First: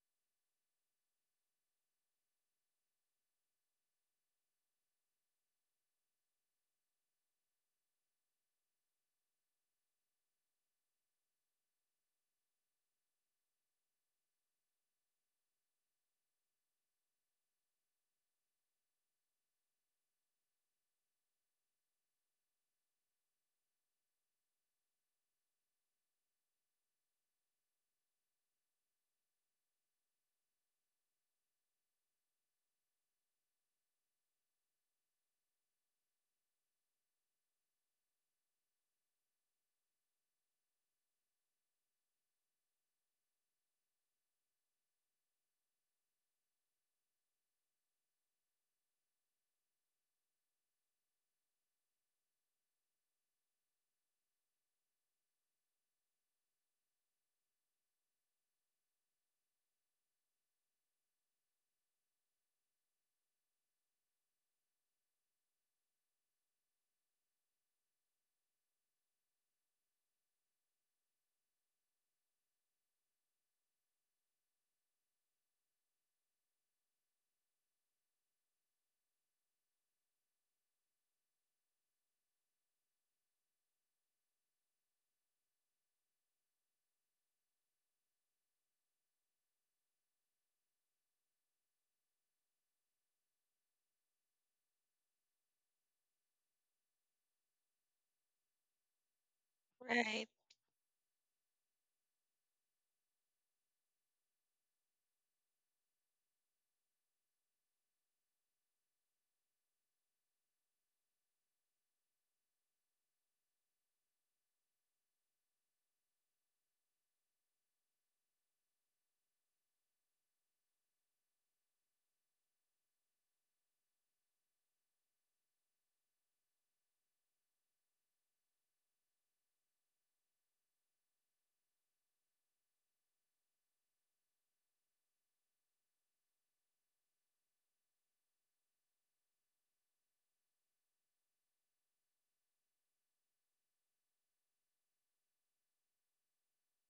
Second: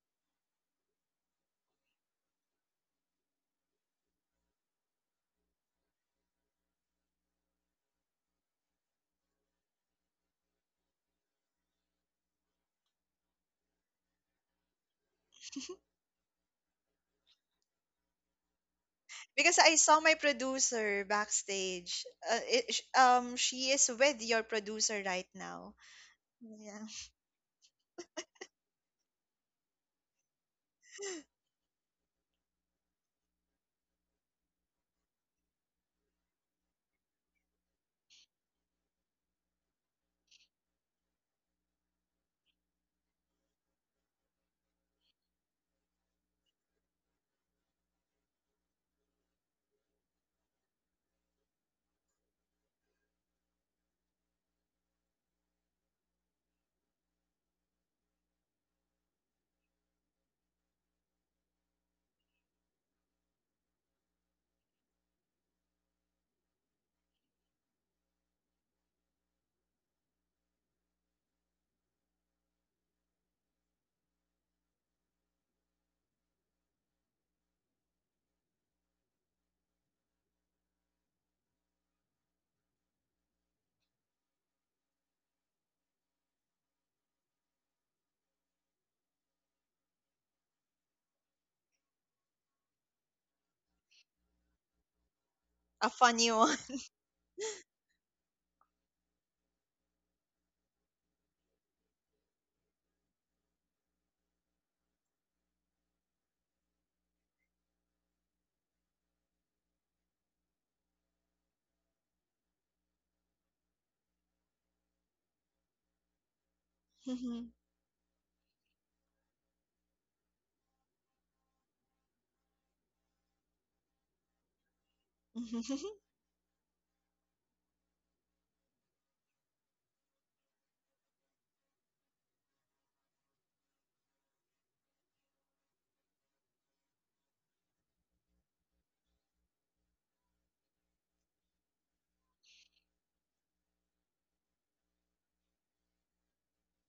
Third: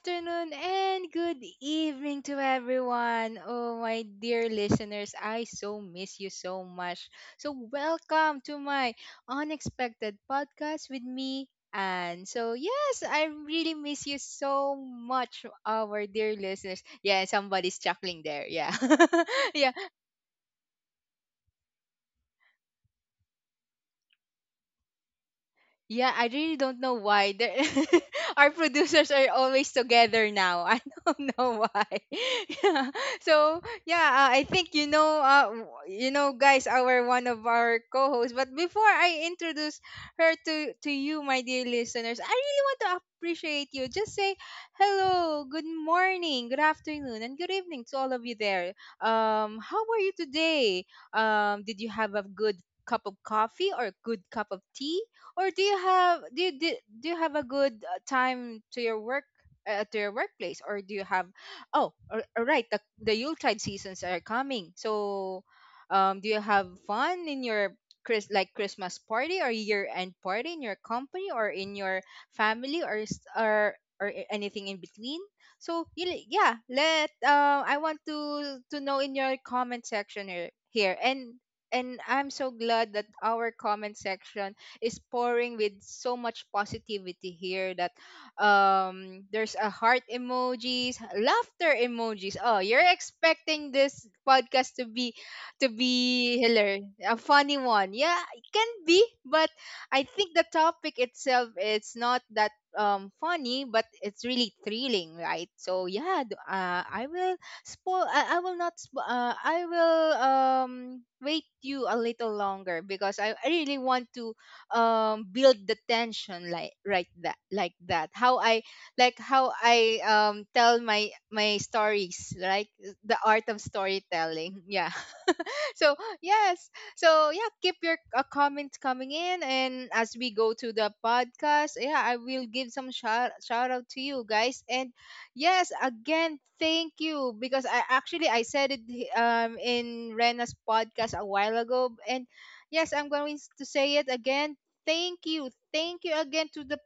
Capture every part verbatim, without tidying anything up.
afternoon, and good evening to everyone. Oh, my dear listeners, I so miss you so much. So, welcome to my unexpected podcast with me. And so, yes, I really miss you so much, our dear listeners. Yeah, somebody's chuckling there. Yeah. Because yeah. I saw my producer backstage. Uh, it, sh- um, she is with your producer right now. Yeah, I really don't Yeah, know why. The- Our producers are always together now. I don't know why. Yeah. So, yeah, uh, I think you know uh w- you know guys our one of our co-hosts, but before I introduce her to to you my dear listeners, I really want to appreciate you. Just say hello, good morning, good afternoon, and good evening to all of you there. Um how are you today? Um did you have a good cup of coffee or a good cup of tea? Or do you have do you, do, do you have a good uh, time to your work uh, to your workplace, or do you have oh all all right, the the Yuletide seasons are coming. So um do you have fun in your Chris like Christmas party or year end party in your company or in your family, or s- or or a- anything in between? So yun- yeah, let uh, I want to to know in your comment section here, here and and I'm so glad that our comment section is pouring with so much positivity here, that um there's a heart emojis, laughter emojis. Oh, you're expecting this podcast to be to a funny be one. hilarious, a funny one. Yeah, it can be, but I Right. think the topic itself, it's not that um funny, but it's really thrilling, right? So yeah, d- uh, I will spoil I, I will not spo- uh, i will um wait you a little longer, because i I really want to um build the tension, like right that, Mhm, like that, how I like how I um tell my my stories, like the art of storytelling. yeah so mhm, yes. So yeah, keep your uh, comments coming in, and as we go to the podcast, yeah, I will give some shout, shout out to you guys. And yes, again, thank you, because i actually i said it h- um in Rena's podcast a while ago, and yes, i'm going s- to say it again. Thank you. Thank you again to the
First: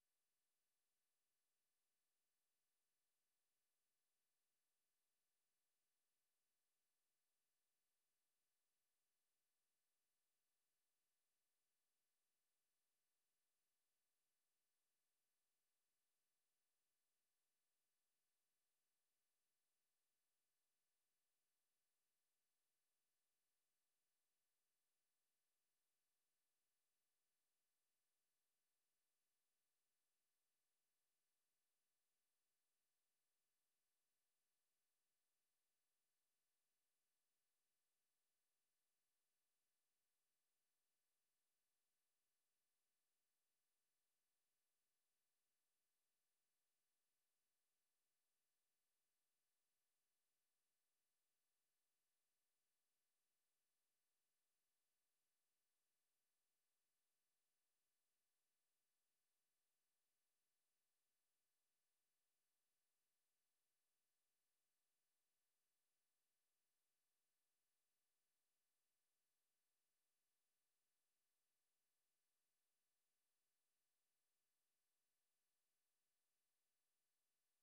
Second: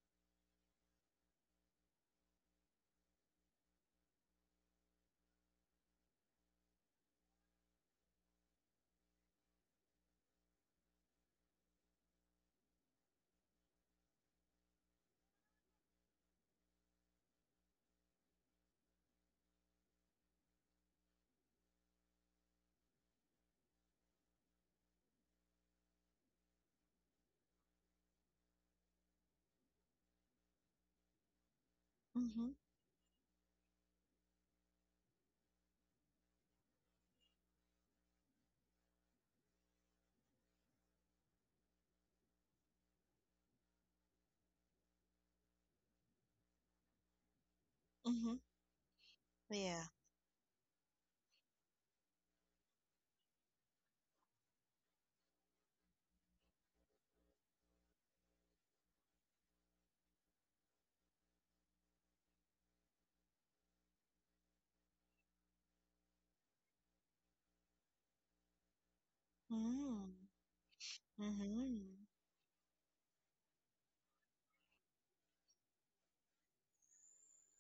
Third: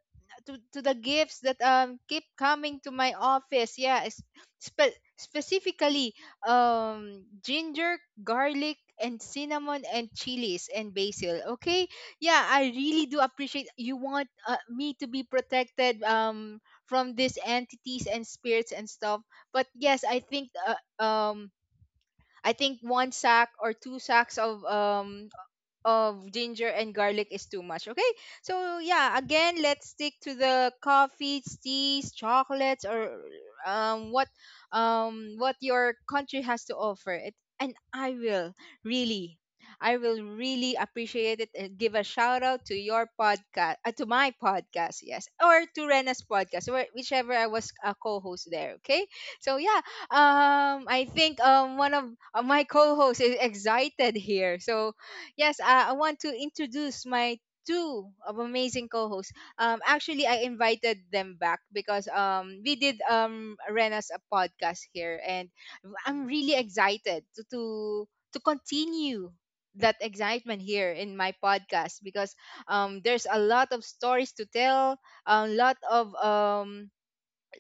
to, to the gifts that um keep coming to my office. Yeah, it's spe- specifically um ginger, garlic, and cinnamon and chilies and basil. Okay? Yeah, I really do appreciate you want uh, me to be protected um from these entities and spirits and stuff. But yes, I think uh, um I think one sack or two sacks of um of ginger and garlic is too much. Okay? So yeah, again, let's stick to the coffees, teas, mhm, chocolates, or um what um what your country has to offer. It, and I will really I will really appreciate it and give a shout out to your podcast, uh, to my podcast, yes, or to Rena's podcast, where, whichever I was a mhm. co-host there. Okay, so yeah, Yeah. um, I think um one of uh, my co-hosts is excited here, so yes, uh, I want to introduce my two of amazing co-hosts. Um, actually, I invited them back because um, we did um Rena's a podcast here, and I'm really excited to to, to continue that Mm, excitement here in my mhm, podcast, because um, there's a lot of stories to tell, a lot of um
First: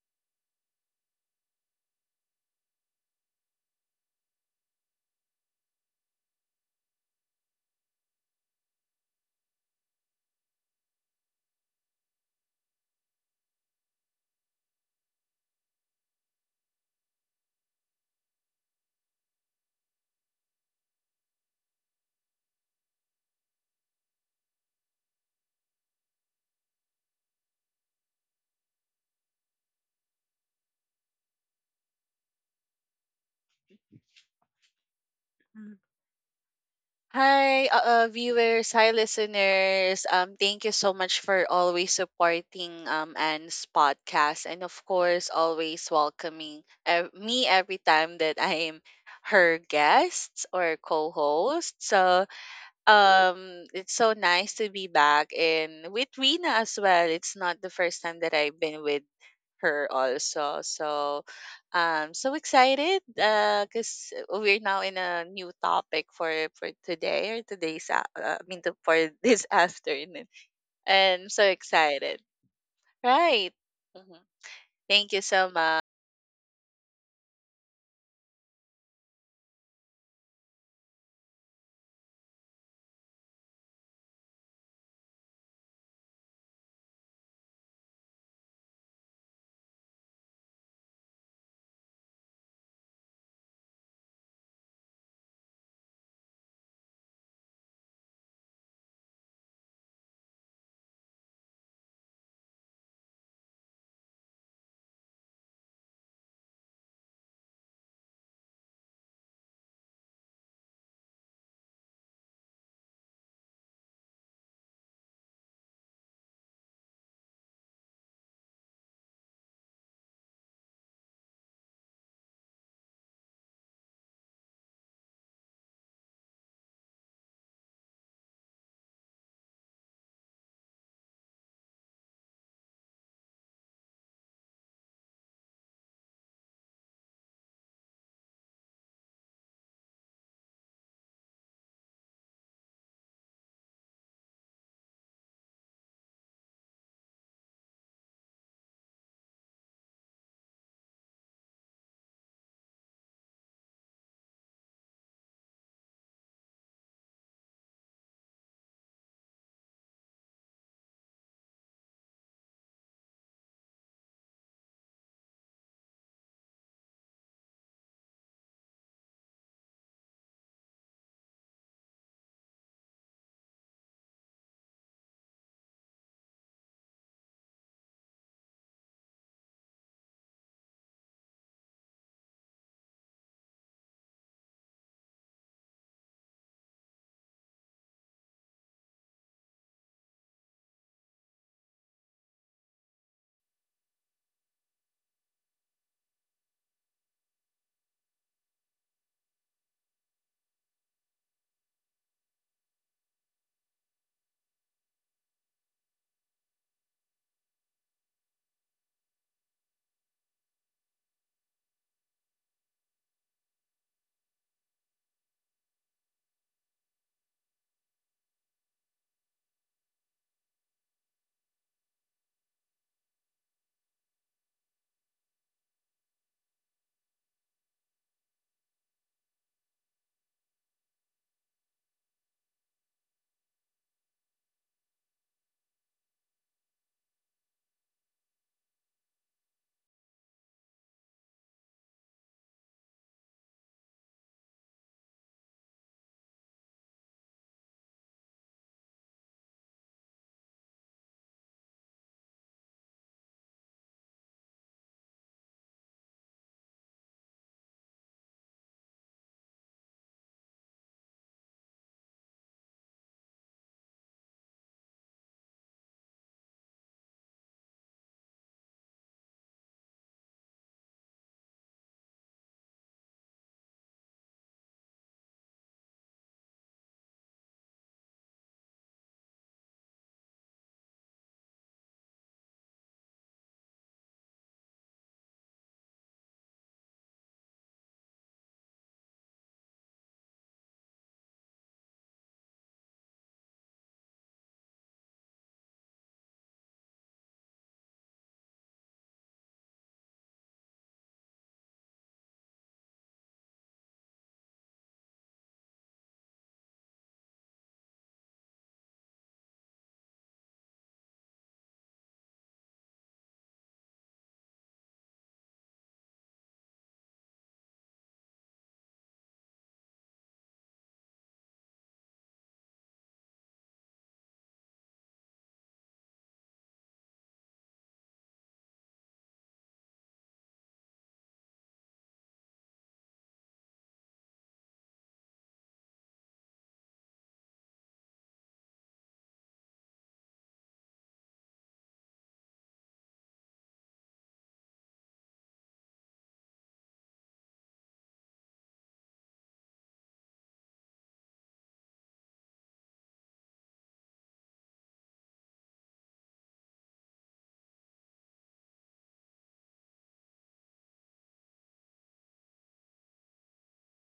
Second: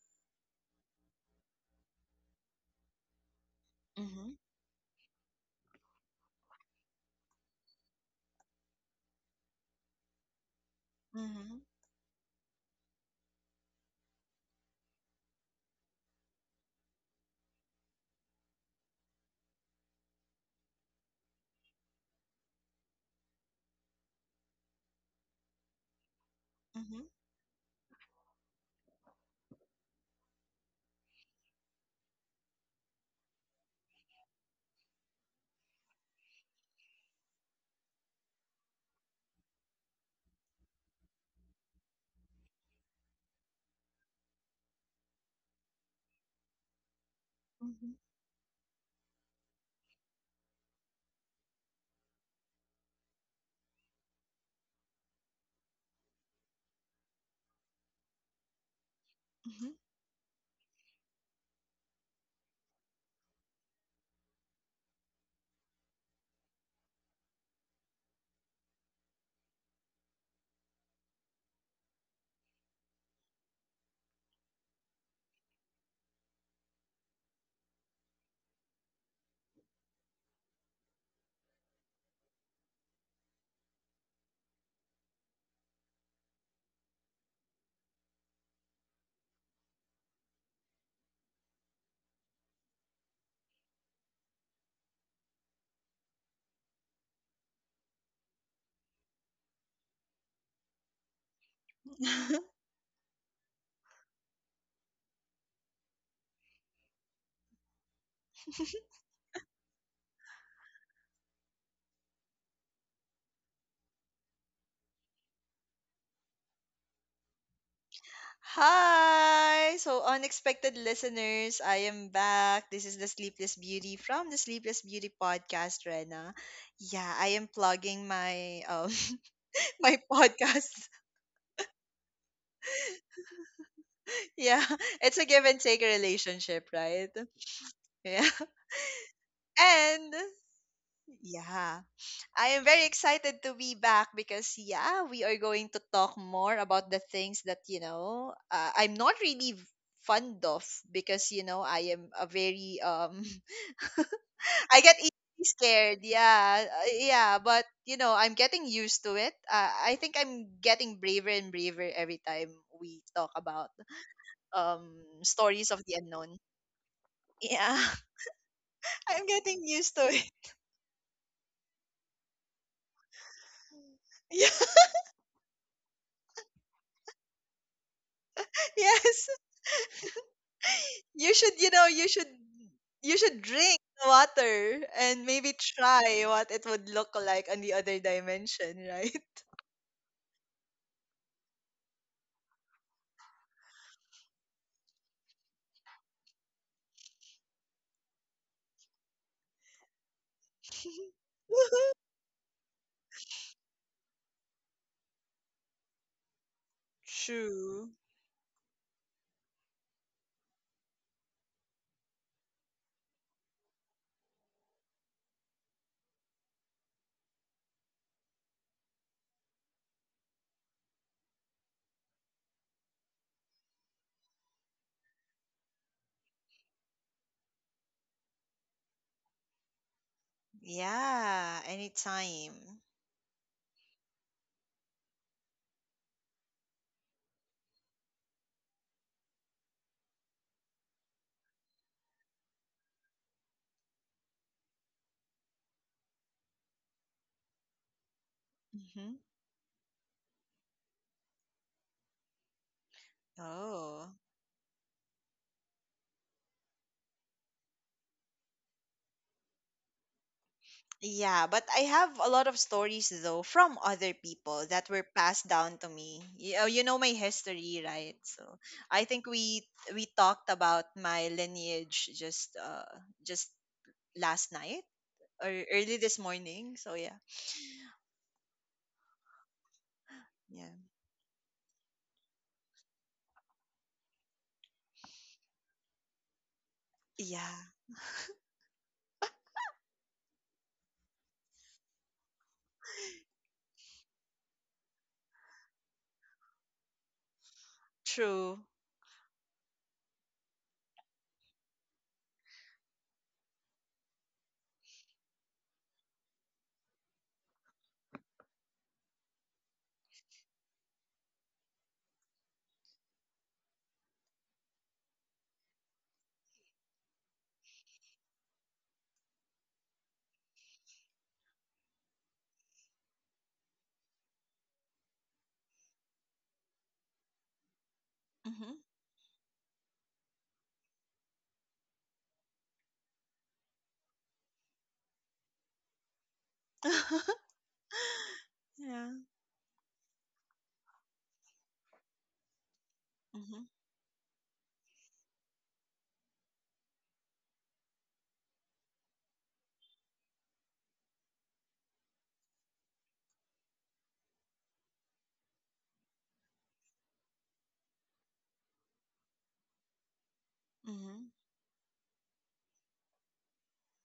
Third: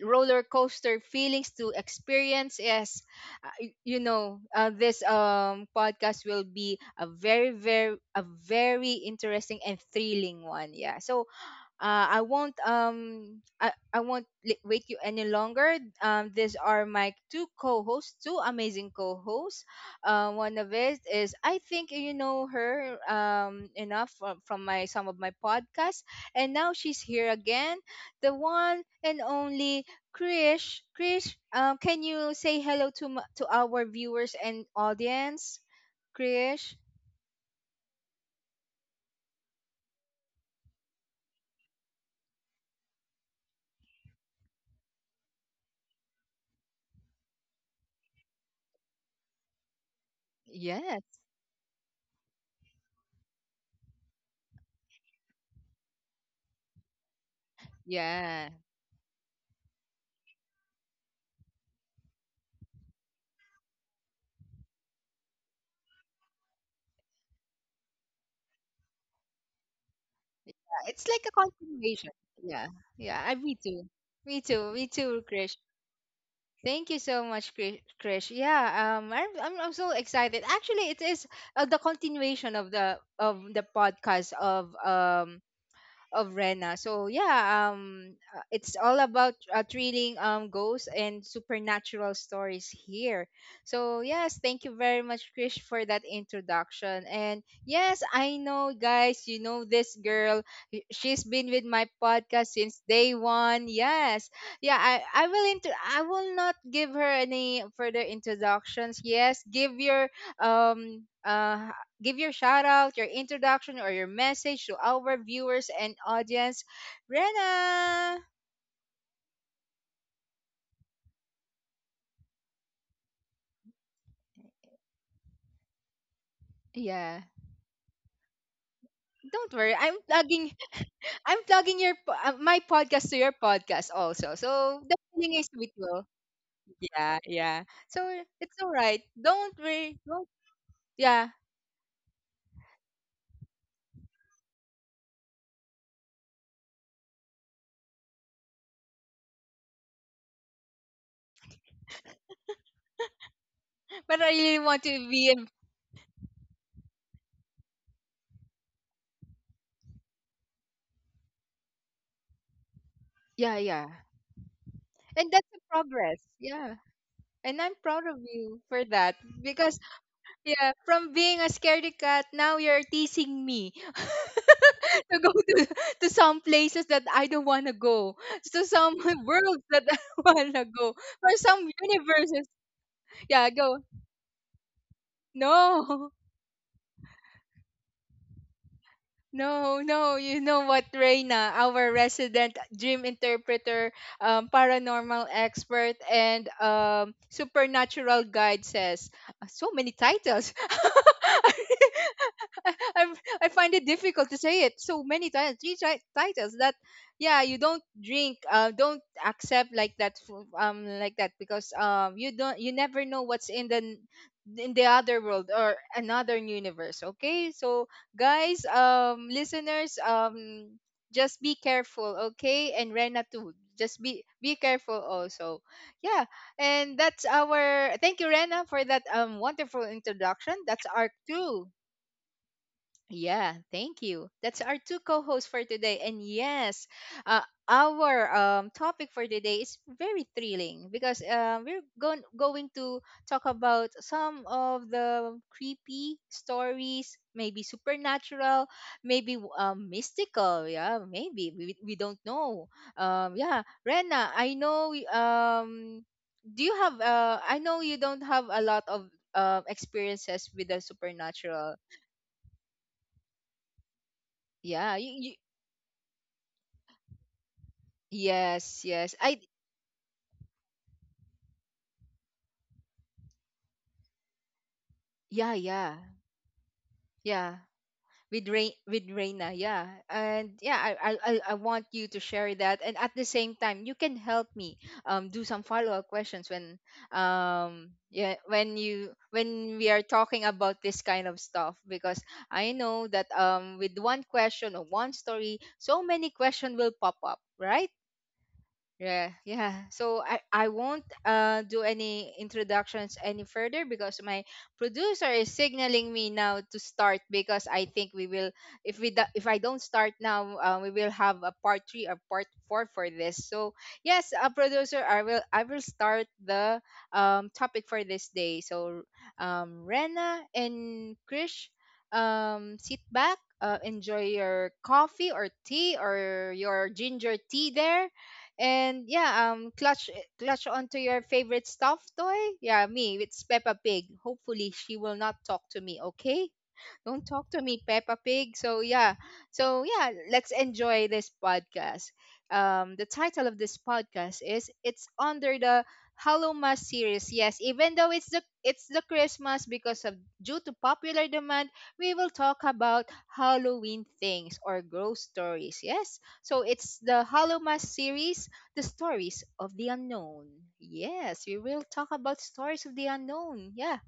roller coaster feelings to experience. Yes, uh, y- you mhm, know, uh, this um podcast will be a very very a very interesting and thrilling one. Yeah, so mhm, uh, I won't um I, I won't li- wait you any longer. Um, these are my two co-hosts, two amazing co-hosts. Uh, one of it is, I think you know her um enough from, from my some of my podcasts, and now she's mhm, here again, the one and only Krish. Krish, um, can you say hello to m- to our viewers and audience? Mm. Krish, Hi, uh, uh, viewers. Hi, listeners. Um, thank you so much for always supporting um Anne's podcast, and of course, always welcoming ev- me every mhm, time that I am her guest or yes, co-host. So, um it's so nice to be back and with Rina as well. It's not the first time that yeah. I've been with mhm. her also. So um so excited uh cuz we're now in a new topic for for today or today's a- uh, I mean the, for this afternoon. It's like And I'm a so continuation. excited. Yeah. Yeah. I Right. me too. Mhm. Me too. Me Thank you too, so Krish. much. Thank you so much, Kri- Krish. Yeah, um, I'm, I'm I'm so excited. Actually, it is uh, the continuation of the of the podcast of um of Rena. So yeah, um, uh, it's all about uh, thrilling um ghosts and supernatural stories here. So yes, thank you very much, Krish, for that introduction. And yes, I know, guys, you know this girl. y- She's been with my podcast since day one. Yes, yeah, I I will into I will not give her any further introductions. Yes, give your um uh give your shout out, your introduction, or your message to our viewers and audience. Rena, Hi! So, unexpected listeners, I am back. This is the Sleepless Beauty from the Sleepless Beauty podcast, Rena. Yeah, yeah, I am plugging my um don't worry. I'm my plugging. podcast. I'm plugging your po- uh, my podcast to your podcast also. Yeah, So the it's a feeling give is and take mutual. relationship, right? Yeah, yeah. So Yeah. it's all right. Don't worry. And Don't. Yeah, yeah, I am very excited to be back because yeah, we are going to talk more about the things that, you know, uh, I'm not really v- fond of because, you know, I am a very um but I really want I get to be. in- easily scared. Yeah. uh, Yeah, but you know, I'm getting used to it. Uh, I think I'm getting braver and braver every time we Yeah, talk yeah. about um And that's a stories of progress. the unknown. Yeah. And I'm Yeah. proud of you for that I'm because getting used to it. yeah, from being a scaredy cat, now you're teasing me Yeah, to go to to some places that I don't want to go, to some yes. worlds that I want to go, or You some should, you know, you should universes. you Yeah, should go. drink the water and maybe No, try what it would look like on the other dimension, right? no, no. You know what, Reina, our resident dream interpreter, um, paranormal expert, and um, supernatural guide says. Uh, So many titles. I'm, I find it difficult to say it so many times, three tri- titles that, yeah, you don't True. drink, uh, don't accept like that, f- um, like that, because um, you don't, you never know what's in the n- in the other world or another universe. Okay, so guys, um, listeners, um, just be careful, okay, and Rena too. Just be be careful also. Yeah, and that's our thank you, Rena, for that um wonderful introduction. That's arc Yeah, two. anytime. Yeah, thank you. That's our two co-hosts for today. And yes, uh, our um, topic for today is very thrilling because uh, we're going going to talk about some of the creepy stories, maybe supernatural, Hmm. maybe um, mystical. Yeah, maybe we, we don't know. Um, yeah, Oh. Rena, I know. Y- Um, do you have? Uh, I know you don't have a lot of uh, experiences with the Yeah, but supernatural. I have a lot of stories though from other people that Yeah, were you, you. passed down to me. You, oh, you know my history, right? So Yes, I yes. think I we we talked about my lineage just uh just last night yeah, or yeah, early this morning. So yeah, yeah. With Rain with Reina, yeah. And yeah, yeah, I, I I I want you to share that. And at the same time, you can help me um do some follow up questions when yeah, um yeah when you when we are talking about this kind of stuff, because I know that um with one question or one story, so many questions will pop up, right? true. Yeah, yeah. So I, I won't uh, do any introductions any further, because my producer is signaling me now to start, because I think we will, if we do, if I don't start now, uh, we will have a part three or part four for this. So yes, uh, producer, I will I will start the um topic for this day. So um Rena and Krish, um sit back, uh, enjoy your coffee or tea or your ginger tea there, Mm-hmm. and yeah, um, clutch clutch onto your favorite stuffed toy. Yeah, me, it's Peppa Pig. Hopefully, she will not talk to me. Okay. Don't talk to me, Peppa Pig. So Yeah. yeah. So yeah, let's enjoy this podcast. Um, the title of Mm-hmm. this podcast is it's under the Hallowmas series. Yes, even though it's the it's the Christmas, because of due to popular demand, we will talk about Halloween things or ghost stories. Yes. So it's the Hallowmas series, the stories of the unknown. Mm-hmm. Yes, we will talk about stories of the unknown. Yeah.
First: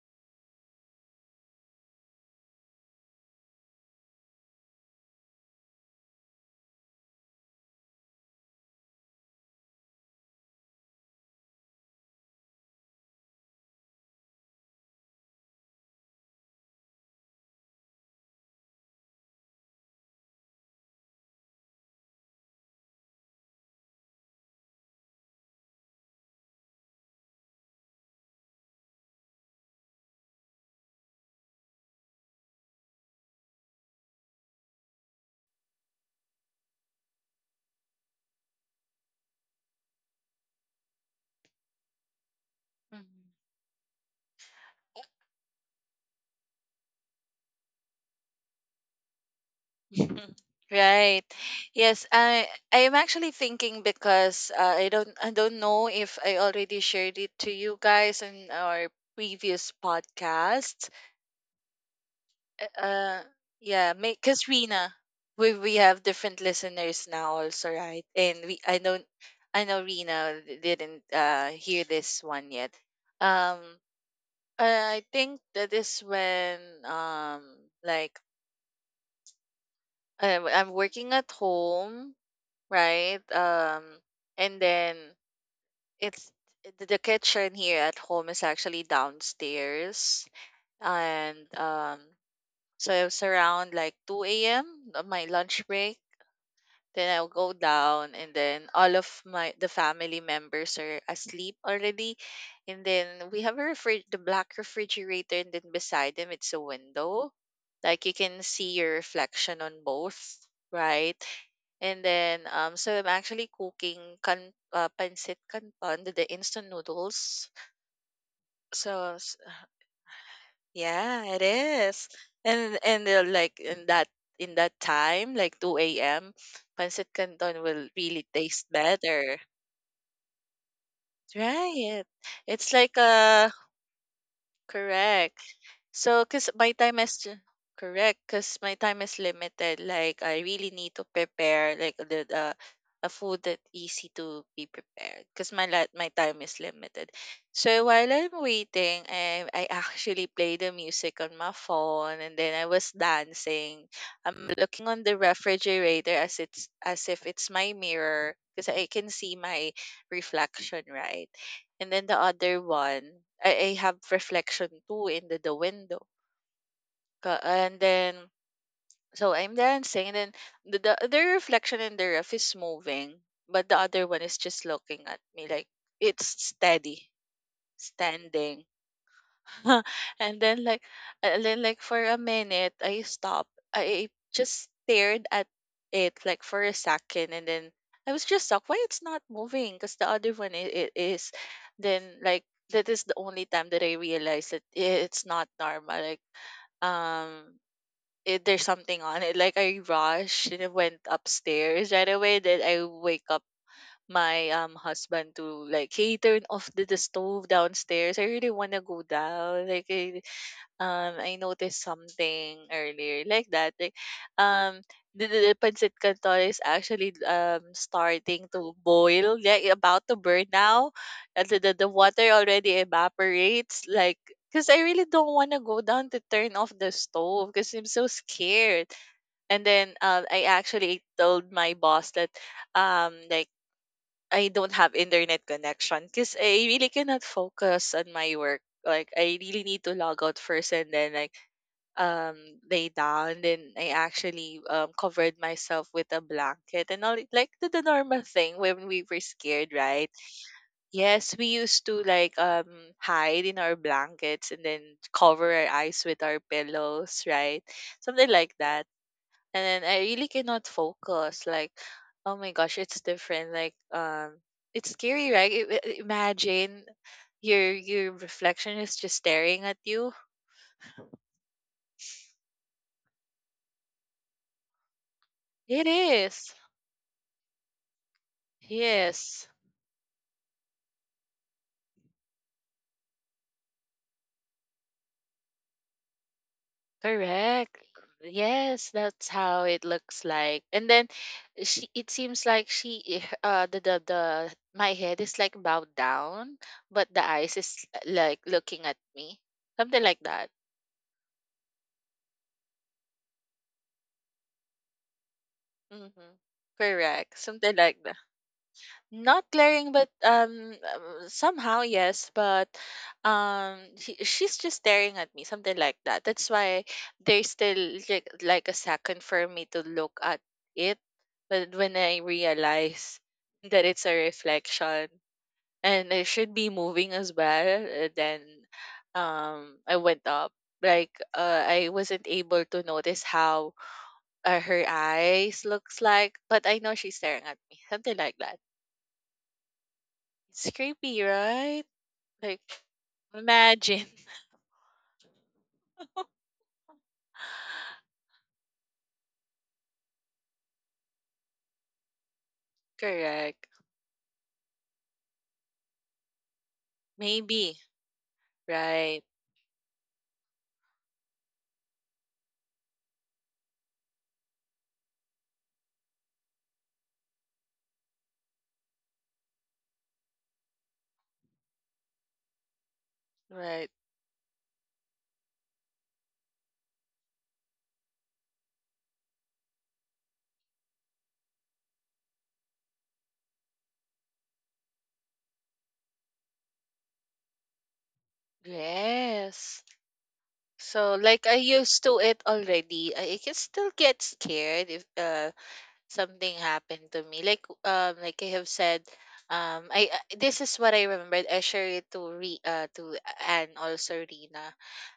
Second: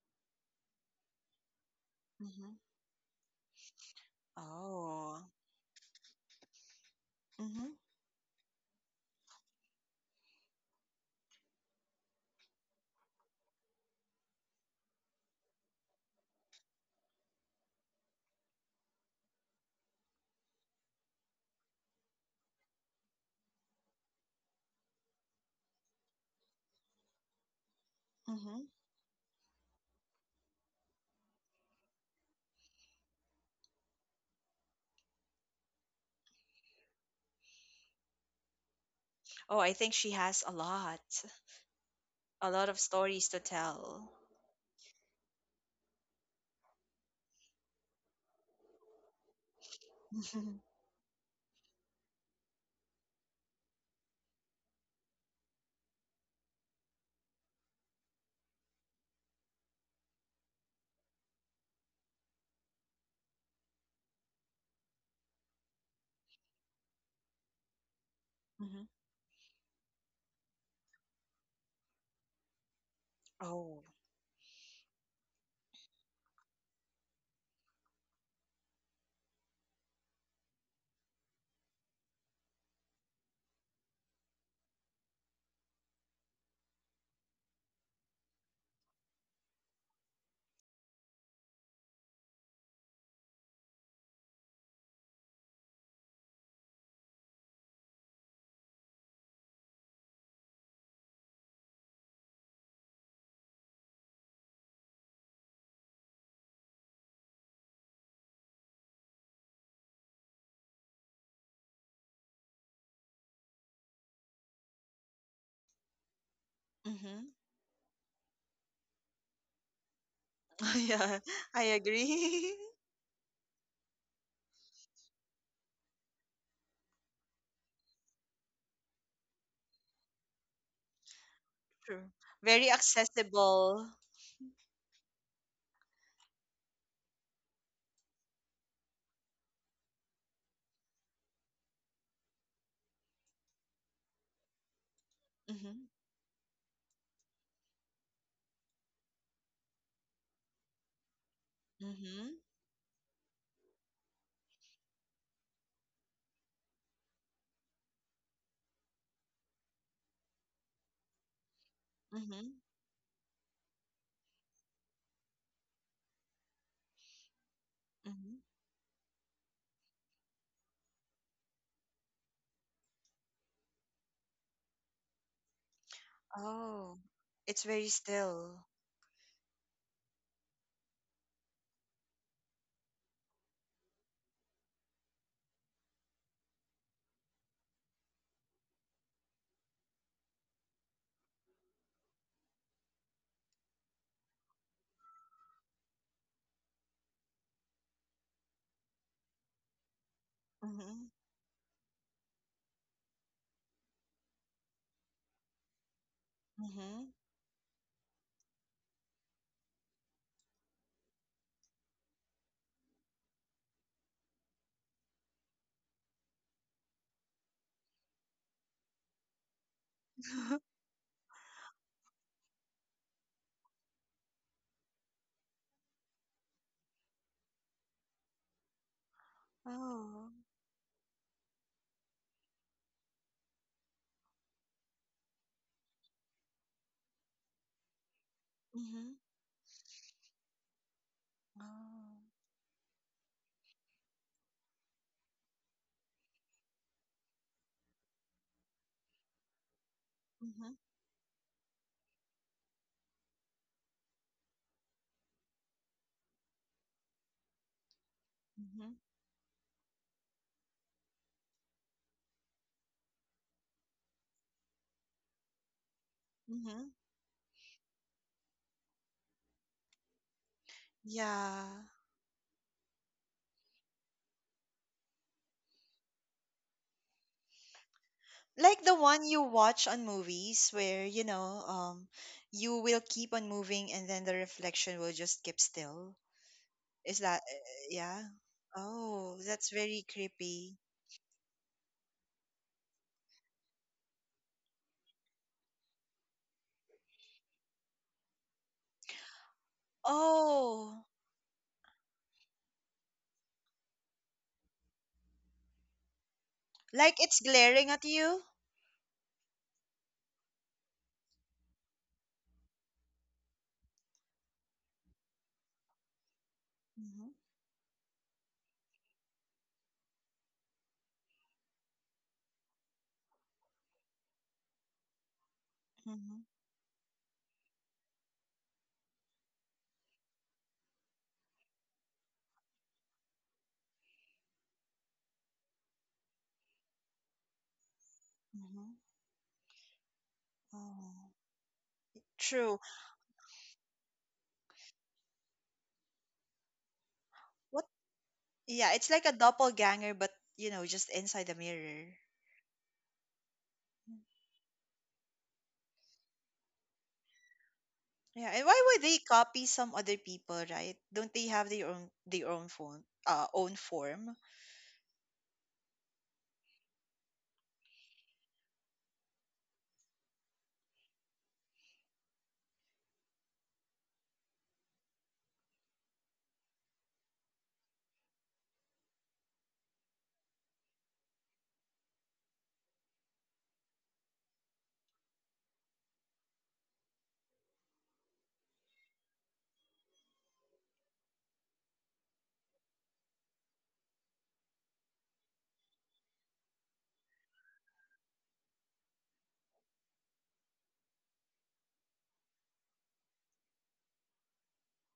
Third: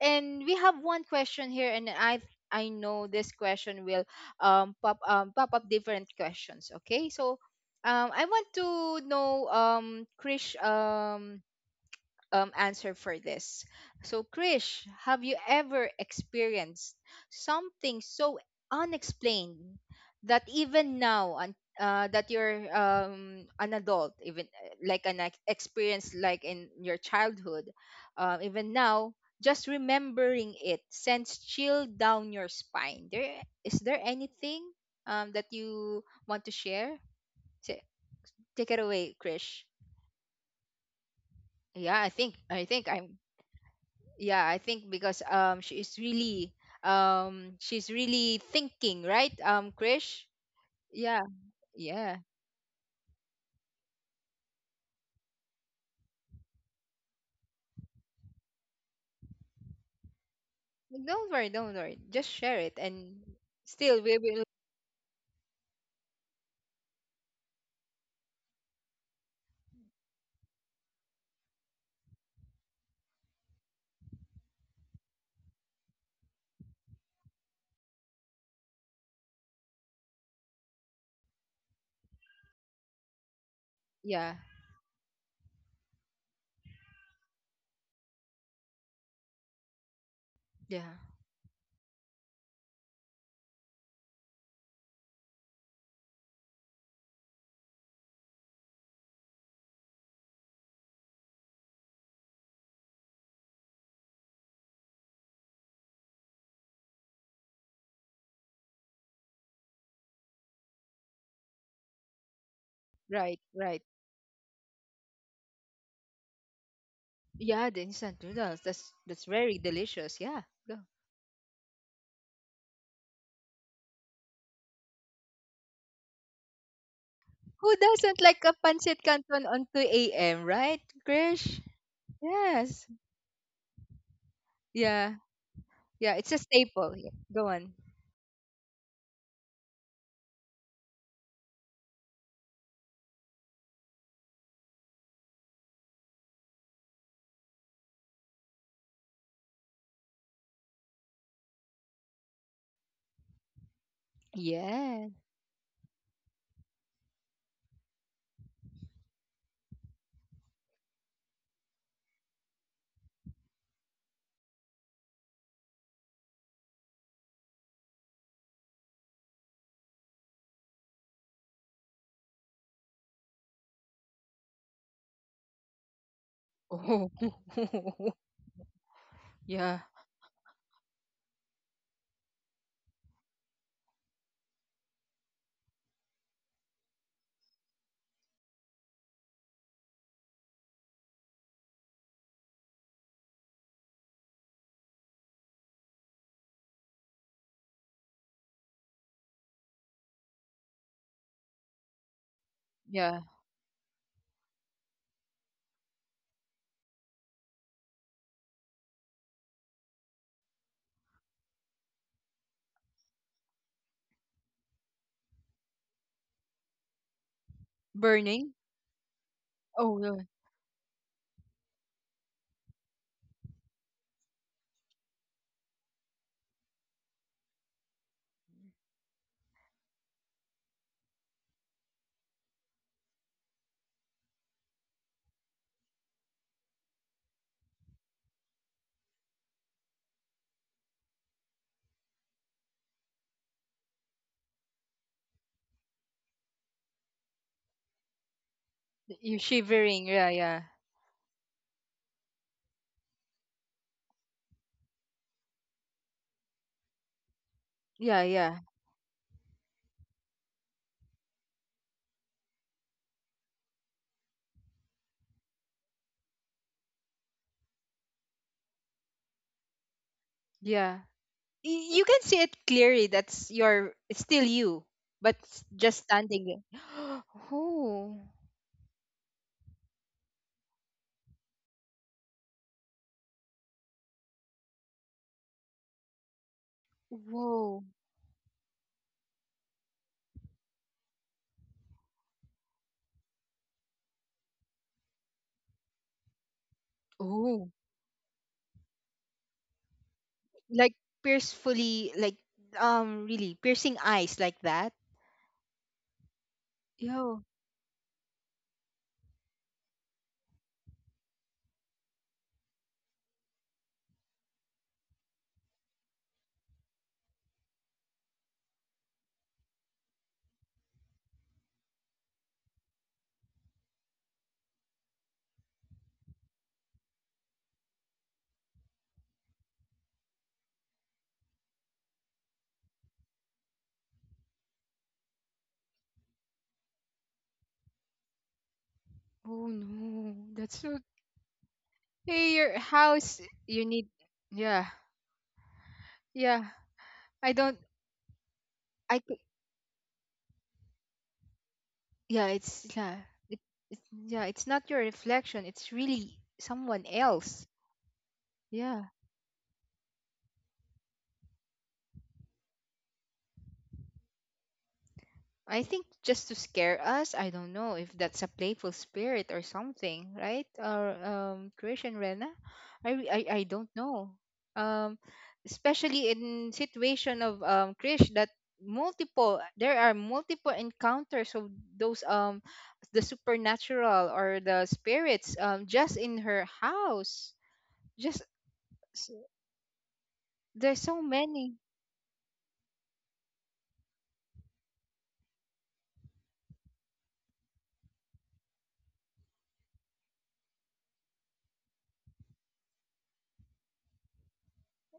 And we have one question here, and I Mm-hmm. I know this question will um pop Oh. um pop up different questions. Okay, so Mm-hmm. um I want to know um Krish um um, answer for this. So, Krish, have you ever experienced something so unexplained that even now, un- uh, that you're um, an adult, even uh, like an ex- experience like in your childhood, uh, Mm-hmm. even now, just remembering it sends chill down your spine. There, is there anything um, that you want to share? Ta- Take it away, Oh, Krish. I think she has a lot, Yeah, I think a I lot of think I'm stories Mhm. to tell. yeah, I think, because um she is really um she's really thinking, right? Um, Krish, yeah, Right. Yes, yeah, I I am actually thinking because uh, I don't I don't know if I already shared it to you guys in our previous podcast. don't worry, don't worry, just share it, and Uh yeah, still we will. because Rina, we we have different listeners now also, right? And we I Mm-hmm. don't I know Rina d- didn't uh hear this one yet. Um Oh. I I think that is when um like I, I'm working at home, right? Um, yeah, And then it's the the kitchen here at home is actually downstairs, yeah, and um, so it's around like two a m on my lunch break. Then I'll go down, and then all of my the family members are asleep already, and then we have a refri- the black refrigerator, and then beside them it's a window, like you can see your reflection on both, right? And then, um, so I'm right, actually right, cooking kan uh, pancit canton, the, the instant Mm-hmm. noodles. yeah, the instant noodles, that's So that's s- very delicious, yeah, go. Yeah, yeah, it I is. agree. And and uh, like in that in that time, like two a m, pancit canton Who will doesn't really like a taste pancit better. canton on two a.m., right, Krish? Try True. it. Very It's Yes, like a accessible. yeah, correct. yeah, So, it's a because my staple, time yeah. is ju- Go on. correct, because my time is limited. Like I really need to prepare like the the a food that easy to be prepared. Because my Mm-hmm. la- my time is limited. So while I'm waiting, I I actually play the music on my phone, Mm-hmm. and then I was dancing. I'm looking on Yeah. the refrigerator as it's as if it's my mirror because I can see my reflection, right? And then the Mm-hmm. other one, I, I have reflection too in the, the window. Ka- And then, Mm-hmm. so I'm dancing, and then the, the other reflection in the ref is moving, but the other one is just looking at me like it's Oh, steady, it's very Oh. still. standing. Yeah, and then like and then like for a minute I stopped. I just stared at it like for a second, and then I was just shocked why it's not moving because the other one it, it is. Then like that is the only time that I realized that i- it's not normal. Like, um it, there's something on it. Like, I rushed and I went Mm-hmm. upstairs right away, then I yeah, wake up my um husband to like, hey, turn off the, the Mm-hmm. stove downstairs, I really wanna go down. like I, um, I noticed something earlier like that. Like, um, the, the, the pancit canton is actually um starting burning. to boil, like Oh, about to yeah. burn now. And the, the, the water already evaporates. Like, because I really don't want to go down to turn off the stove because I'm so scared. And then uh, Oh. I actually told my boss that um like I don't have internet connection because I really cannot focus on my work. Like Mm-hmm. I really need to log out first, and then like Oh. um lay down. Then I actually um covered myself with a blanket and all, like the, the normal thing when we were You're scared, shivering. right? Yeah, yeah. Mm-hmm. Yes, we used to like um hide in our blankets and then cover our eyes with our pillows, right? Yeah, Something like yeah. that. Mm-hmm. And I really cannot focus. Like, oh my gosh, it's different. Like, um, it's scary, right? I- i- Imagine Mm-hmm. your your reflection is just staring at you. Yeah. Yeah. Y- You can see it clearly. That's your it's still you, but s- It just standing is. there. Oh. Like the one you Yes, watch on movies where, you know, um, you will keep on moving and then the reflection will just keep still. Is that, eh, correct. Whoa. eh, yeah? Yes, that's Oh, how that's it very looks like. creepy. And then she, it seems like she, eh, uh, the, the the my head is like bowed down, but the eyes Oh. is like looking at me, something like that. Like Oh, piercefully like um really piercing eyes like that. Mm-hmm. like Correct, Yo. it's something glaring like. at you? Not glaring, but um, um, somehow yes, but um, she, she's just staring at me, something like that. That's why Mm-hmm, there's still like, like a second for me to look at it, but when I realize that it's a reflection and I mm-hmm, should be moving as well, uh, then um, I went up. Like uh, I wasn't able to notice how uh, her eyes looks like, but I know she's staring at me, something like that. hmm. Oh no, It's that's so... creepy, Oh, right? Like, Hey, true. your house, you imagine. need... Yeah. Yeah. I don't What? Yeah, it's I like a doppelganger, but you know, just inside the mirror. yeah, it's yeah, it, Correct. it, Mm. yeah, it's not your reflection. It's really someone else. Maybe. Yeah, and why would Yeah, they Right. copy some other people, right? Don't they have their own their own phone, uh, own form? I think just to scare us. I don't know if that's a playful spirit or something, right? Or um, Christian Rena, I, re- I I don't Right. know. Um, especially in situation of um Krish that multiple there are multiple encounters of those um the supernatural or the spirits um just in her house, just... Yes. There's So so like I many. used to it already. I I can still get scared if uh something happened to me. Like um like I have said, um I I- this is what I remembered. I shared it to Re uh to and also Rina.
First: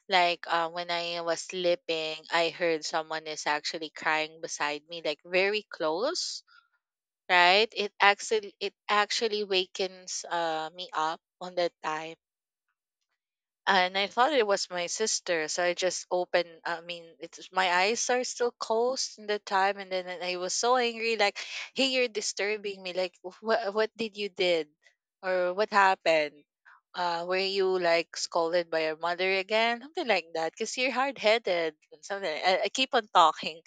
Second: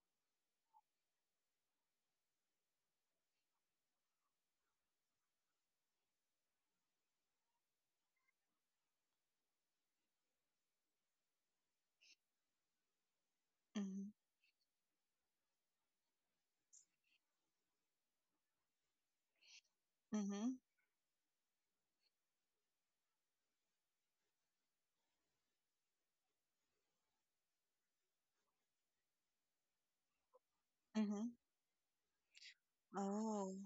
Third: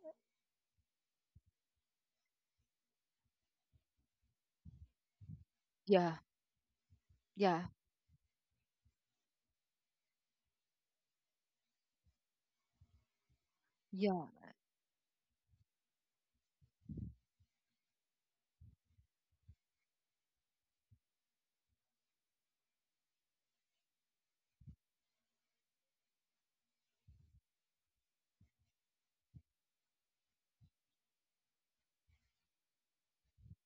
Like uh, when I was sleeping, I heard someone is actually crying beside me, like very Yeah, close. yeah, Right? It actually it actually wakens uh me up on that time, and I Mm-hmm, yeah, thought it was my sister, so I just opened, I mean, it's my eyes are still closed in the time, and then I mm-hmm, was so angry, like, "Hey, you're disturbing me! Like, what what did you did, or what happened? Uh, were you like scolded by your mother again? Something like that, because you're hard mm-hmm. headed and something." I, I keep on Oh, talking,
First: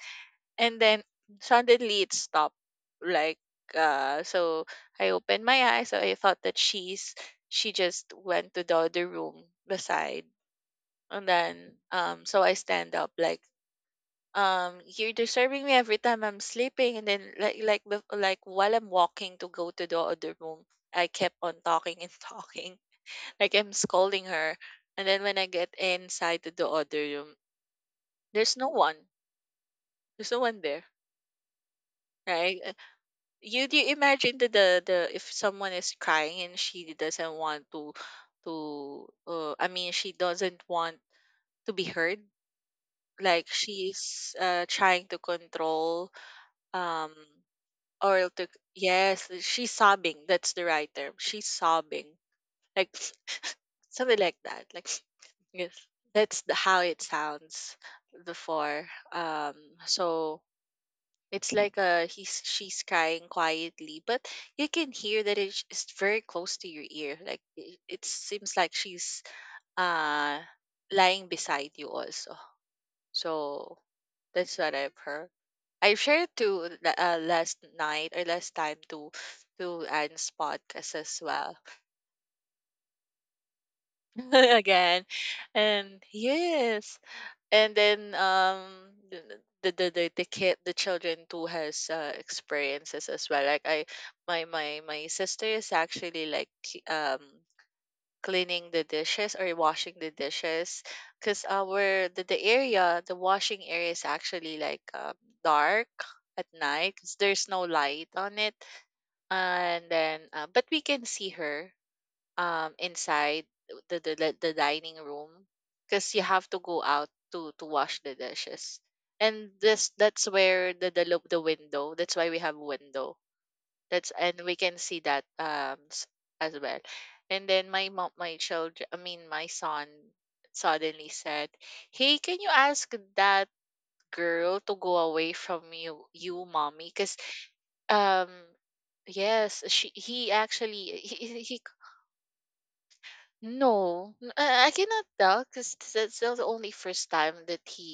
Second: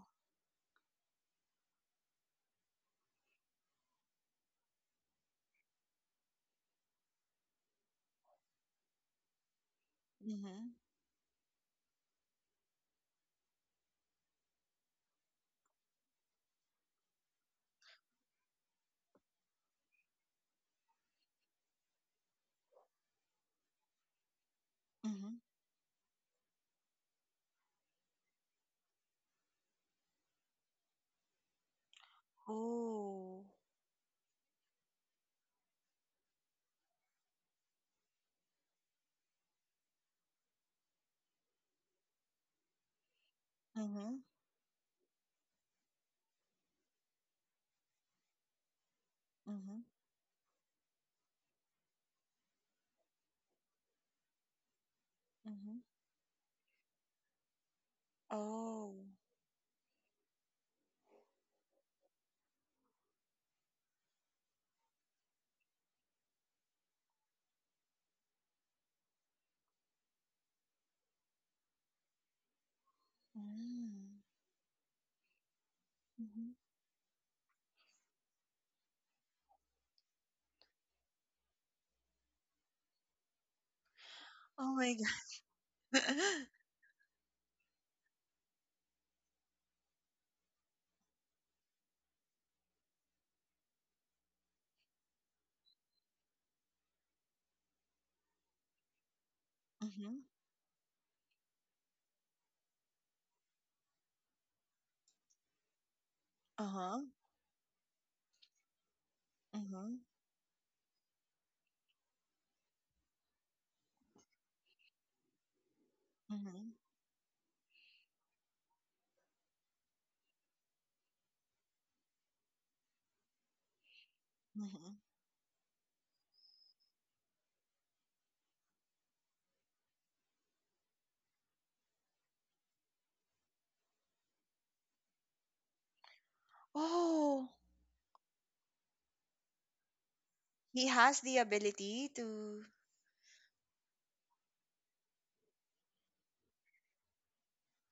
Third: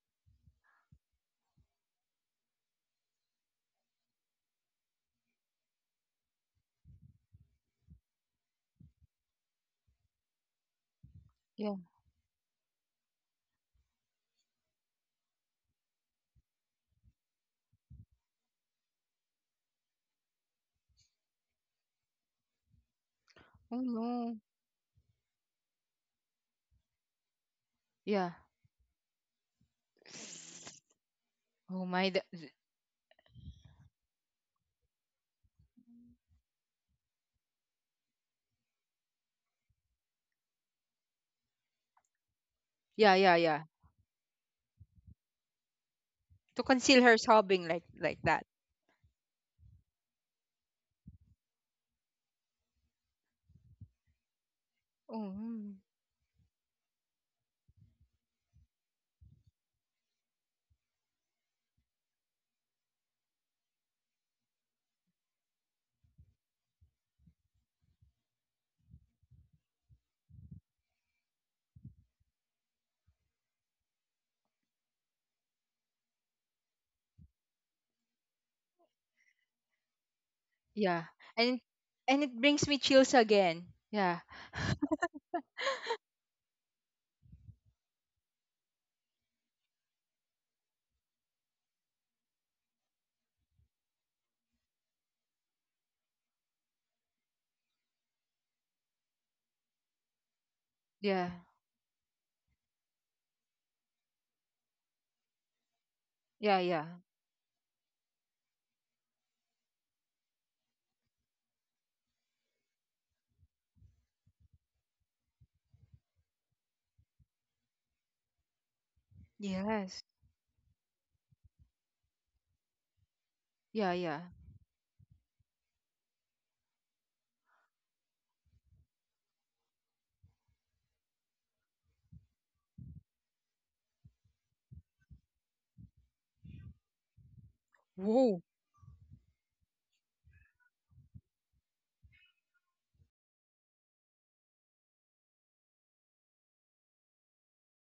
and then suddenly it stopped like. uh so I opened my eyes, so I thought that she's she just went to the other room beside. mm-hmm, And then yeah. um so I stand up, like, um you're disturbing me every time I'm sleeping. And then like like bef- like while I'm walking to go to the other room, I kept on talking and talking, like I'm Oh scolding no. her. And then mm-hmm. when I get inside to the other room, Yeah. there's no one, there's no one there, Oh my. D- right? Oh, You'd you imagine the the the if someone is crying and she doesn't want to to uh, I mean she doesn't want to be heard, Yeah, yeah, like yeah, mm-hmm, she's uh, trying to control to conceal um her sobbing like like or that. to yes, she's mm-hmm, sobbing. That's the right term, she's sobbing, like something like that, like Oh, yes. mm-hmm. mm. That's the, how it sounds before. Oh, um so it's like uh he's she's crying quietly, but you can hear that it's it's very close to your ear. Like it, it seems like she's uh lying beside you also. So mm-hmm. that's what I've heard. I've shared to la- uh, last night or last time to to Anne's podcast Yeah. as well. And and it brings me chills again. Yeah, Oh my Again, God. and yes. And then um the the the, the the kid the children too has uh, experiences as well. Like I my my my sister is actually like c- um cleaning the dishes or washing the Mm-hmm. dishes yeah, because our the, the area, the washing area, is actually like um, dark at yeah, yeah. night Uh-huh. 'cause there's no light on it. Uh And huh. then uh, but we can see her um, inside the the the the dining room because you Uh have huh. Uh to huh. go out to to wash the dishes. And this Yes. that's where the the lo- the window. That's why we have window. Yeah, That's, yeah. and we Uh can huh. see that um s- as well. And then my mom, my children, I mean my son, suddenly said, "Hey, can you ask that girl to go away from you, you mommy? Because Oh, um Whoa. yes." she he he actually he, has the he he ability to. no, n- I, I cannot tell because that's the only first time that he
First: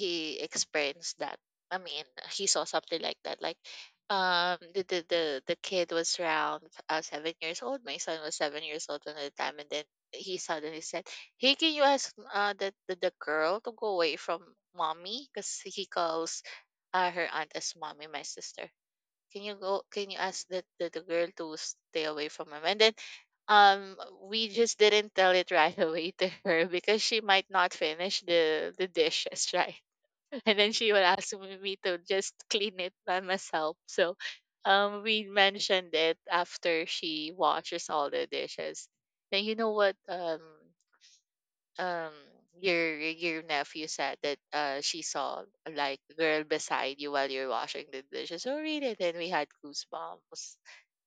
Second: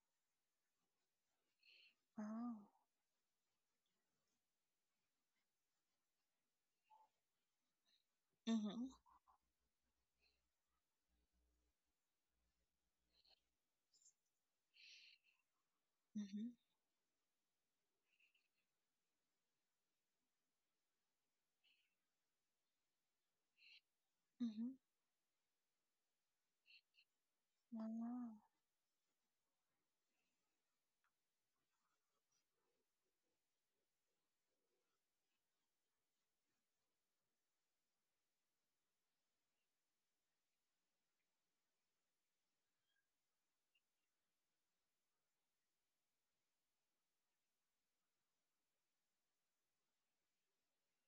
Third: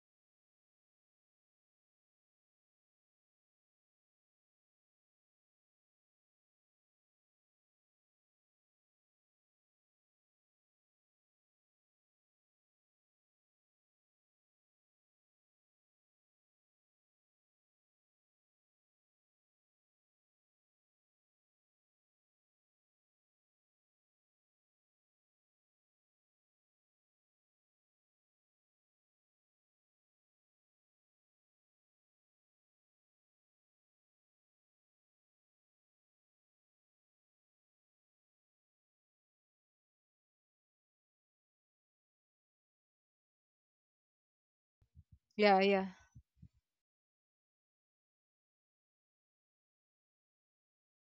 he experienced that. I mean, he Oh. saw something like that. Like, um, the the the, the kid was around uh, seven years old. My son was seven years Mhm. old at the time, and then he suddenly said, "Hey, can you ask uh the the, the girl to go away from mommy?" Because he calls Mhm. uh, her aunt as mommy, my sister. "Can you go? Can you ask the, the, the girl to stay away from him?" And then um we Mhm. just didn't tell it right away to her because she might not finish Wow. the the dishes right and then she would ask me me to just clean it by myself. So um we mentioned it after she washes all the dishes, and, "You know what, um um your your nephew said that uh she saw Yeah, yeah, like a girl beside you while you're washing the dishes." Oh really, then we had goosebumps.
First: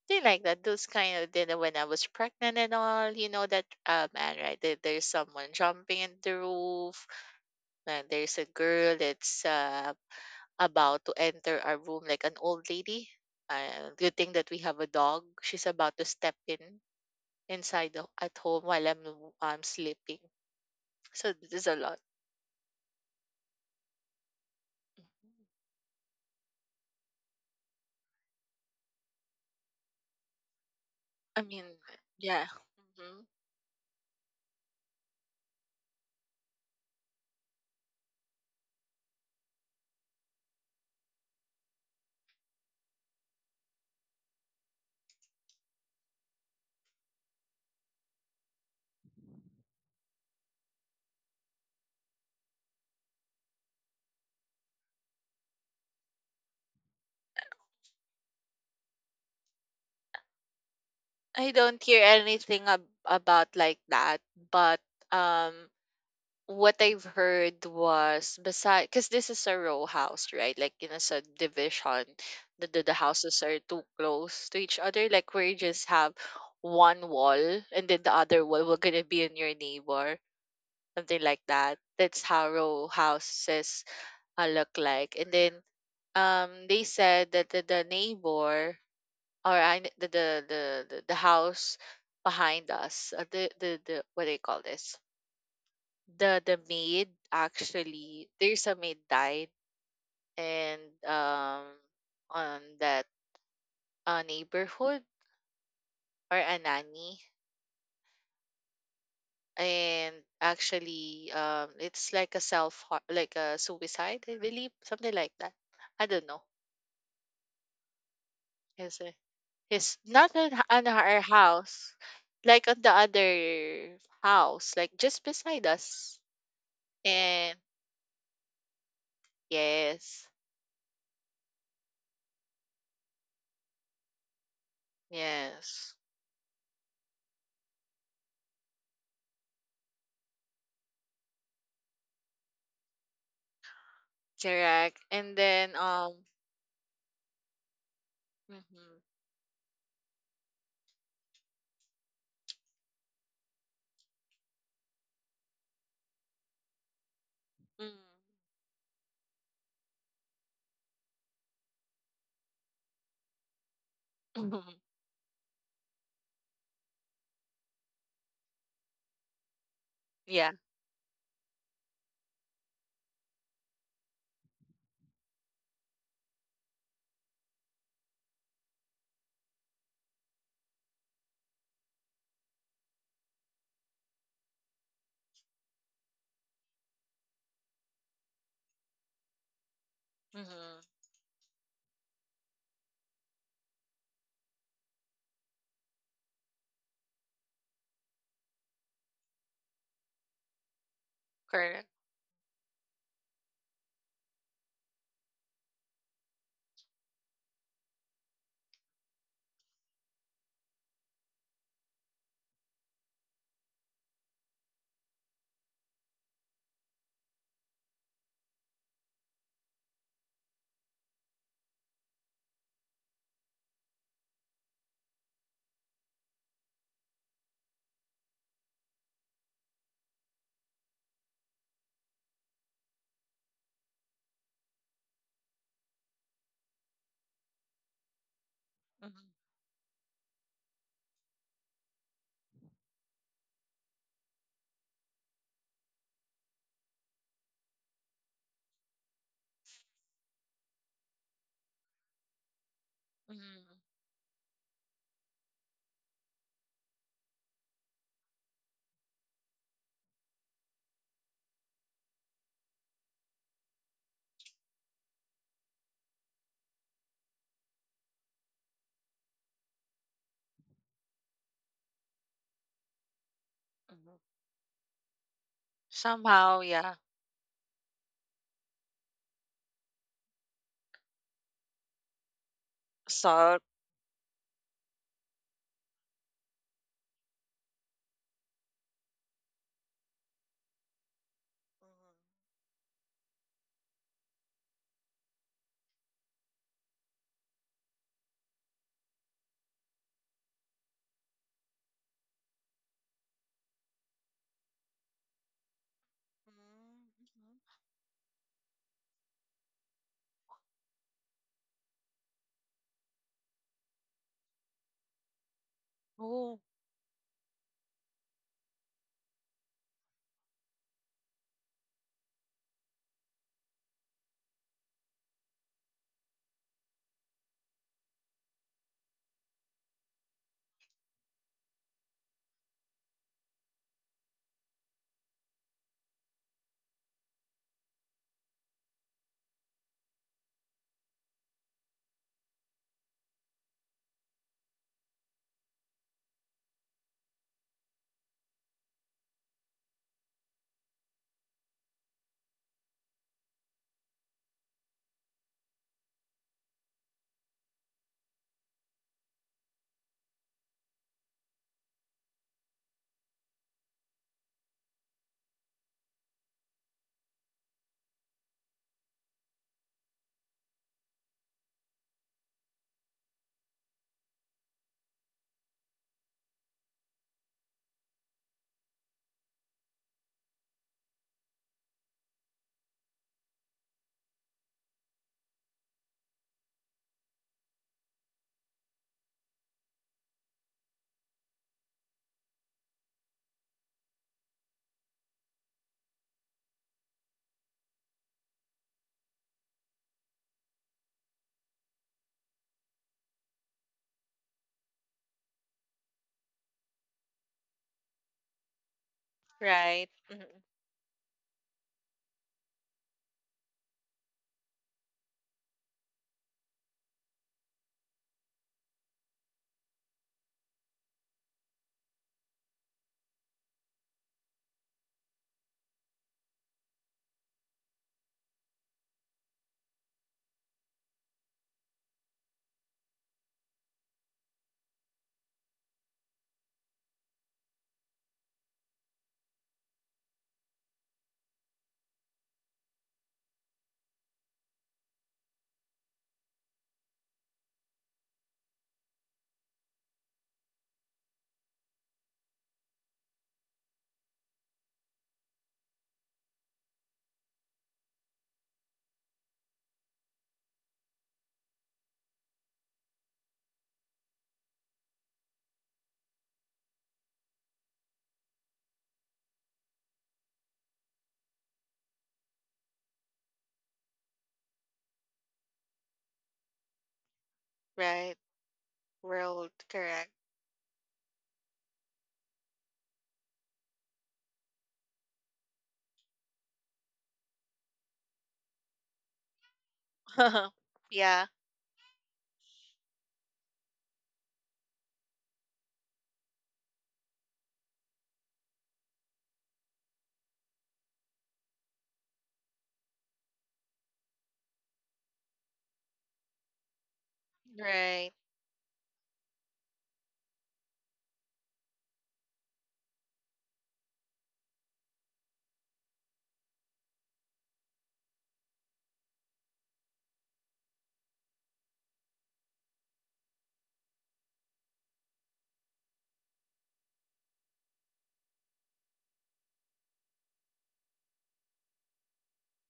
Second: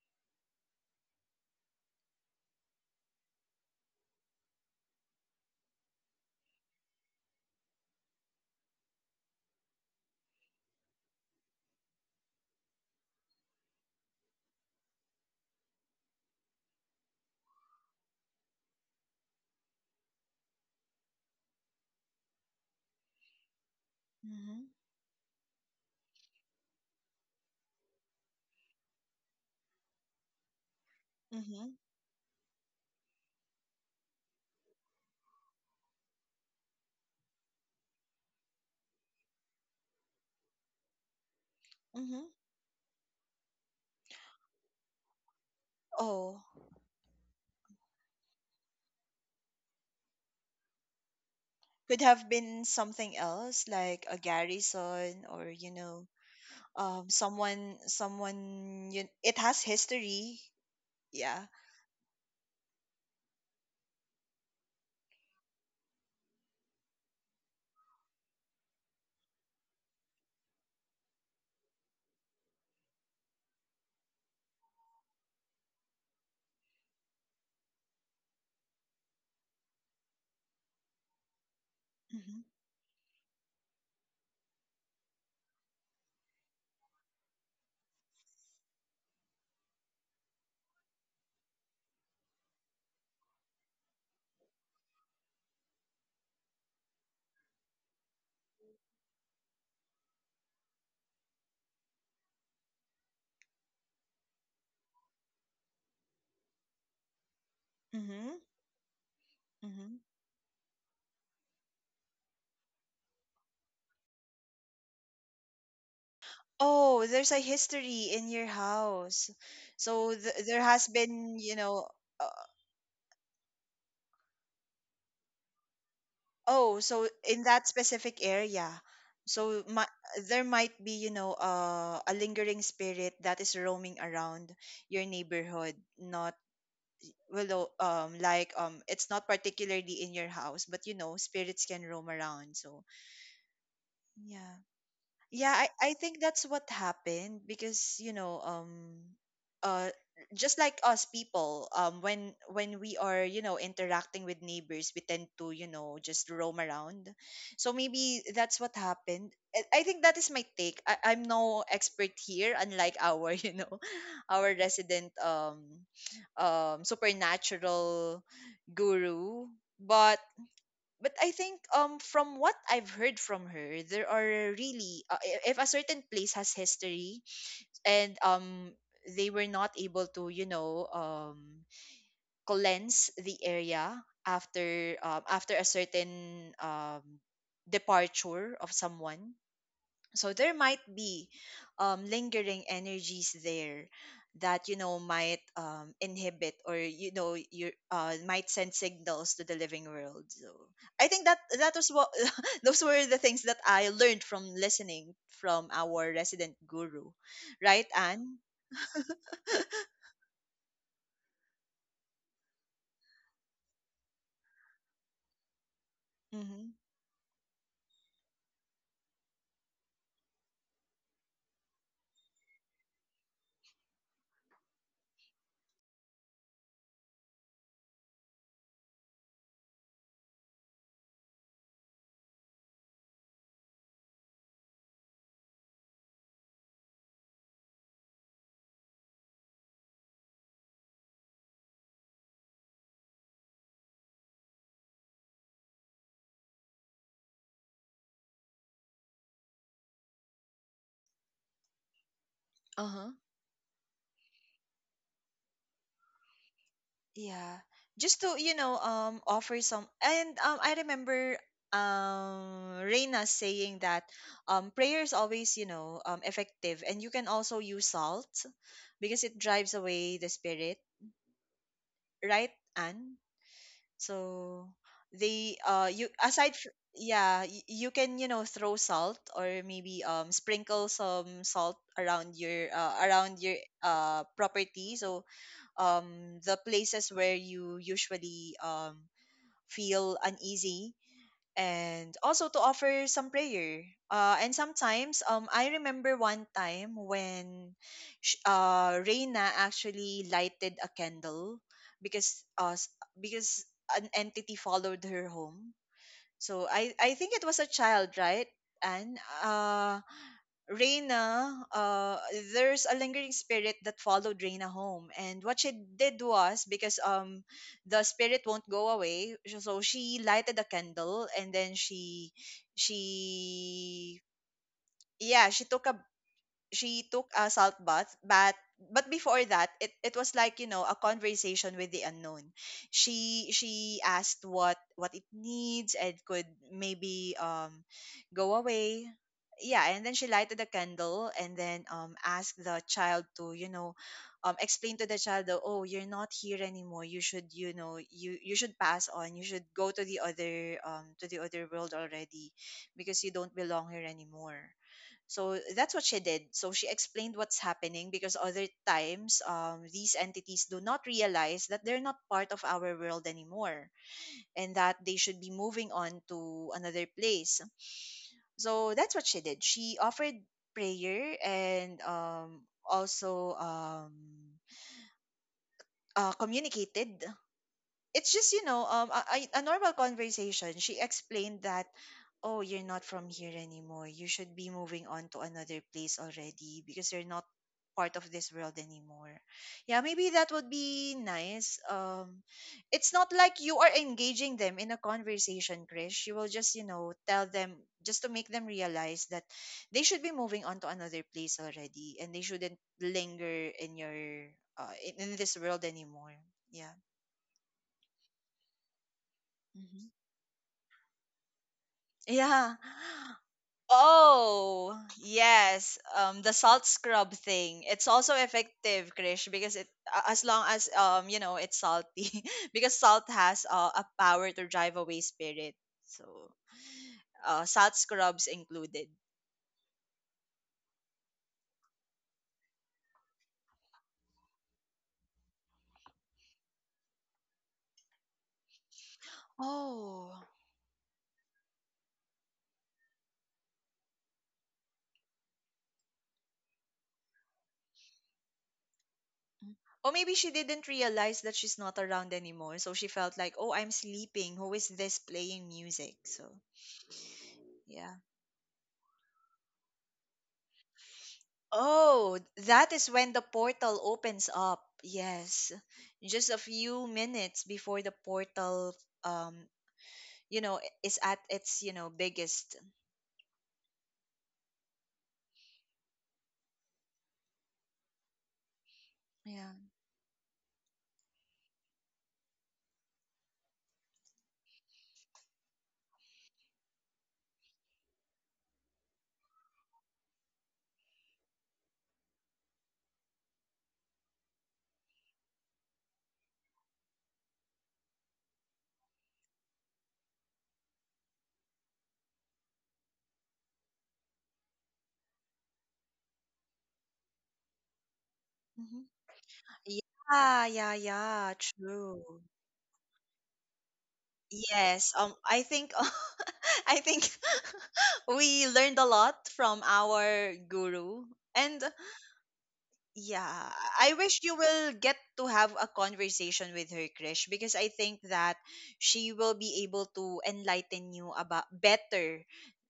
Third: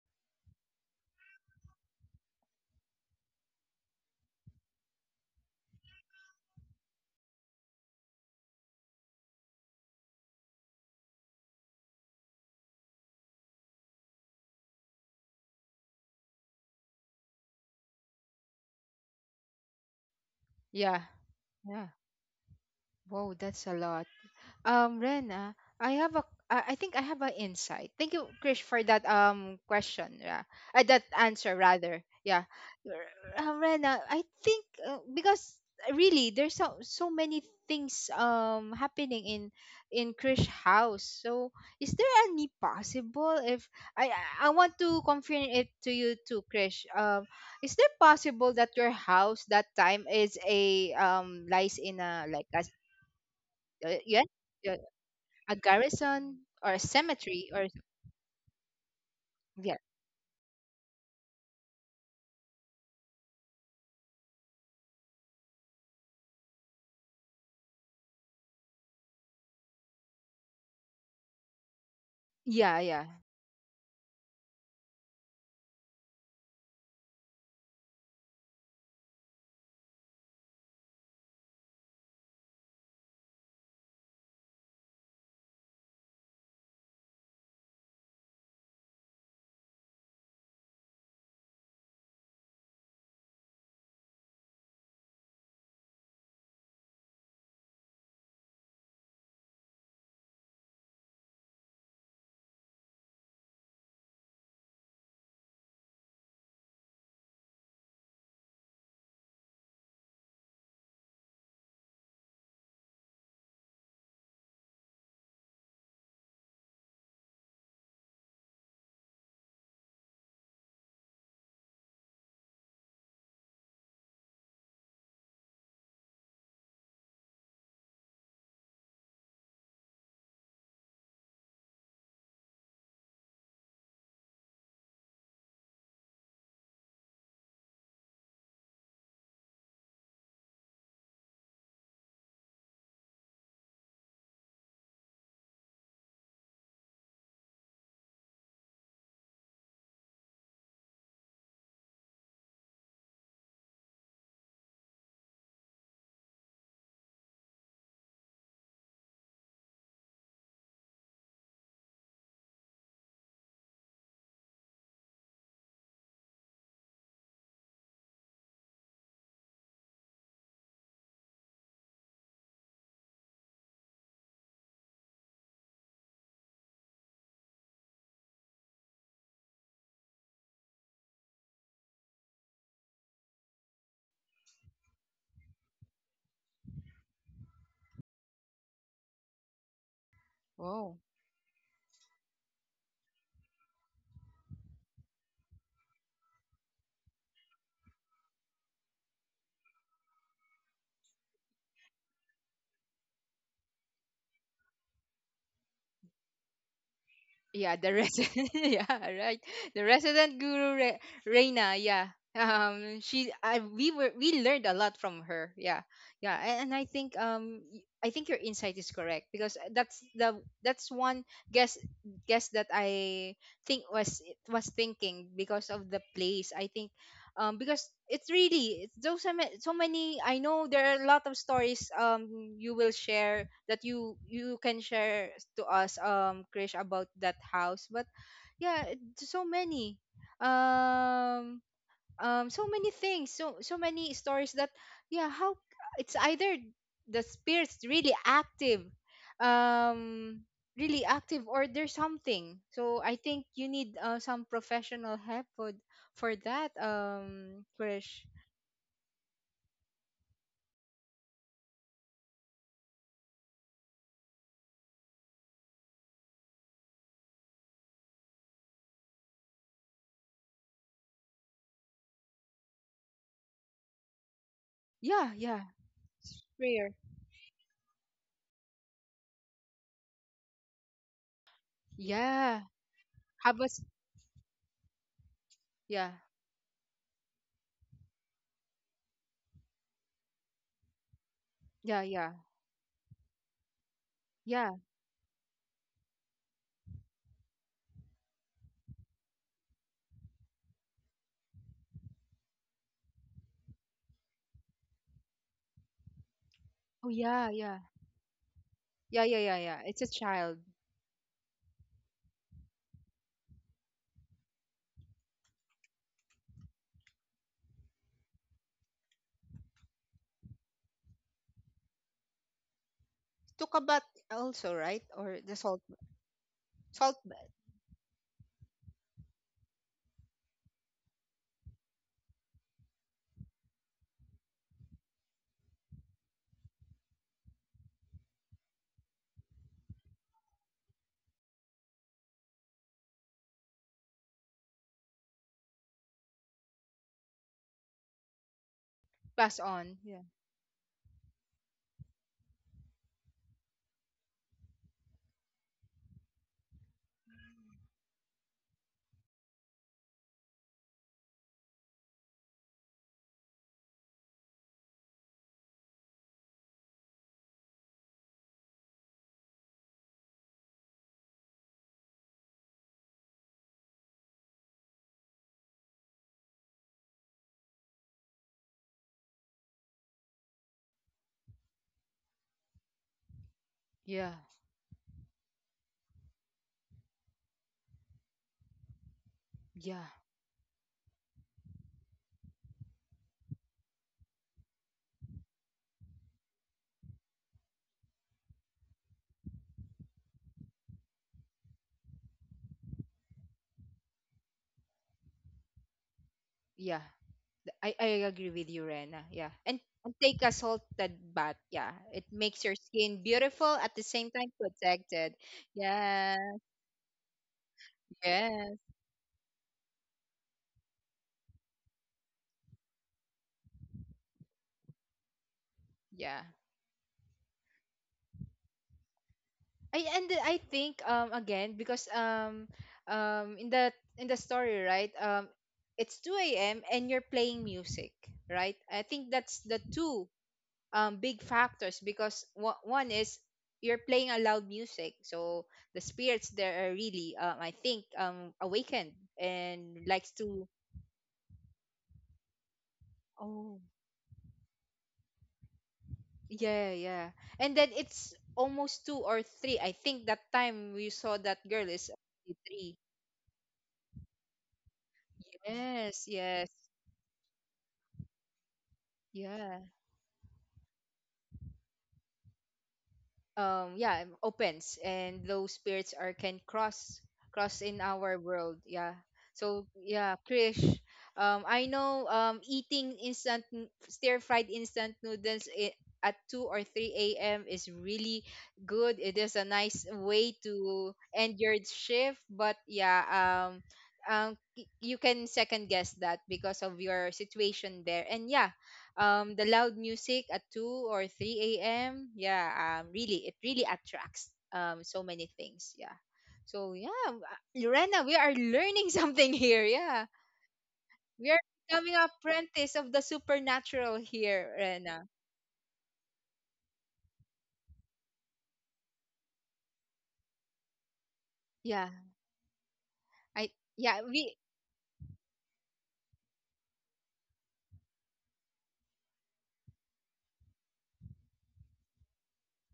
They like that. Those kind of dinner when I was pregnant and all, you know, that um and right there, there's someone jumping in the roof, and there's a girl that's uh about to enter our room, like an old lady. Uh, good thing that we have a dog. She's about to step in inside the, at home while I'm I'm sleeping. yeah, So this is a yeah. lot. Whoa, that's a lot. Mhm. Um, Mhm. Rena, I have a... I I think I have an insight. Thank you, Krish, for that um question. Yeah, uh, that I answer mean, Mhm. rather. Yeah, yeah. R- Mhm. uh, Rena, I think uh, because uh, really there's so so many things um happening in in Krish house. So is there Mhm. any possible if I I I want to confirm it to you Oh, too, Krish. Um, is there possible that your house that time is a um lies could in have a like been a... something else uh, like a yeah, yeah, garrison or a you know, garrison or a um, cemetery or someone, someone. You, it has yeah, history. Yeah. I don't hear anything ab- about like that, but um what I've heard was beside, because this is a row house, right? Like in a subdivision, the, yeah, the the yeah. houses are too close to each other. Like we just have one wall, and then the other wall will gonna be in your neighbor, something like that. That's Mhm. how row houses uh, look like. And then um, they said that the, the neighbor or I the the the the, the house behind us, uh, the the the what do you call this? The the maid, actually there's a maid died and um on that uh, neighborhood, or a nanny. Mhm. Mhm. And actually um it's like a self har- like a suicide, I believe, something like that. I don't know. Oh, there's a history in your Is it? house, It's so not th- in, h- there has on our been, you know. house, like on the other house, like just beside us. Oh, so in And that specific area, so my yes, there might be, you know, uh, a lingering spirit that is roaming around your neighborhood, yes, not well, o- um, like um, it's not particularly in your house, but you know, spirits can roam around. So yeah. correct. And Yeah, I, then I um think that's what happened because you know um Mhm. uh just like us people um when when we are you know interacting with neighbors we tend to, you know, just roam around, so Mm. maybe that's what happened. i I think that is my take. I, I'm no expert here, unlike our you know our Mhm. resident um um supernatural guru, but Yeah. but I think um from what I've heard from her, there are really uh, i- if a certain place has history and um they were not able to, you know, um cleanse the area after um after a certain um departure of someone, so there might Oh, Hmm. be um, lingering energies there that, you know, might um, inhibit or, you know, you uh, might send signals to the living world. So I think that that Correct. was what those were the things that I learned from listening from our resident guru, yeah, right, the Anne? resident yeah, right, the resident guru Re- reina, yeah. Um, she I, we were, we learned a lot from her, yeah. Yeah, a- Mm-hmm. and I think um y- I think your insight is correct because that's the that's one guess, guess that I think was was thinking because of the place, I think. Um, because it's really it's so, so ma- so many. I know there are a lot of stories um you will share that you you can share to us um Krish about that house, but yeah, it- Hmm. so many um, um so many things, so so many stories that yeah. How it's either the spirits really active, um, really active, or there's something, so Uh-huh. I think you Hmm. need uh, some professional help for for that Yeah. um Just Krish. to, you know, um offer some. And um I remember um Reina saying that um prayer is always, you know, um effective, and you can also use salt because it drives away the spirit, right, Anne? Hmm. So Yeah, they yeah, uh you it's aside Somehow, f- prayer, yeah. yeah, y- you can, you know, throw salt or maybe um sprinkle some salt around yeah. your uh, around your Have Salt. us, uh property, so yeah, um the places where you usually um feel uneasy, yeah, and yeah, also to offer some prayer. Uh, and yeah. sometimes, um, I remember one time when sh- uh, Reina actually lighted a candle because uh, because an entity followed her home, so I Oh, I think it Mm-hmm. yeah, was a yeah, child, right? And yeah, yeah, yeah, yeah, uh it's a child. Reina, uh, there's a lingering spirit that followed Reina home. And what she did Oh, was because um the spirit won't go away, so so she lighted a candle and then she Took a bath she also, right? Or yeah, the she salt, took a she salt took a bath. salt bath, but but before that, it, it was like, you know, a conversation with the unknown. She she asked what what it needs and could maybe um go away, yeah, and then she lighted a candle and then um asked the child to, you know, um explain to the child that, oh, you're not here anymore, you should, you know, you you should pass on, you Pass should go on, to yeah, the other um to the other world already because you don't belong here anymore. So that's what she did. So she explained what's happening because other times um, these entities do not realize that they're not part of our world anymore, and that they should be moving on to another place. So that's what she did. She offered prayer and um, also um, uh, communicated. It's just, you know, um a, a a normal conversation. She explained that, oh, you're not from here anymore, you yeah, should be moving on to another place already because you're not part of this world anymore. Yeah, yeah. maybe that would be nice. Um it's not like you are engaging them in a conversation, Chris, you will just, you know, tell them just to make them realize that they should be moving on to another place already and they shouldn't linger in your uh, in, in this world anymore. Yeah. Yeah, th- I, I agree with you, Rena. Yeah. And, Mm-hmm. right. and take Hmm. a salted bath. Yeah, it makes your Yeah. skin beautiful, at the same time Oh, protected. yes. Yeah. Um, the salt scrub thing. It's also Yes. effective, Krish, because it a- as long as um you know it's salty, because salt has uh, a power to drive away spirit. Yeah. So, uh, salt scrubs included. I, and I think um again because um um in the in the story, right? Um it's two a m and you're playing music, right? I think that's the two Oh. um, big factors because wha- one is you're playing a loud music, so the spirits there are really um, I think um awakened and Or likes maybe she to... didn't realize that she's not around anymore, so she felt like, oh, Oh, I'm sleeping. Who is this playing music? So, yeah, yeah. And then yeah. it's almost two or three, I think that time we saw that girl is Oh, already three. that is when the portal opens up. Yes. Yes, Just a yes, few minutes before the portal um yeah, you know i- is at its, you know, biggest. um yeah, um, opens and those spirits are can cross, cross in our Right. world, yeah. Yeah. World. So Correct. yeah, Krish, um I know, um eating instant, stir fried instant noodles i- at two or three a.m. is really good. It is a nice way to Yeah. end your shift, but yeah, um, um y- you can second guess that because of your situation there, and yeah, um the loud music at two or three a.m., yeah, um really it really attracts um so many things, yeah. So yeah, w- uh, Lorena, we Right. are Hmm. learning something here, yeah. Yeah, yeah, We yeah, are becoming true. apprentice of the supernatural here, Yes. Lorena. Um I think I think we learned a lot from our guru. And yeah i yeah, I yeah we wish you will get to have a conversation with her, Krish, because I think that she will be able to enlighten you about better.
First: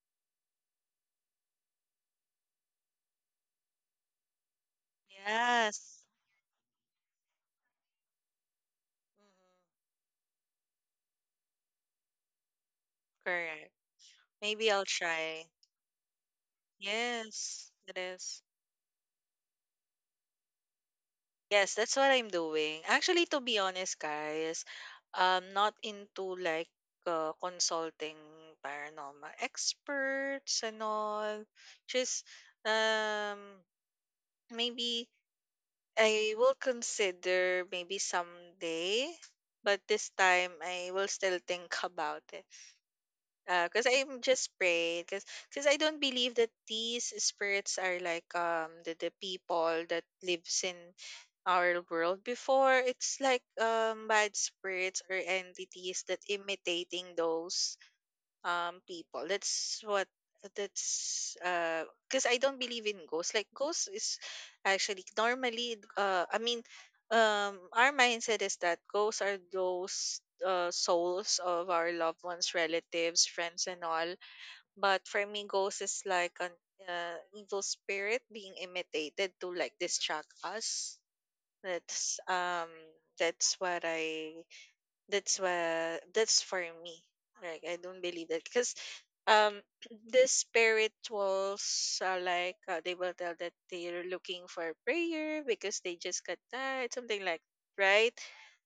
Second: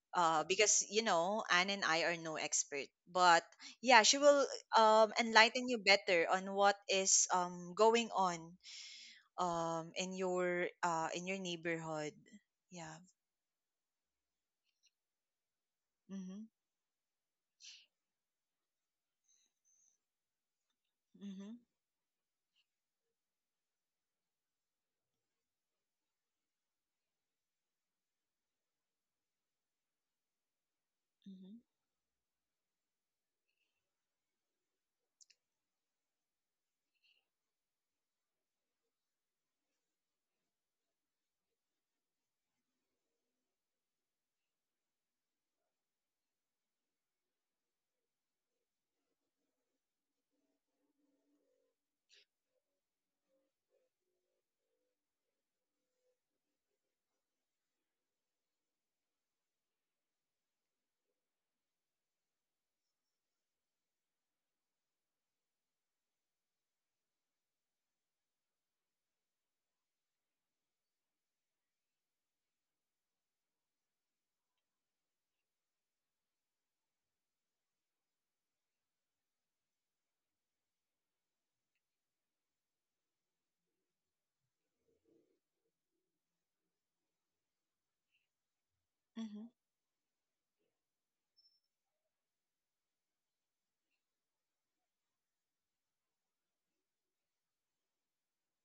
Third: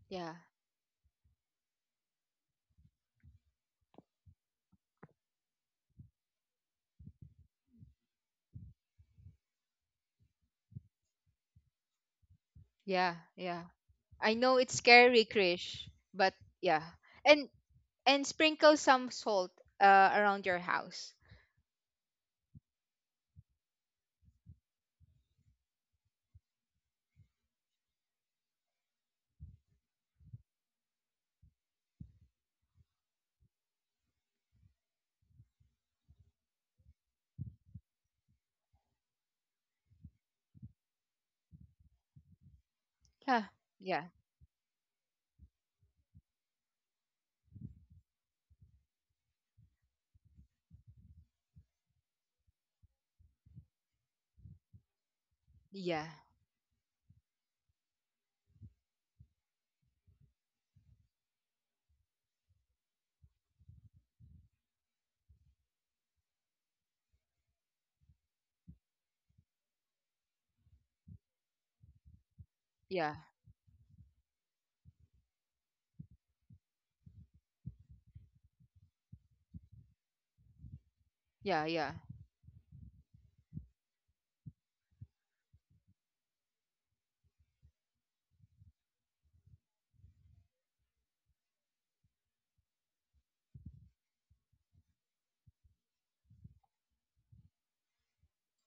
Yeah, Uh, because you know, Anne and I are no expert, but yeah, she will um enlighten you Yes. better on what is um going on Hmm. um in your uh in your neighborhood. Yeah. yeah, yeah. Correct. I know Maybe it's I'll scary, try. Krish, but Mhm. yeah, and Yes, it and is. sprinkle some salt uh around your house. Mhm. Yes, that's what I'm doing. Actually, to be honest, guys, I'm not into like uh, consulting paranormal experts and all. Mhm. Just um maybe I will consider maybe someday, but this time I will still think about it. Yeah, Uh, cause yeah, I'm just praying, cause, 'cause I don't believe that these spirits are like um the, the people that lives in our world before. It's like um bad spirits or entities yeah, that imitating those um people. That's what that's uh because I don't believe in ghosts. Like ghosts is actually normally uh I mean, um our mindset is that ghosts are those uh souls of our loved ones, yeah, relatives, friends and all. But for me ghosts is like an uh, evil spirit being imitated to like distract us. yeah, yeah, that's um that's what I that's what, that's for me. Like I don't believe that because Mhm. um the spirituals are like uh, they will tell that they're looking for prayer because they just got tired, something like right.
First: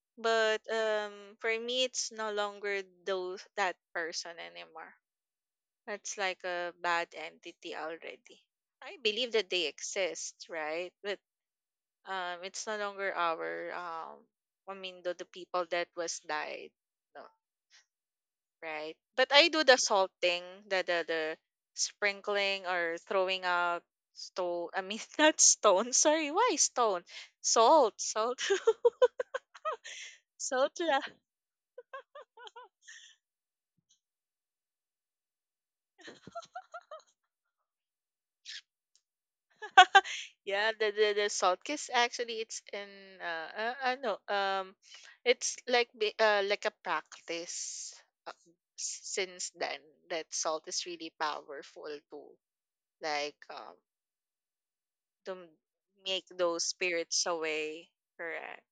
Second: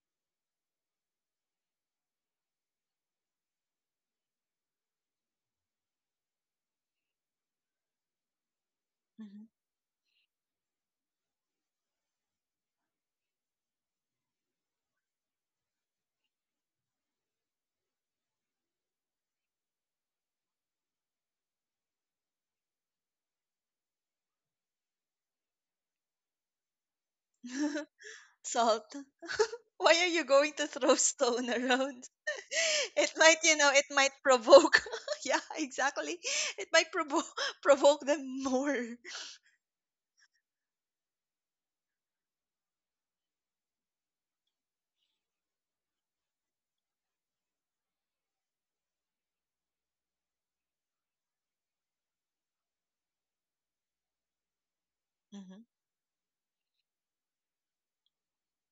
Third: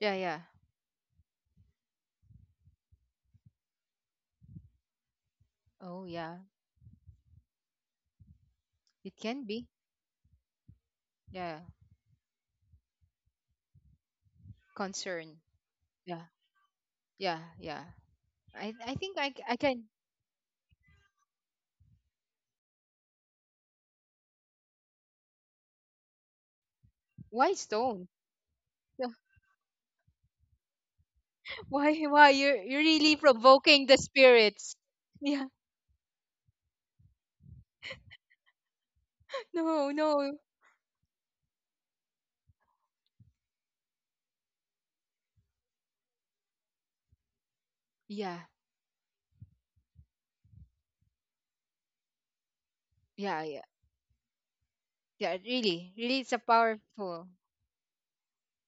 yeah, yeah. But um for me it's no longer those, that person anymore. Oh That's like yeah, a bad entity already. I it believe can Mhm. that they be. exist, right? But Yeah, um, it's no longer our um I mean, the, the concern. people that was Yeah, died. No, yeah, yeah. I right? I think But I c- I I do the can. salting, the the, the sprinkling or throwing out stone, I mean not stone, sorry, why stone? Why Salt, stone? salt, Salt. Why are you going to salt, throw yeah. stone Why around? Why you're you're It really might, you know, it provoking the might spirits? provoke. Yeah, Yeah. exactly. It might provoke provoke them more. No, no. Yeah, the the, the salt kiss, actually it's in uh, uh uh, no um it's like bi- uh like a practice, uh, Yeah, s- since then, that salt is really powerful too, like yeah, yeah, um to yeah. Mm-hmm. Really, really, make it's a those spirits powerful. away. Correct.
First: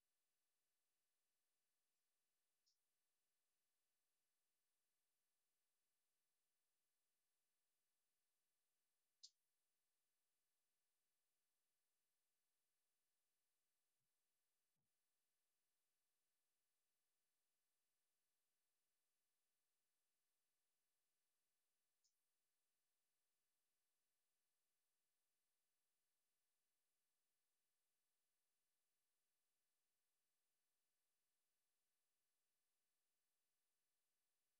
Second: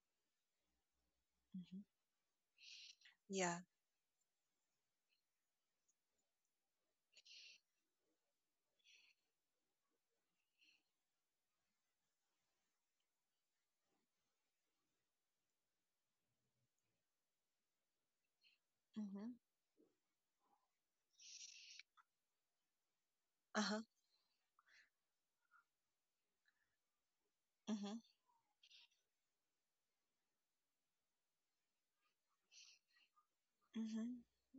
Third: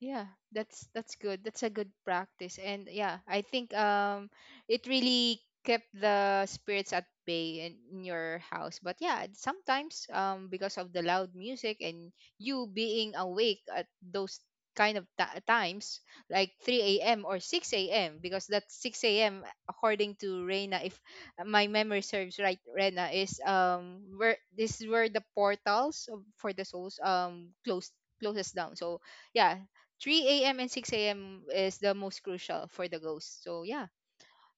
Yeah, that's that's good. That's a Hmm. good practice. And yeah, I Yeah. think um it really kept the spirits at bay in, in your house. But yeah, sometimes um because of the loud music and you being awake at those kind of ta times, like three a m or six a m, because that 6 Mm-hmm. a.m. according to Reina, if my memory serves right, Reina, is Uh huh. um where this is where the portals of- for the souls um closed, Mm-hmm. closes down. So yeah, three a m and six a m is the most crucial for the ghost. So yeah, Mm-hmm.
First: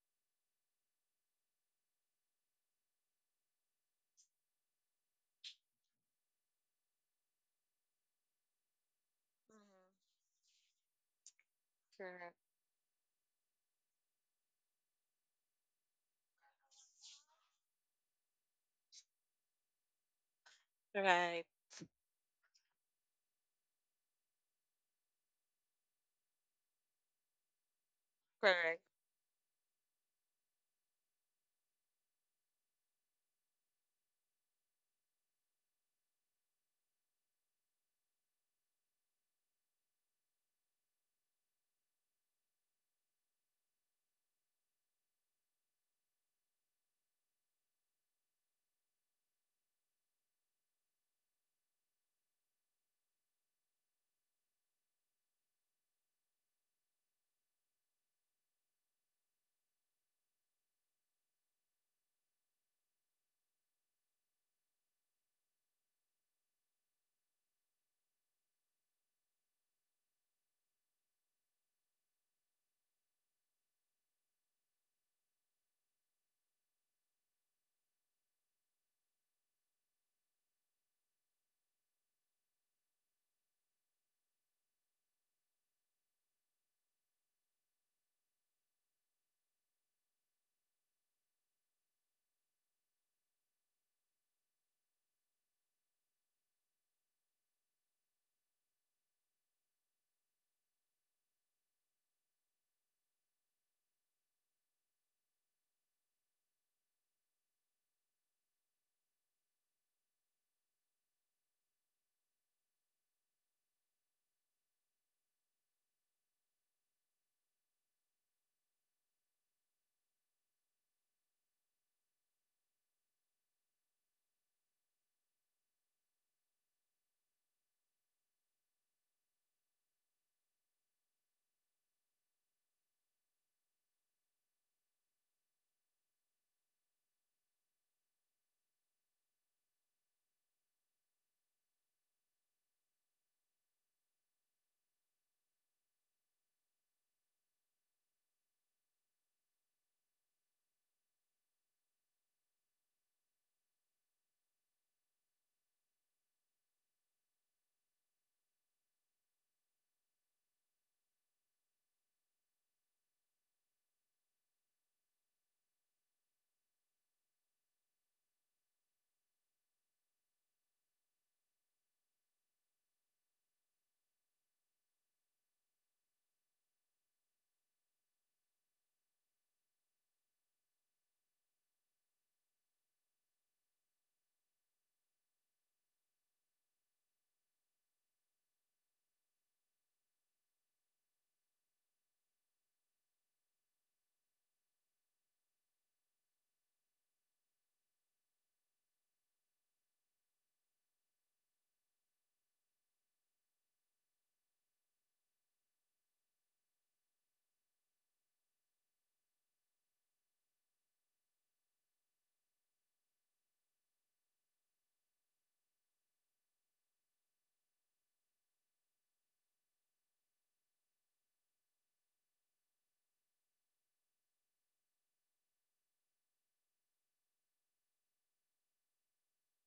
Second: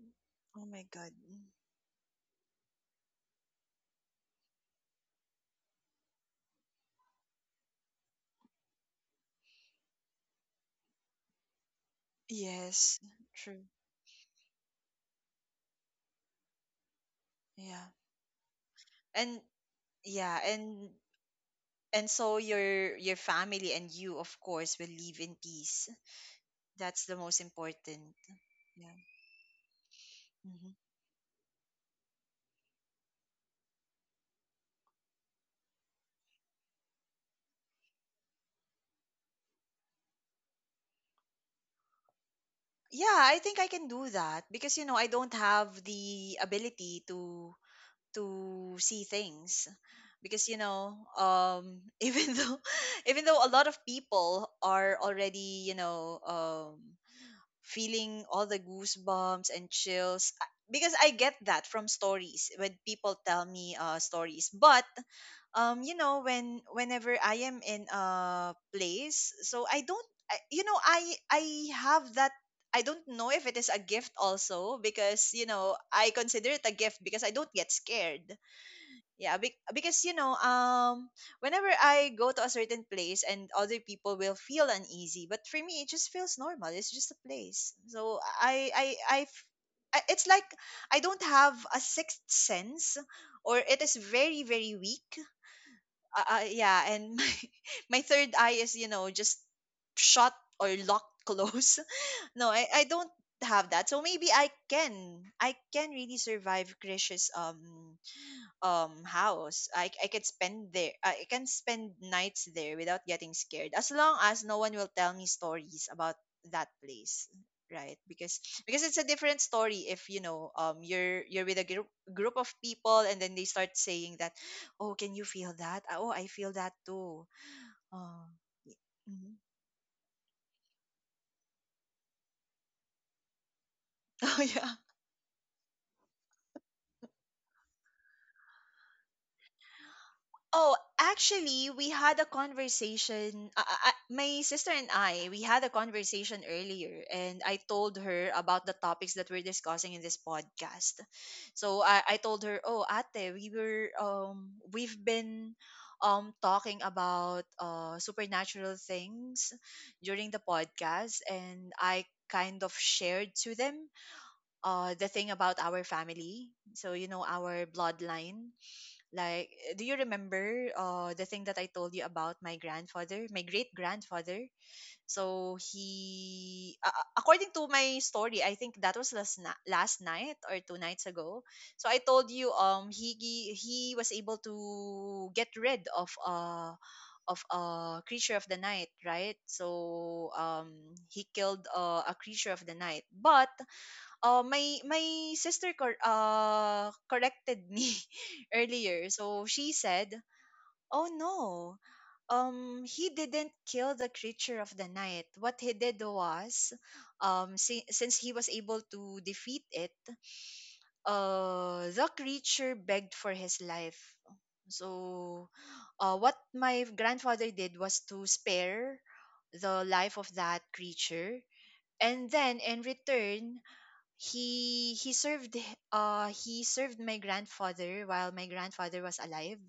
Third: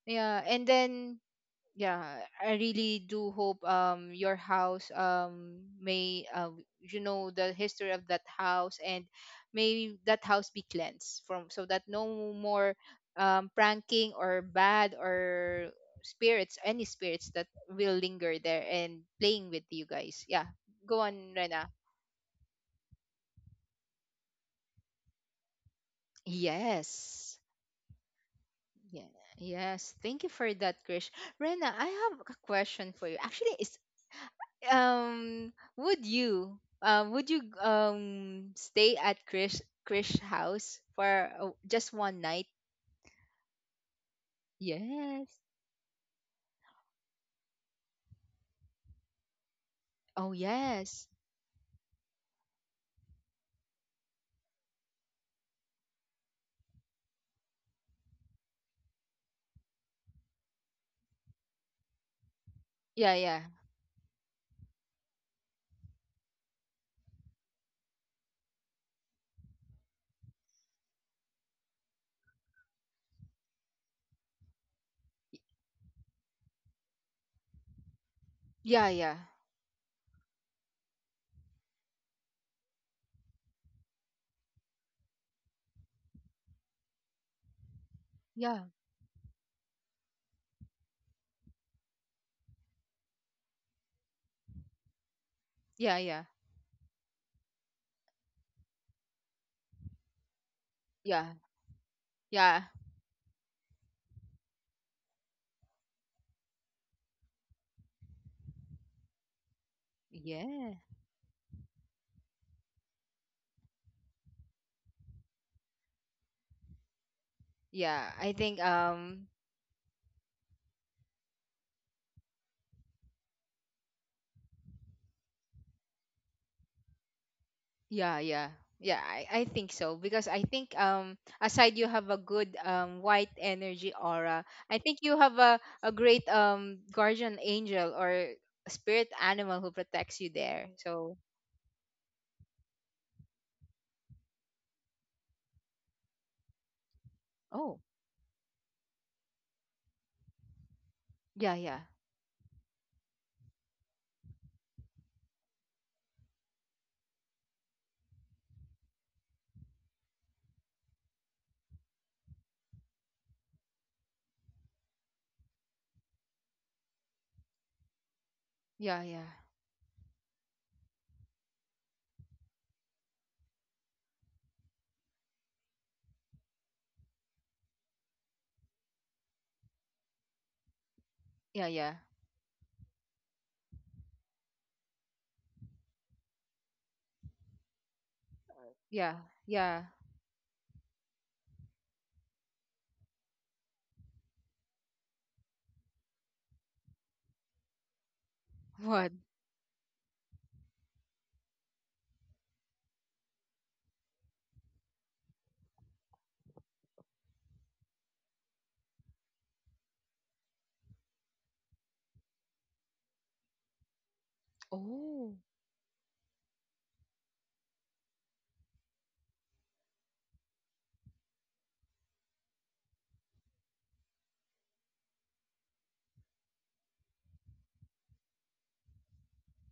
yeah, Oh and my god. then yeah, I really do hope um your house um may uh, you know, the history of that house and may Mm-hmm. that house be cleansed from, so that no more Yes. um True. pranking or bad or spirits, any spirits that Yeah. will linger there and And playing with you guys. yeah, Yeah, and go Correct. on, Right. Rena. and so your your family and you, of course, will live in peace. That's the Yes. most important. Correct. Yeah. Yeah, yes. Thank you for Mm-hmm. that, Krish. Rena, I have a question for you. Actually, it's um would you uh, would you um stay at Krish Krish house for uh, just one night? Yeah, I think I can do that because you know I don't Yes. have the ability to to see things Oh, because you know yes. um even though even though a lot of people are already, you know, um feeling all the goosebumps and chills. I- because I get that from stories when Yeah, people yeah. tell me uh stories, but um you know when whenever I am in a place, so I don't I, you know i I have that, I don't know if it is a gift also, because you know I consider it a gift because I don't get scared, Yeah, yeah. yeah, be- because you know um whenever I go to a certain place and other people will feel uneasy, but for me it just feels normal, it's just a place. So Yeah. i i I f- I- it's like I don't have a sixth sense, or it is very very weak, Yeah, yeah. uh, uh, yeah, and my, my third eye is, you know, just shut or locked Yeah. close. No, Yeah. I, I don't have that. So maybe I can I can really survive Krish's um um house i, I can spend Yeah. there I can spend nights there without getting scared, as long as no one will tell me stories about that place, right? Yeah. I because think because it's a um... different story if you know um you're you're with a group group of people and then they start saying that, "Oh, can you feel that?" "Ah, oh, I feel that too." Yeah, "Oh." yeah. Yeah, I, Mhm. I think so, because I think um aside, you have a good um white energy aura, Oh, yeah. I think you have a, a great um guardian angel or spirit animal who protects you there. Oh, So, actually, we had a conversation. Uh, uh, uh, my sister and I, we had a conversation earlier, and I oh, told her about the topics that we're discussing in this podcast. yeah, yeah. So I, I told her, "Oh, Ate, we were um we've been um talking about uh supernatural things during the podcast, and I kind of shared to them uh the thing about our family. So you know our bloodline." Yeah, yeah. Like, uh, do you remember uh, the thing that I told you about my grandfather, my great grandfather? So he, uh, according to my story, I think that was last na- last night or two nights ago. Yeah, So yeah. I told you, um, he he he was able to get rid of uh of a creature of the night, Yeah. right? Yeah. So um, he killed uh, a creature of the night, but uh, my my sister cor- uh, corrected me earlier. What? So she said, "Oh no, um, he didn't kill the creature of the night. What he did was, um, si- since he was able to defeat it, uh, the creature begged for his life. Oh, So, uh, what my grandfather did was to spare the life of that creature." And then in return, he he served uh he served my grandfather while my grandfather was alive.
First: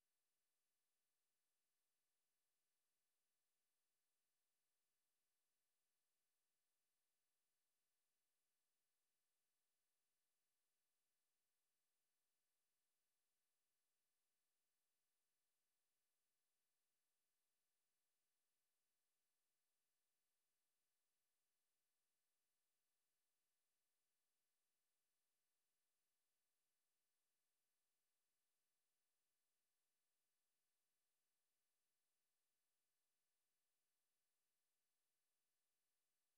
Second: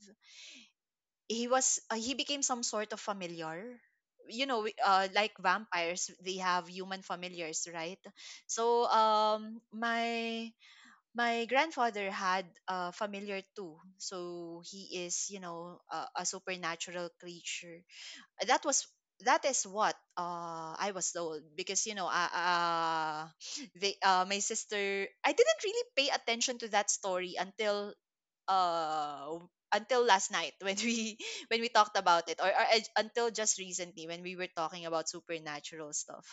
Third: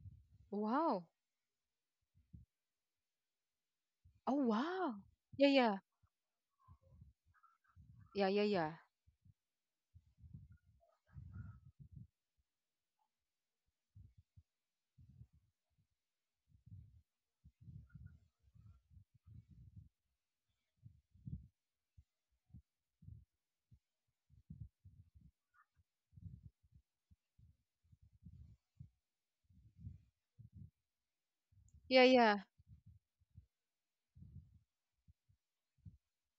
wow. He was uh, he became some sort of familiar. Oh, You know, we- wow. uh like Yeah, yeah. vampires, they have human familiars, right? Yeah, yeah, yeah. So um my my grandfather had a familiar too, so he is, you know, a, a supernatural creature that was, that is what uh I was told, because you know uh, uh they uh my sister, I didn't really pay attention to that story until uh until last night when we when we talked Yeah, about yeah. it, or, or I- until just recently when we were talking about supernatural stuff.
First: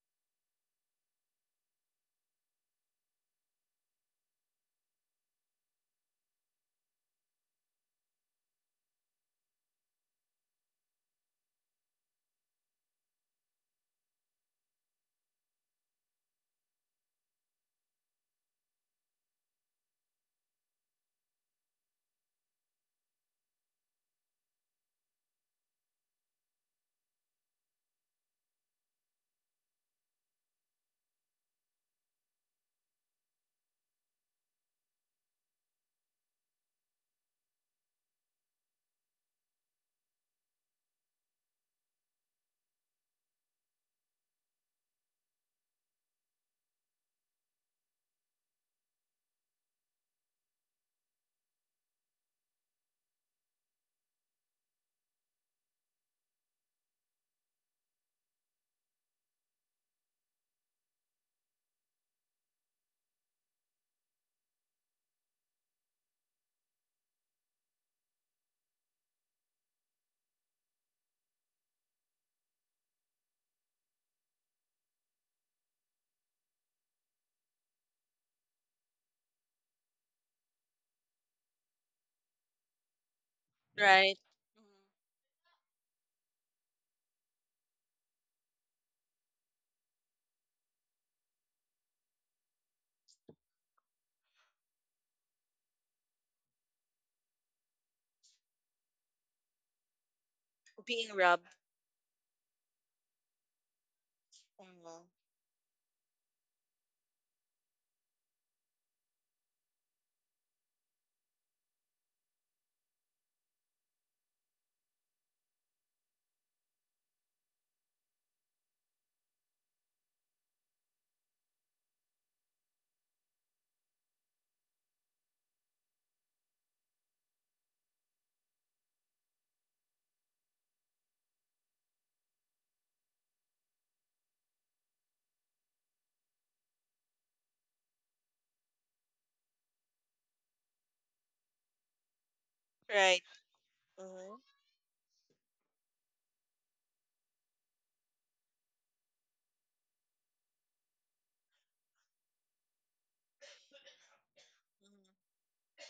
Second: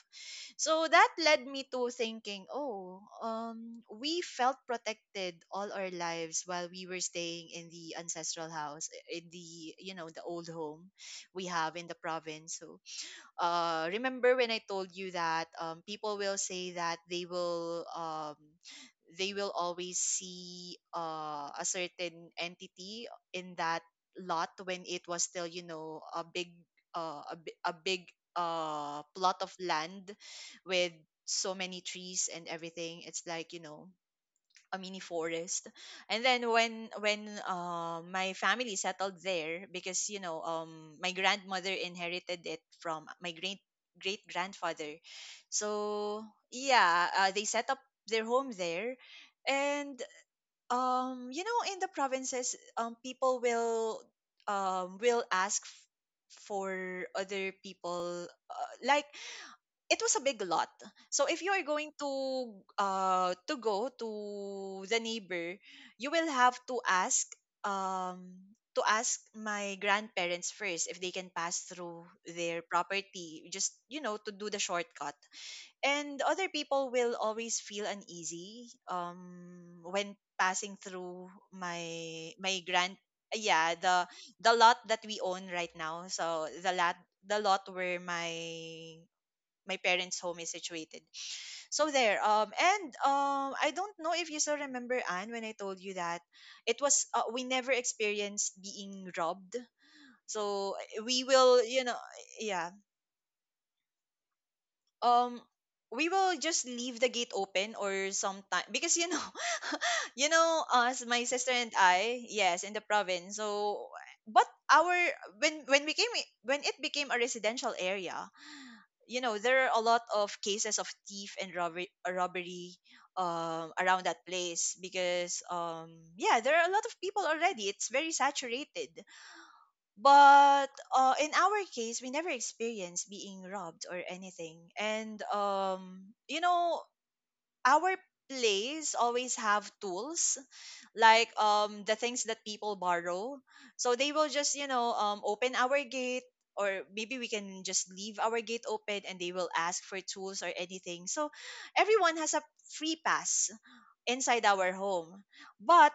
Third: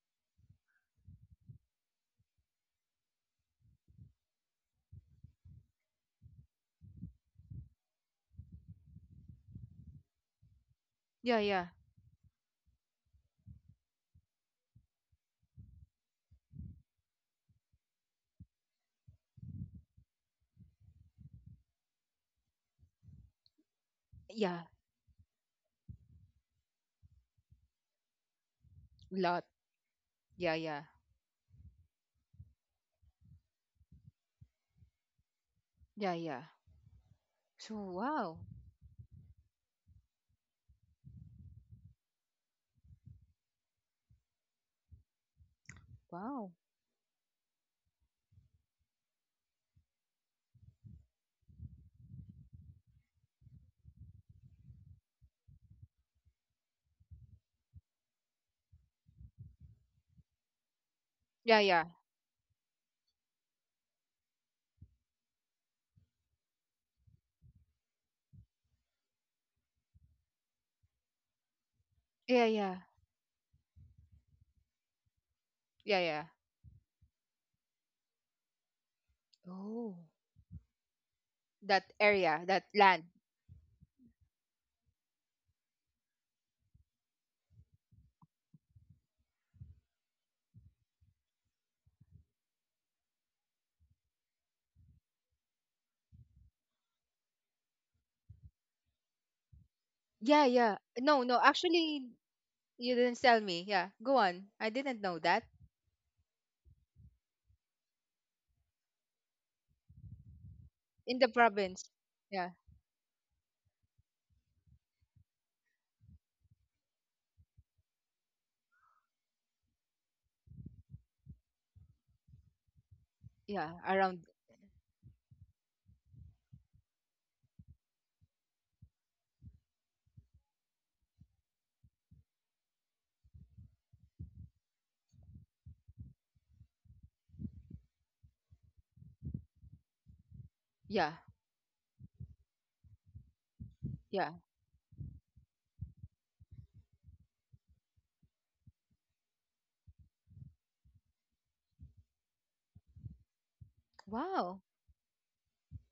So that led me to thinking, oh, um, we felt protected all our lives while we were staying in the ancestral house, in the you know the old home Yeah, we yeah. have in the province. So uh, remember when I told you that um, people will say that they will um, they will always see uh, a certain entity in that lot Yeah, when it was still you know a big uh, a, bi- a big uh, plot lot. of land Yeah, yeah. with so many trees and everything. It's like, you know, a mini forest. Yeah, And then yeah. when when So, uh, my wow. family settled there because you know um my grandmother inherited it from my great great grandfather. So Wow. yeah, uh, they set up their home there. And um you know in the provinces um people will um will ask f- for other people, uh, like, it was a big lot. So if you are Yeah, yeah. going to uh to go to the neighbor, you will have to ask um to ask my grandparents first if they can pass through Yeah, their yeah. property, just you know to do the shortcut. Yeah, And yeah. other people will always feel uneasy um Oh, when passing through that my area, my that grand— land. yeah, the Right. the lot Mm-hmm. that we own right now. So the lot, the lot where my my parents' home is situated. So there. Um, and um, I don't know if you still remember, Anne, when I told you that it was uh, we never experienced being robbed. Yeah, So yeah. eh, Being we No, no, robbed. will, you know, actually yeah. you didn't tell me. Yeah. Go on. I didn't Mm-hmm. know Um, that. we will just leave the gate open, or sometime, because you know, you know, us, In my the sister and province. I, Yeah. yes, in the province. So, but our— when when we came, when it became a residential area, you know there are a lot of cases of thief and robbery, robbery Yeah, um, around that around, place, because um, yeah, there are a lot of people already, it's very saturated. But uh, in our case we never experienced being robbed or anything. And um, you know, our place always have tools, yeah. like um the things that people Right. borrow. So they will Yeah. Mm-hmm. just you know um open our gate, or maybe we can just leave our gate open and they will ask for tools or anything. So everyone has a free pass inside Wow. our home. But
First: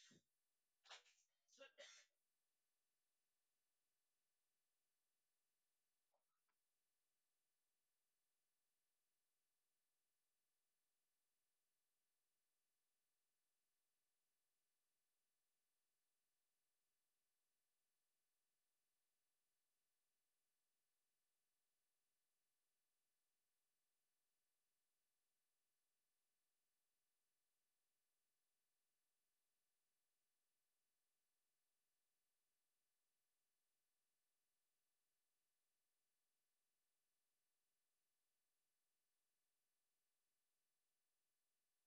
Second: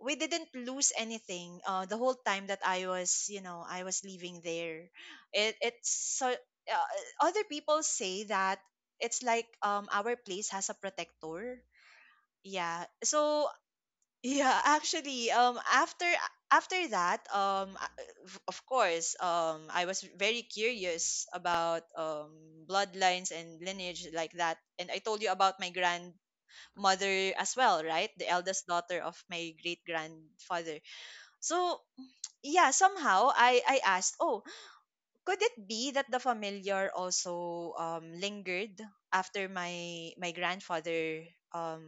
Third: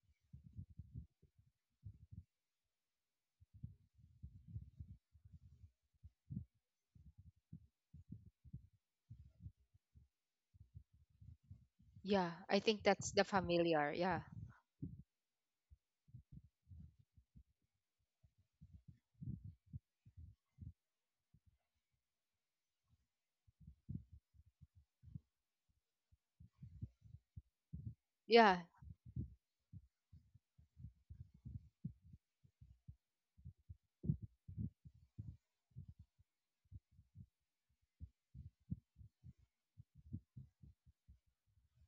we didn't lose anything uh, the whole time that I was you know I was living there. It it's so uh, other people say that it's like um our place has a protector. Yeah, I think Yeah, that's the so familiar. Yeah. yeah, actually, um, after after that, um, I- of of course, um, I was very curious about um bloodlines and lineage like that, and I told you about my grandmother as well, right? The Yeah. eldest daughter of my great grandfather. So yeah, somehow I I asked, oh, could it be that the familiar also um lingered after my my grandfather um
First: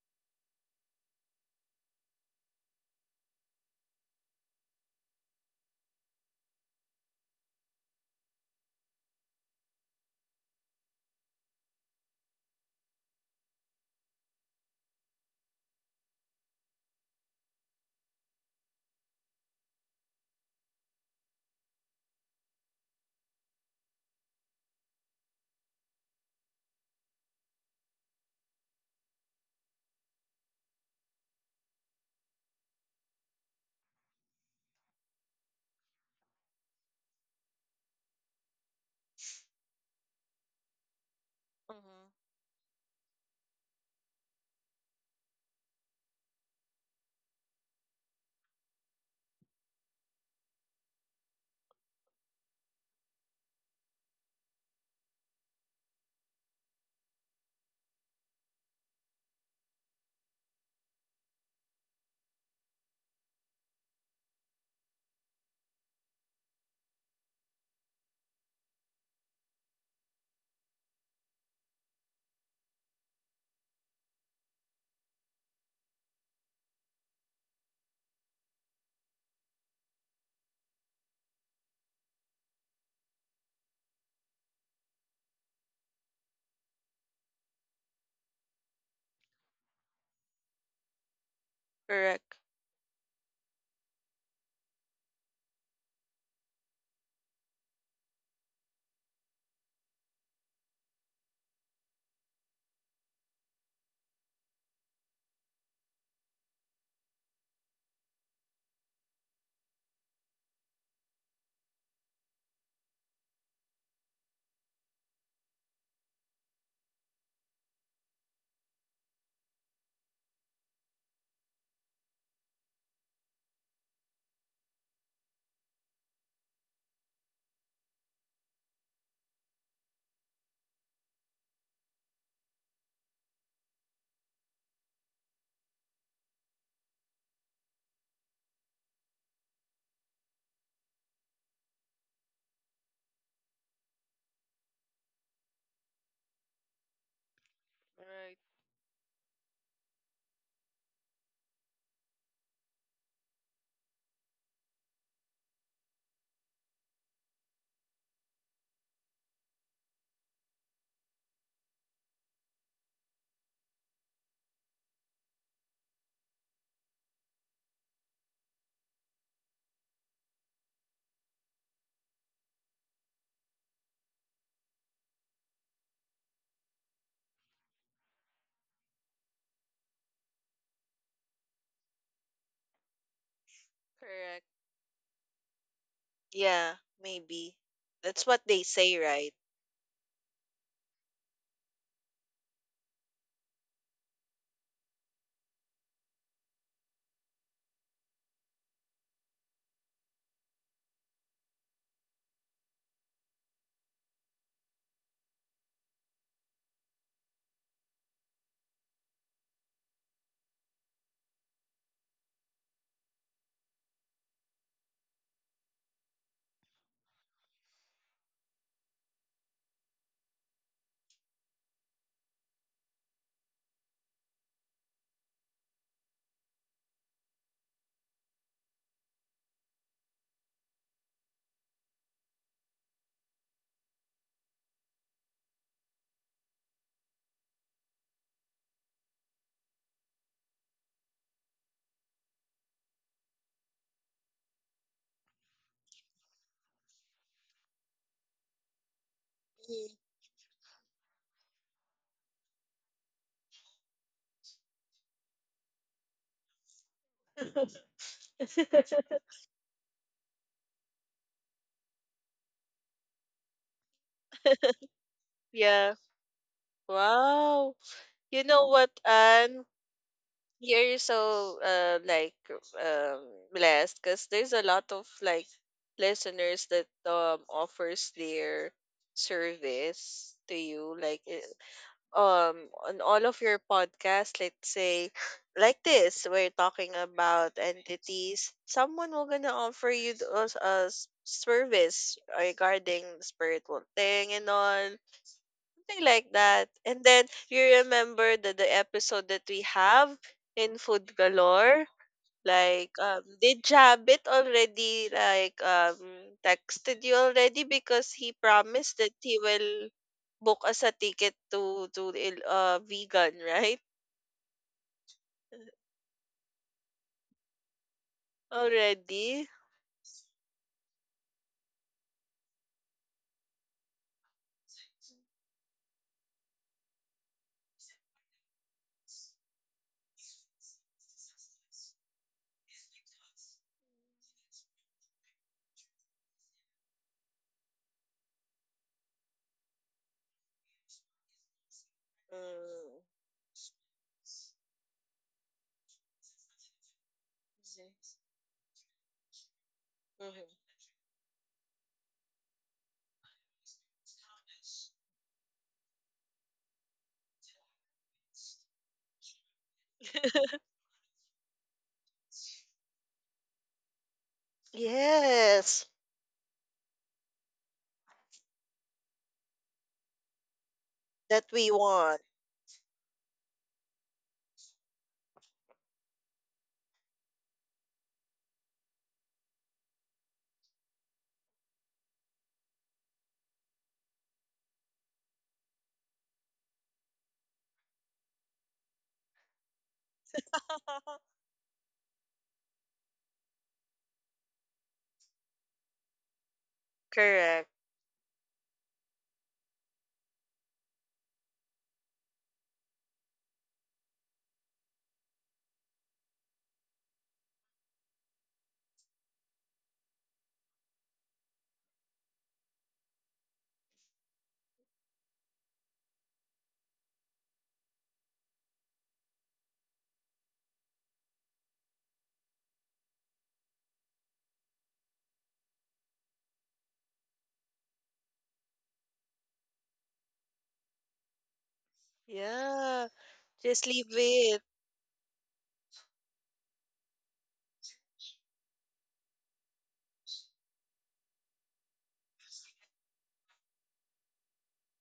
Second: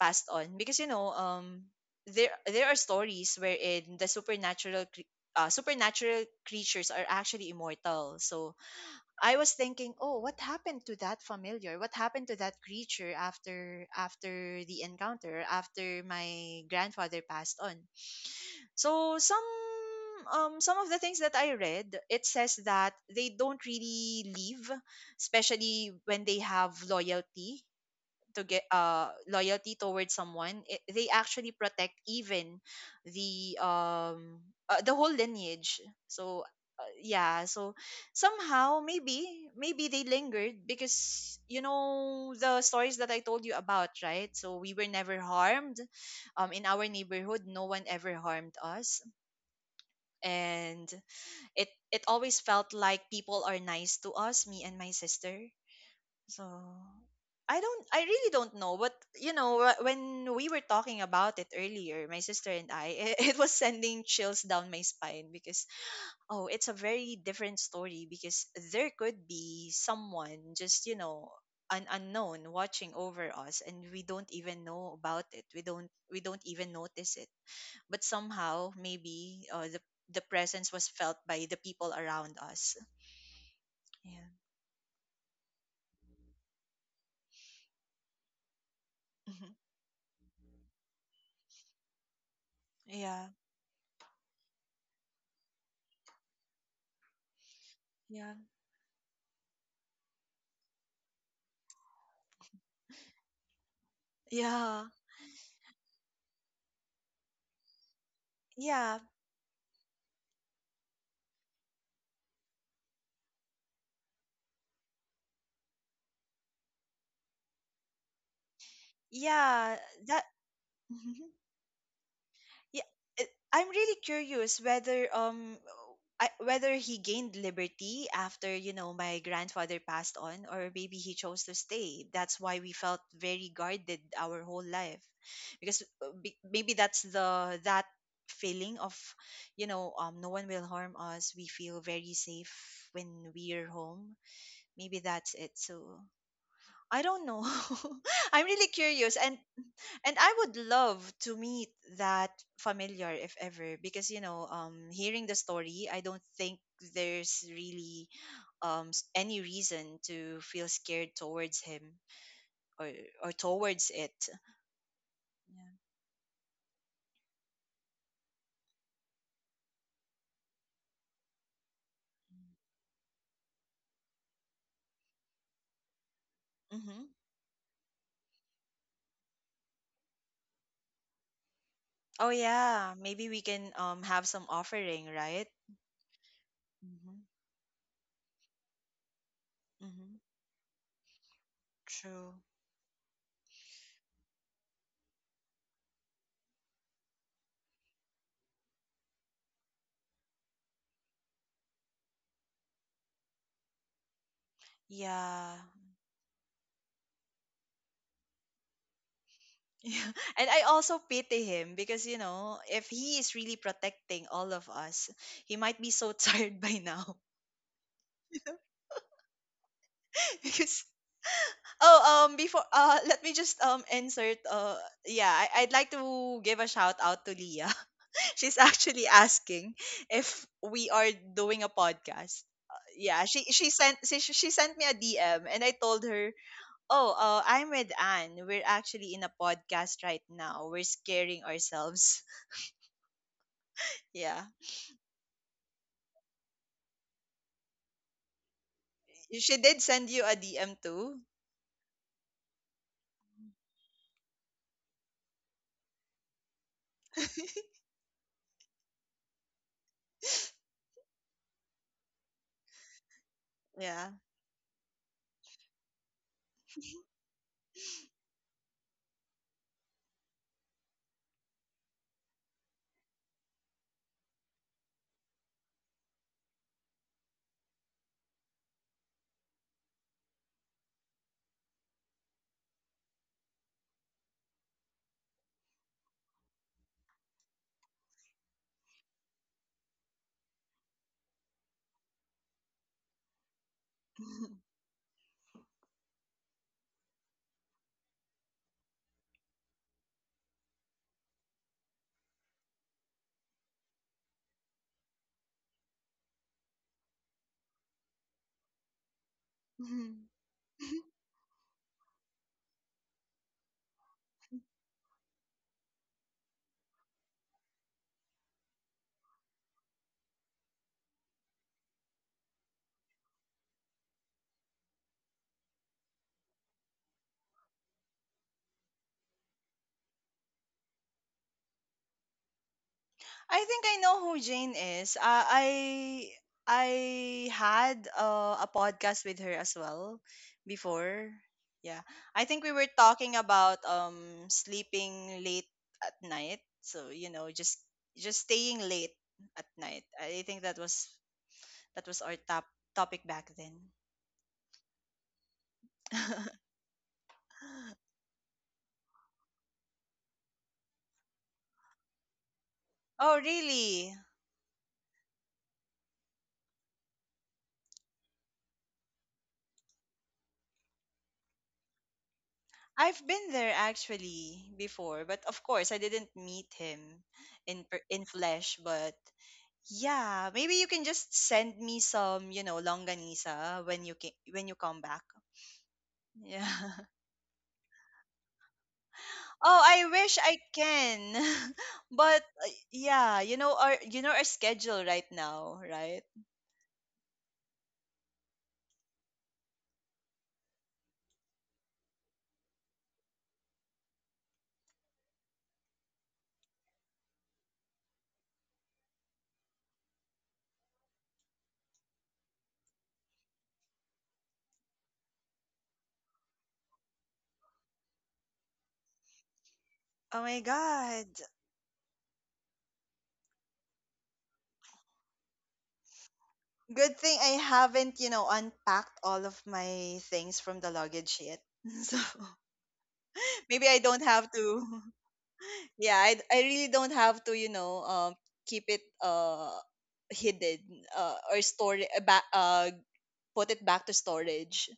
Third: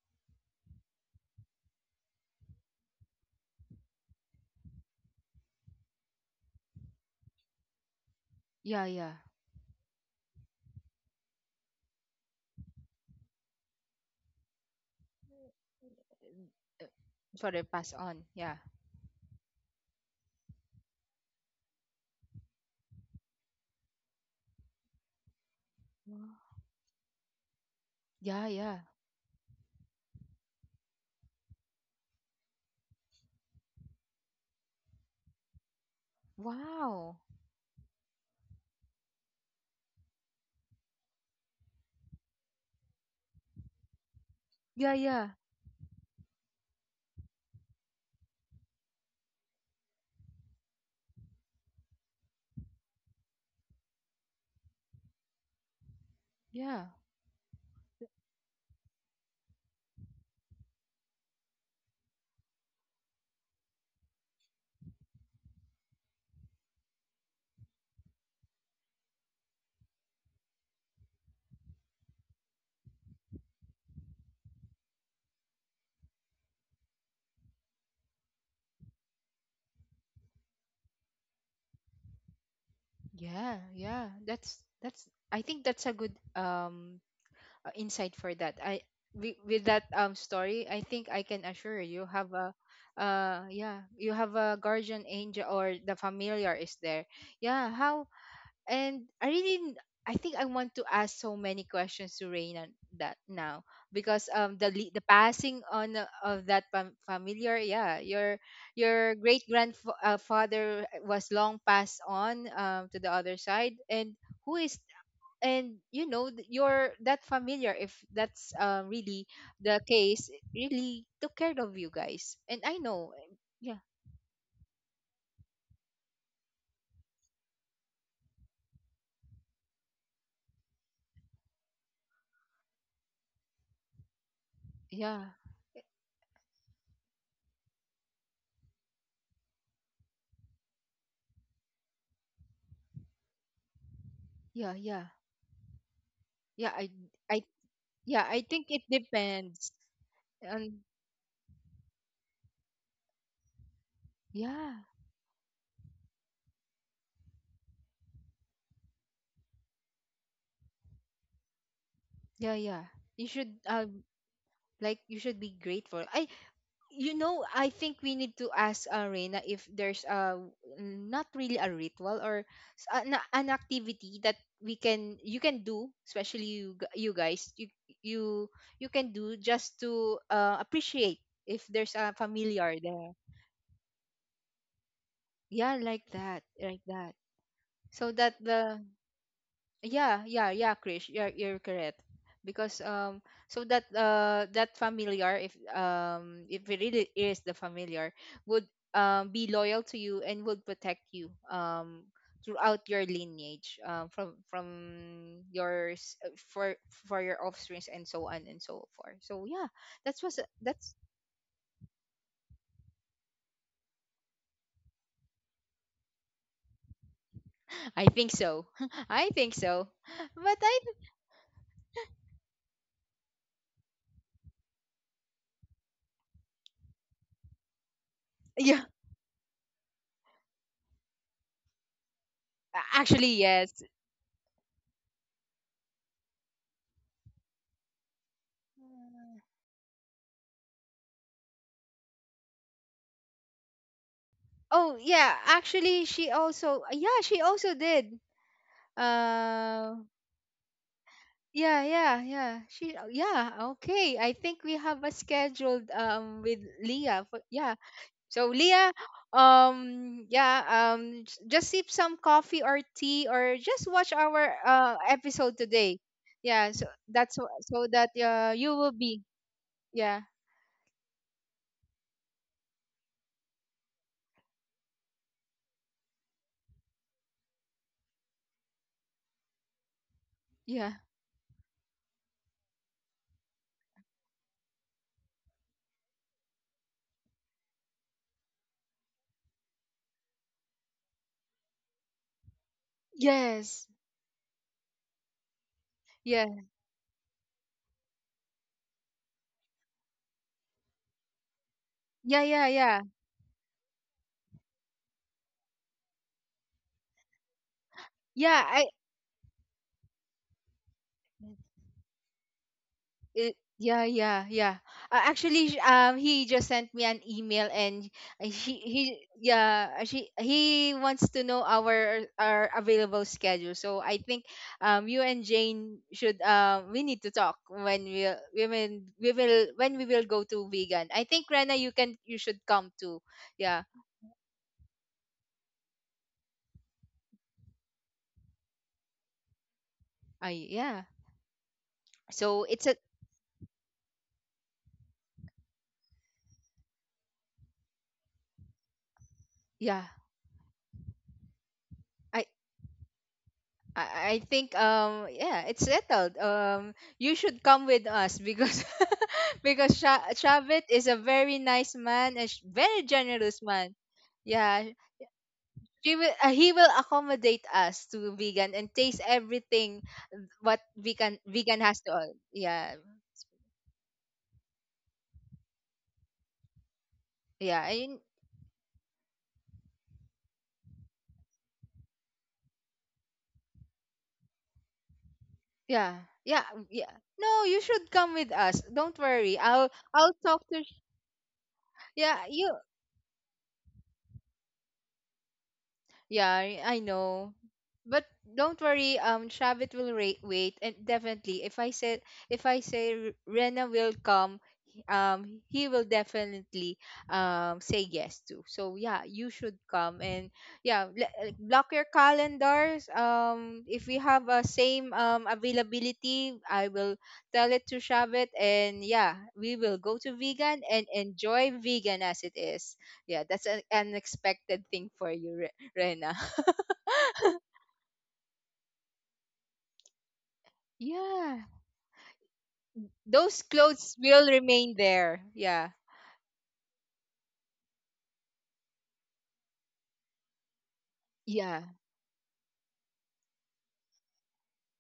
passed on? Because you know um there there are stories wherein the supernatural cre- uh, supernatural creatures are actually immortal. So Yeah, yeah. I was thinking, oh, what happened to that familiar? What happened to that creature after after the encounter, after my Uh, grandfather passed sorry, on? pass on. Yeah. So some um some of the things that I read, it says that they don't really leave, especially when they Wow. have loyalty to Yeah, get yeah. uh loyalty towards someone. It, they actually protect even the um uh, the whole lineage. So uh, Wow. yeah, so somehow maybe maybe they lingered. Because you Mm-hmm. know the stories that I told you about, right? So we were Yeah, never yeah. harmed um in our neighborhood, no one ever harmed us. And it it always felt like people are nice to us, me and my sister. So Yeah. I don't, I really don't know. But you know wh- when we were talking about it earlier, my sister and I, it, it was sending chills down my spine, because oh it's a very different story. Because there could be someone just you know an unknown watching over us, and we don't even know about it, we don't we don't even notice it. But somehow maybe uh, the the presence was felt by the people around us. Yeah, yeah. Yeah. That's that's I think that's a good um uh, insight for that. I, wi- with that um story, I think I can assure you Correct. have a yeah uh yeah, you have a guardian angel or the familiar is there. Yeah, how. yeah. And I really n- I think I want to ask so many questions to Raina that now, because um the Yeah. le- the passing on uh, of that fam- familiar, yeah, your Yeah. your great grandfather, uh, father, was long passed on um to the other side, and who is, and you know th- you're that familiar, if that's uh, really Yeah, the that. case, really took Mhm. care of you guys, and I Yeah, know eh, it- I'm yeah, really curious whether um I, whether he gained liberty after, you know, my grandfather passed on, or maybe he chose to stay. That's why we felt very guarded our whole life. yeah, Because eh, uh, be- maybe that's the that feeling of, you know, um no one will harm us. We feel very safe when we're home. yeah, Maybe yeah, that's it. So yeah, i I don't know. i yeah, Right. I I'm think really it curious. and depends. and I would And love to meet that familiar, if ever, because you know yeah, um hearing the story, I don't think there's really um s- any reason to feel scared towards him, yeah, yeah, or you or should towards um... it. like, you should be Yeah. grateful. I, you know, I think we need to ask uh, Reina if there's a mm, not really a ritual or s- an, an activity that we can, you can do, especially you g- Mm-hmm. you guys, you you you can do, just to uh, appreciate if there's a Oh familiar yeah, there. maybe we can um have Correct. some offering, right? Yeah, like that, Yeah. like that. Mm-hmm. Maybe. So That's that what they the... say, right? Yeah, Mm-hmm. yeah, yeah, Krish, you're you're correct. True. Because um, so that uh that familiar, if um if it really is the familiar, would um be loyal to you and would protect you um throughout your lineage um from from Yeah. yours, uh, for for your offsprings and so on and so forth. So yeah, Yeah. That's was and I that's... also pity him, because you know if he is really protecting all of us, he might be so tired by now. I think so. I think so. But I... Because oh um before uh let me just um insert uh yeah I, I'd like to give a shout out to Leah. She's Yeah, actually asking if we are doing a podcast. Uh, a- yeah, actually she she yes. sent she, she sent me a D M and I told her, "Oh, uh, I'm with Anne. We're actually in a podcast right now. We're scaring ourselves." Yeah. Oh yeah, actually she also, yeah, she also did. She did Uh send you a D M too. yeah, yeah, yeah. She yeah, okay. I think we have a scheduled um with Leah for yeah. So Leah, Mm. um yeah, um j- just sip some coffee or tea or just watch Yeah. our uh episode Yeah. today. Yeah, so that's wh- Wow. so that You uh know you what, will be, Anne? yeah, You're so uh, like um, blessed, because there's a lot of like listeners that um offers their service to yeah. you, like i- um on all of your podcasts. Let's say like this, we're talking about entities, someone will gonna offer you th- us a s- service regarding spiritual Yes. thing and all, something like Yeah. that. And then you remember the, the episode that we have in Food Galore? Yeah, yeah, Like, yeah. um, did Jabit already like um texted you already, because he Yeah, I... promised that he will book us a ticket to to Il- uh vegan, It, right? yeah, yeah, yeah. Uh, actually, sh- um, he just sent me an email, and uh, he, he, Already. yeah, uh, she, he wants to know our our available schedule. So I think, um, you and Jane should, um, we need to talk when we we will, we will when we will go to vegan. I think Rena, you can you should come too. I Yeah, think I know who Jane is. Uh, I I had uh, a podcast with her as well I yeah. before. Yeah, I So think we it's were a, Mm. talking about um sleeping late at night. So you know, just just staying late at night. yeah. I Mhm. think that was that was our top topic back then. I I think um yeah, it's settled, um, you should come with us because because Sha- Shabit is a very nice man and sh- very Oh generous man, really? yeah. Yes. She will, uh, he will accommodate us to vegan and taste everything what vegan That we vegan has to want. all, yeah, I've been there actually before, but of course I didn't meet him in yeah, per- and in flesh, but yeah, maybe you can just send me some, you know, longanisa when you ca- when you come back. yeah, yeah, Yeah. yeah, no, you should come with us, don't worry, Oh, I'll I I'll wish I talk to Sh- can. yeah, But you... uh, yeah, you know our you know our schedule right now, right? Yeah, I I know. Correct. But don't worry, um Shabit will ra- wait, and definitely if I said if I say R- Rena will come, he- um he will definitely um say yes too. So yeah, you should come, and yeah, le- uh, block your calendars. Um if we have a same um availability, I will tell it to Shabit, and yeah, we will go to Oh my vegan and God. enjoy vegan as it is yeah that's an unexpected thing for you, Rena. Good thing I haven't, you know, unpacked all of my things from the luggage yet. Yeah. So Yeah, Those just maybe I leave clothes don't will have it. to. remain there. Yeah. Yeah, I, I really don't have to, you know, um, keep it uh hidden uh, or Yeah. store it, uh, ba- uh, put it back to storage.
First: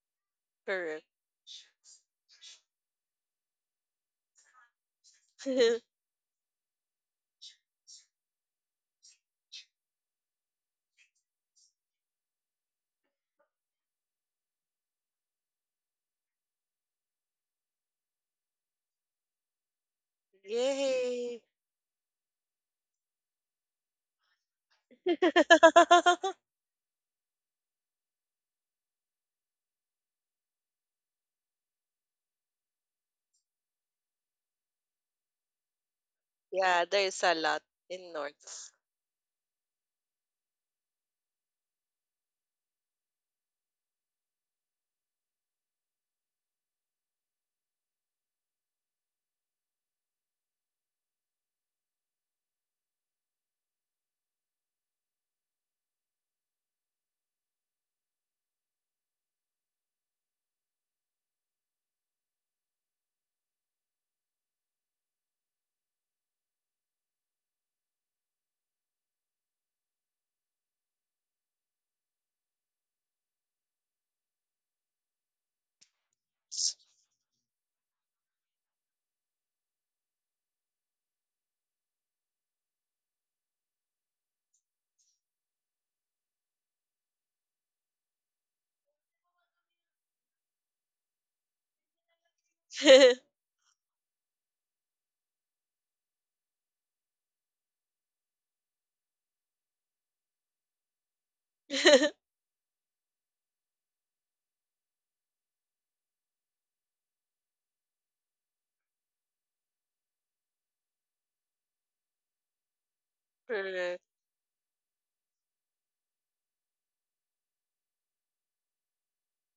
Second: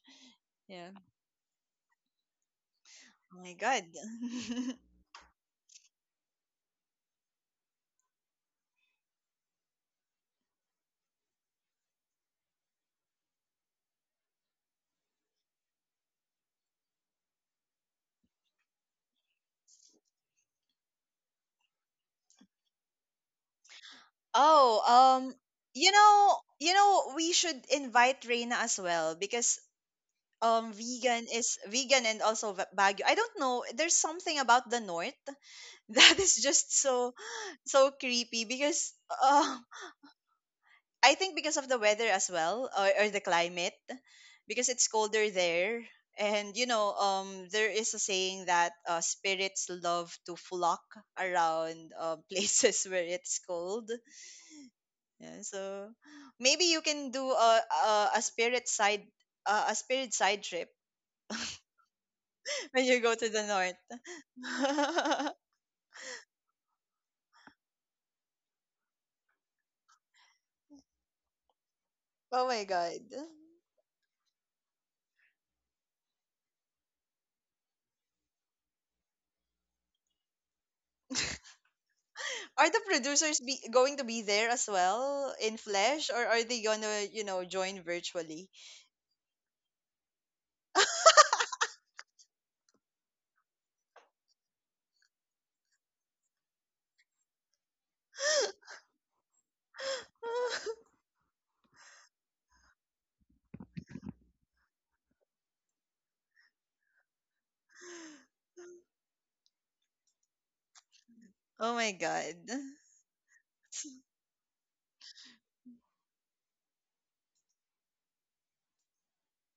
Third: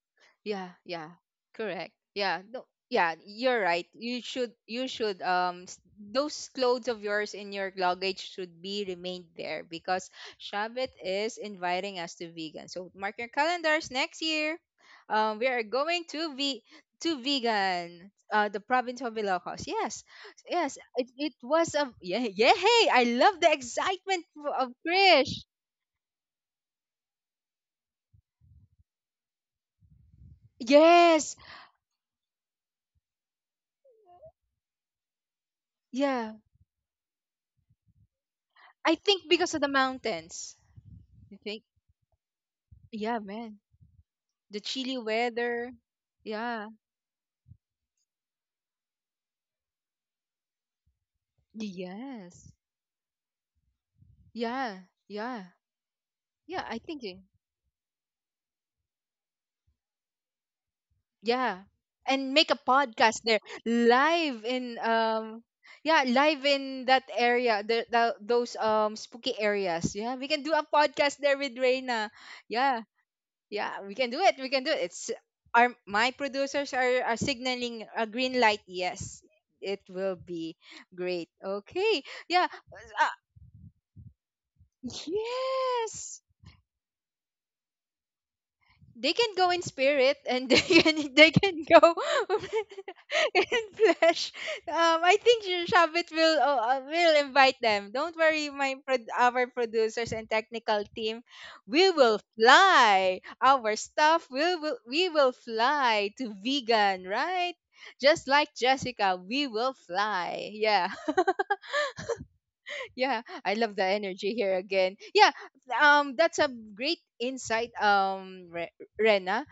Yeah, Yeah. Correct. yeah. Correct. Yeah. No, yeah, Oh my you're god. right. You should you should um s- those clothes of yours in your luggage should be remained there because Shabbat is inviting us to vegan. So mark your calendars next year. Um we are going to ve to vegan. Uh, the province of Ilocos. Yes, yes, it, it Yay. was a yeah, yeah. Hey, I love the excitement of Oh, um, Krish. you know, you know, we should invite Reina as well, because um, vegan Yes, is vegan, and also va- Baguio. I don't know, there's something about the north that is yeah. just Yeah, so there's a lot so in creepy. North. Because I think uh, because of the mountains. I think because of the weather as well, or, or the Yeah, man. climate, The because it's chilly colder weather. there. And you Yeah. know, um, there is a saying that uh, spirits love to flock around uh, Yes. places where it's cold. Yeah. Yeah, Yeah. so maybe Yeah, you I think can it- do a a, a spirit side uh, a spirit side trip yeah. And make a when you go podcast to the there north. live in um yeah, live in that area, the, the those um spooky areas. Yeah, we can do a podcast there with Reina. Oh my Yeah. god. Yeah, we can do it. We can do it. It's our my producers are, are signaling a green light. Yes. It will be great. Okay. Yeah. Are the producers be going to be there as well in flesh, Yes. or are they gonna, you know, join virtually? They can go in spirit, and they can they can go in flesh. Um, I think Sh- Shabit will uh, uh, will invite them. Don't worry, my prod- our producers and technical team, we will fly. Our stuff will will we will fly to vegan, right? Just like Jessica, we will fly. Yeah. Oh my god. Yeah, I love the Correct. energy here again. Yeah, um, that's a great insight, um, Re- Rena.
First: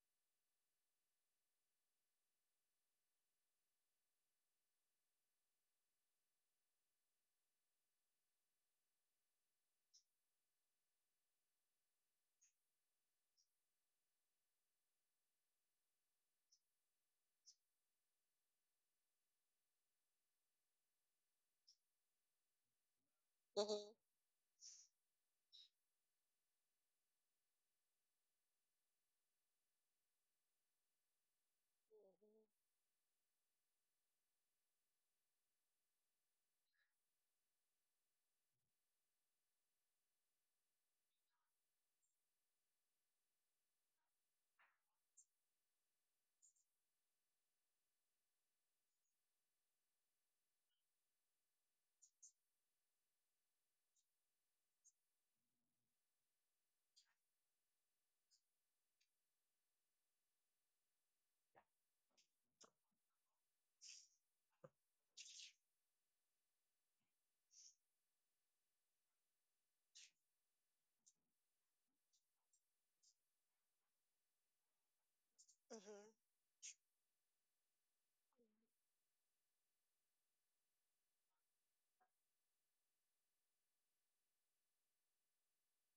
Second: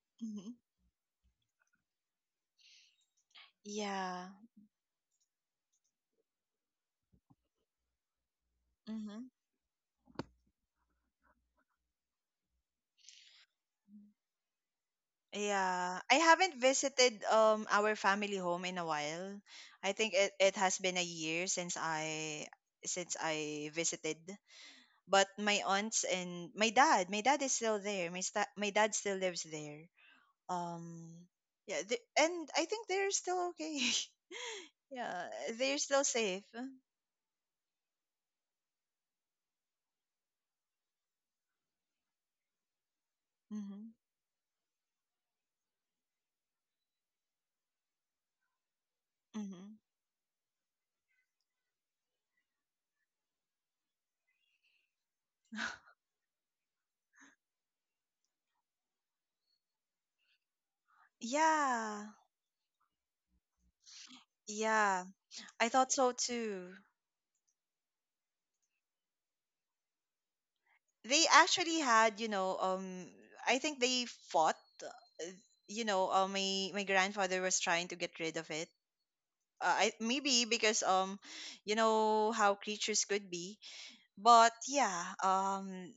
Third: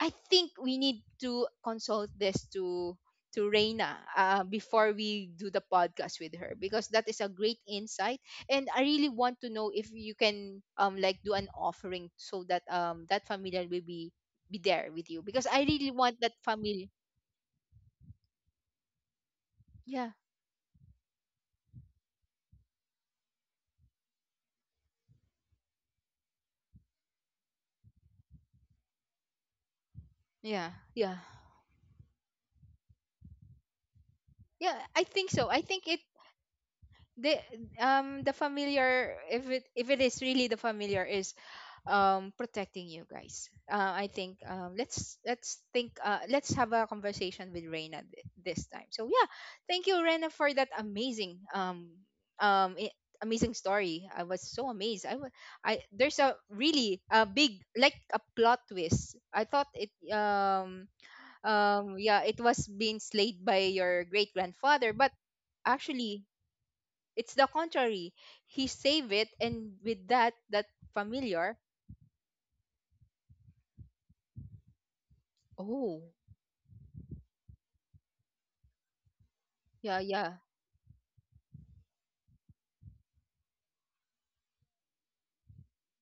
I Mhm. think we need to consult this to to Reina Yeah. uh, before we do the podcast with her, because that is a great insight, and I really Hmm. want to know if you can um like do an offering so that um that familiar will be be there with you, because I really Yeah. I want that haven't family. visited um our family home in a while. I think Yeah, it, it has been a year since I since I Mhm, visited. But my aunts and my dad, my dad is still there. My sta- my dad still lives there. yeah, Um, yeah. yeah, they, and I think they're still okay. Yeah, I Yeah, think so. I they're think it still safe. the um the familiar, if it if it is really the familiar, is um protecting you guys, uh, Mhm. I think um let's let's think uh let's have a conversation with Reina th- this time. So yeah, Mhm. thank you, Reina, for that amazing um um i- amazing story. I was so amazed. I wa- I There's a really a big like a plot twist. I thought it um um Yeah. yeah, it was being slayed by your great grandfather, Yeah. but I thought so actually too. it's the contrary. He save it, and with that that They familiar. actually had, you know, um, I think they fought. Uh, you Oh, mhm, know, uh, my my grandfather was trying to get rid of it. Uh, I yeah, yeah. maybe because um, you know how creatures could be. But yeah, um,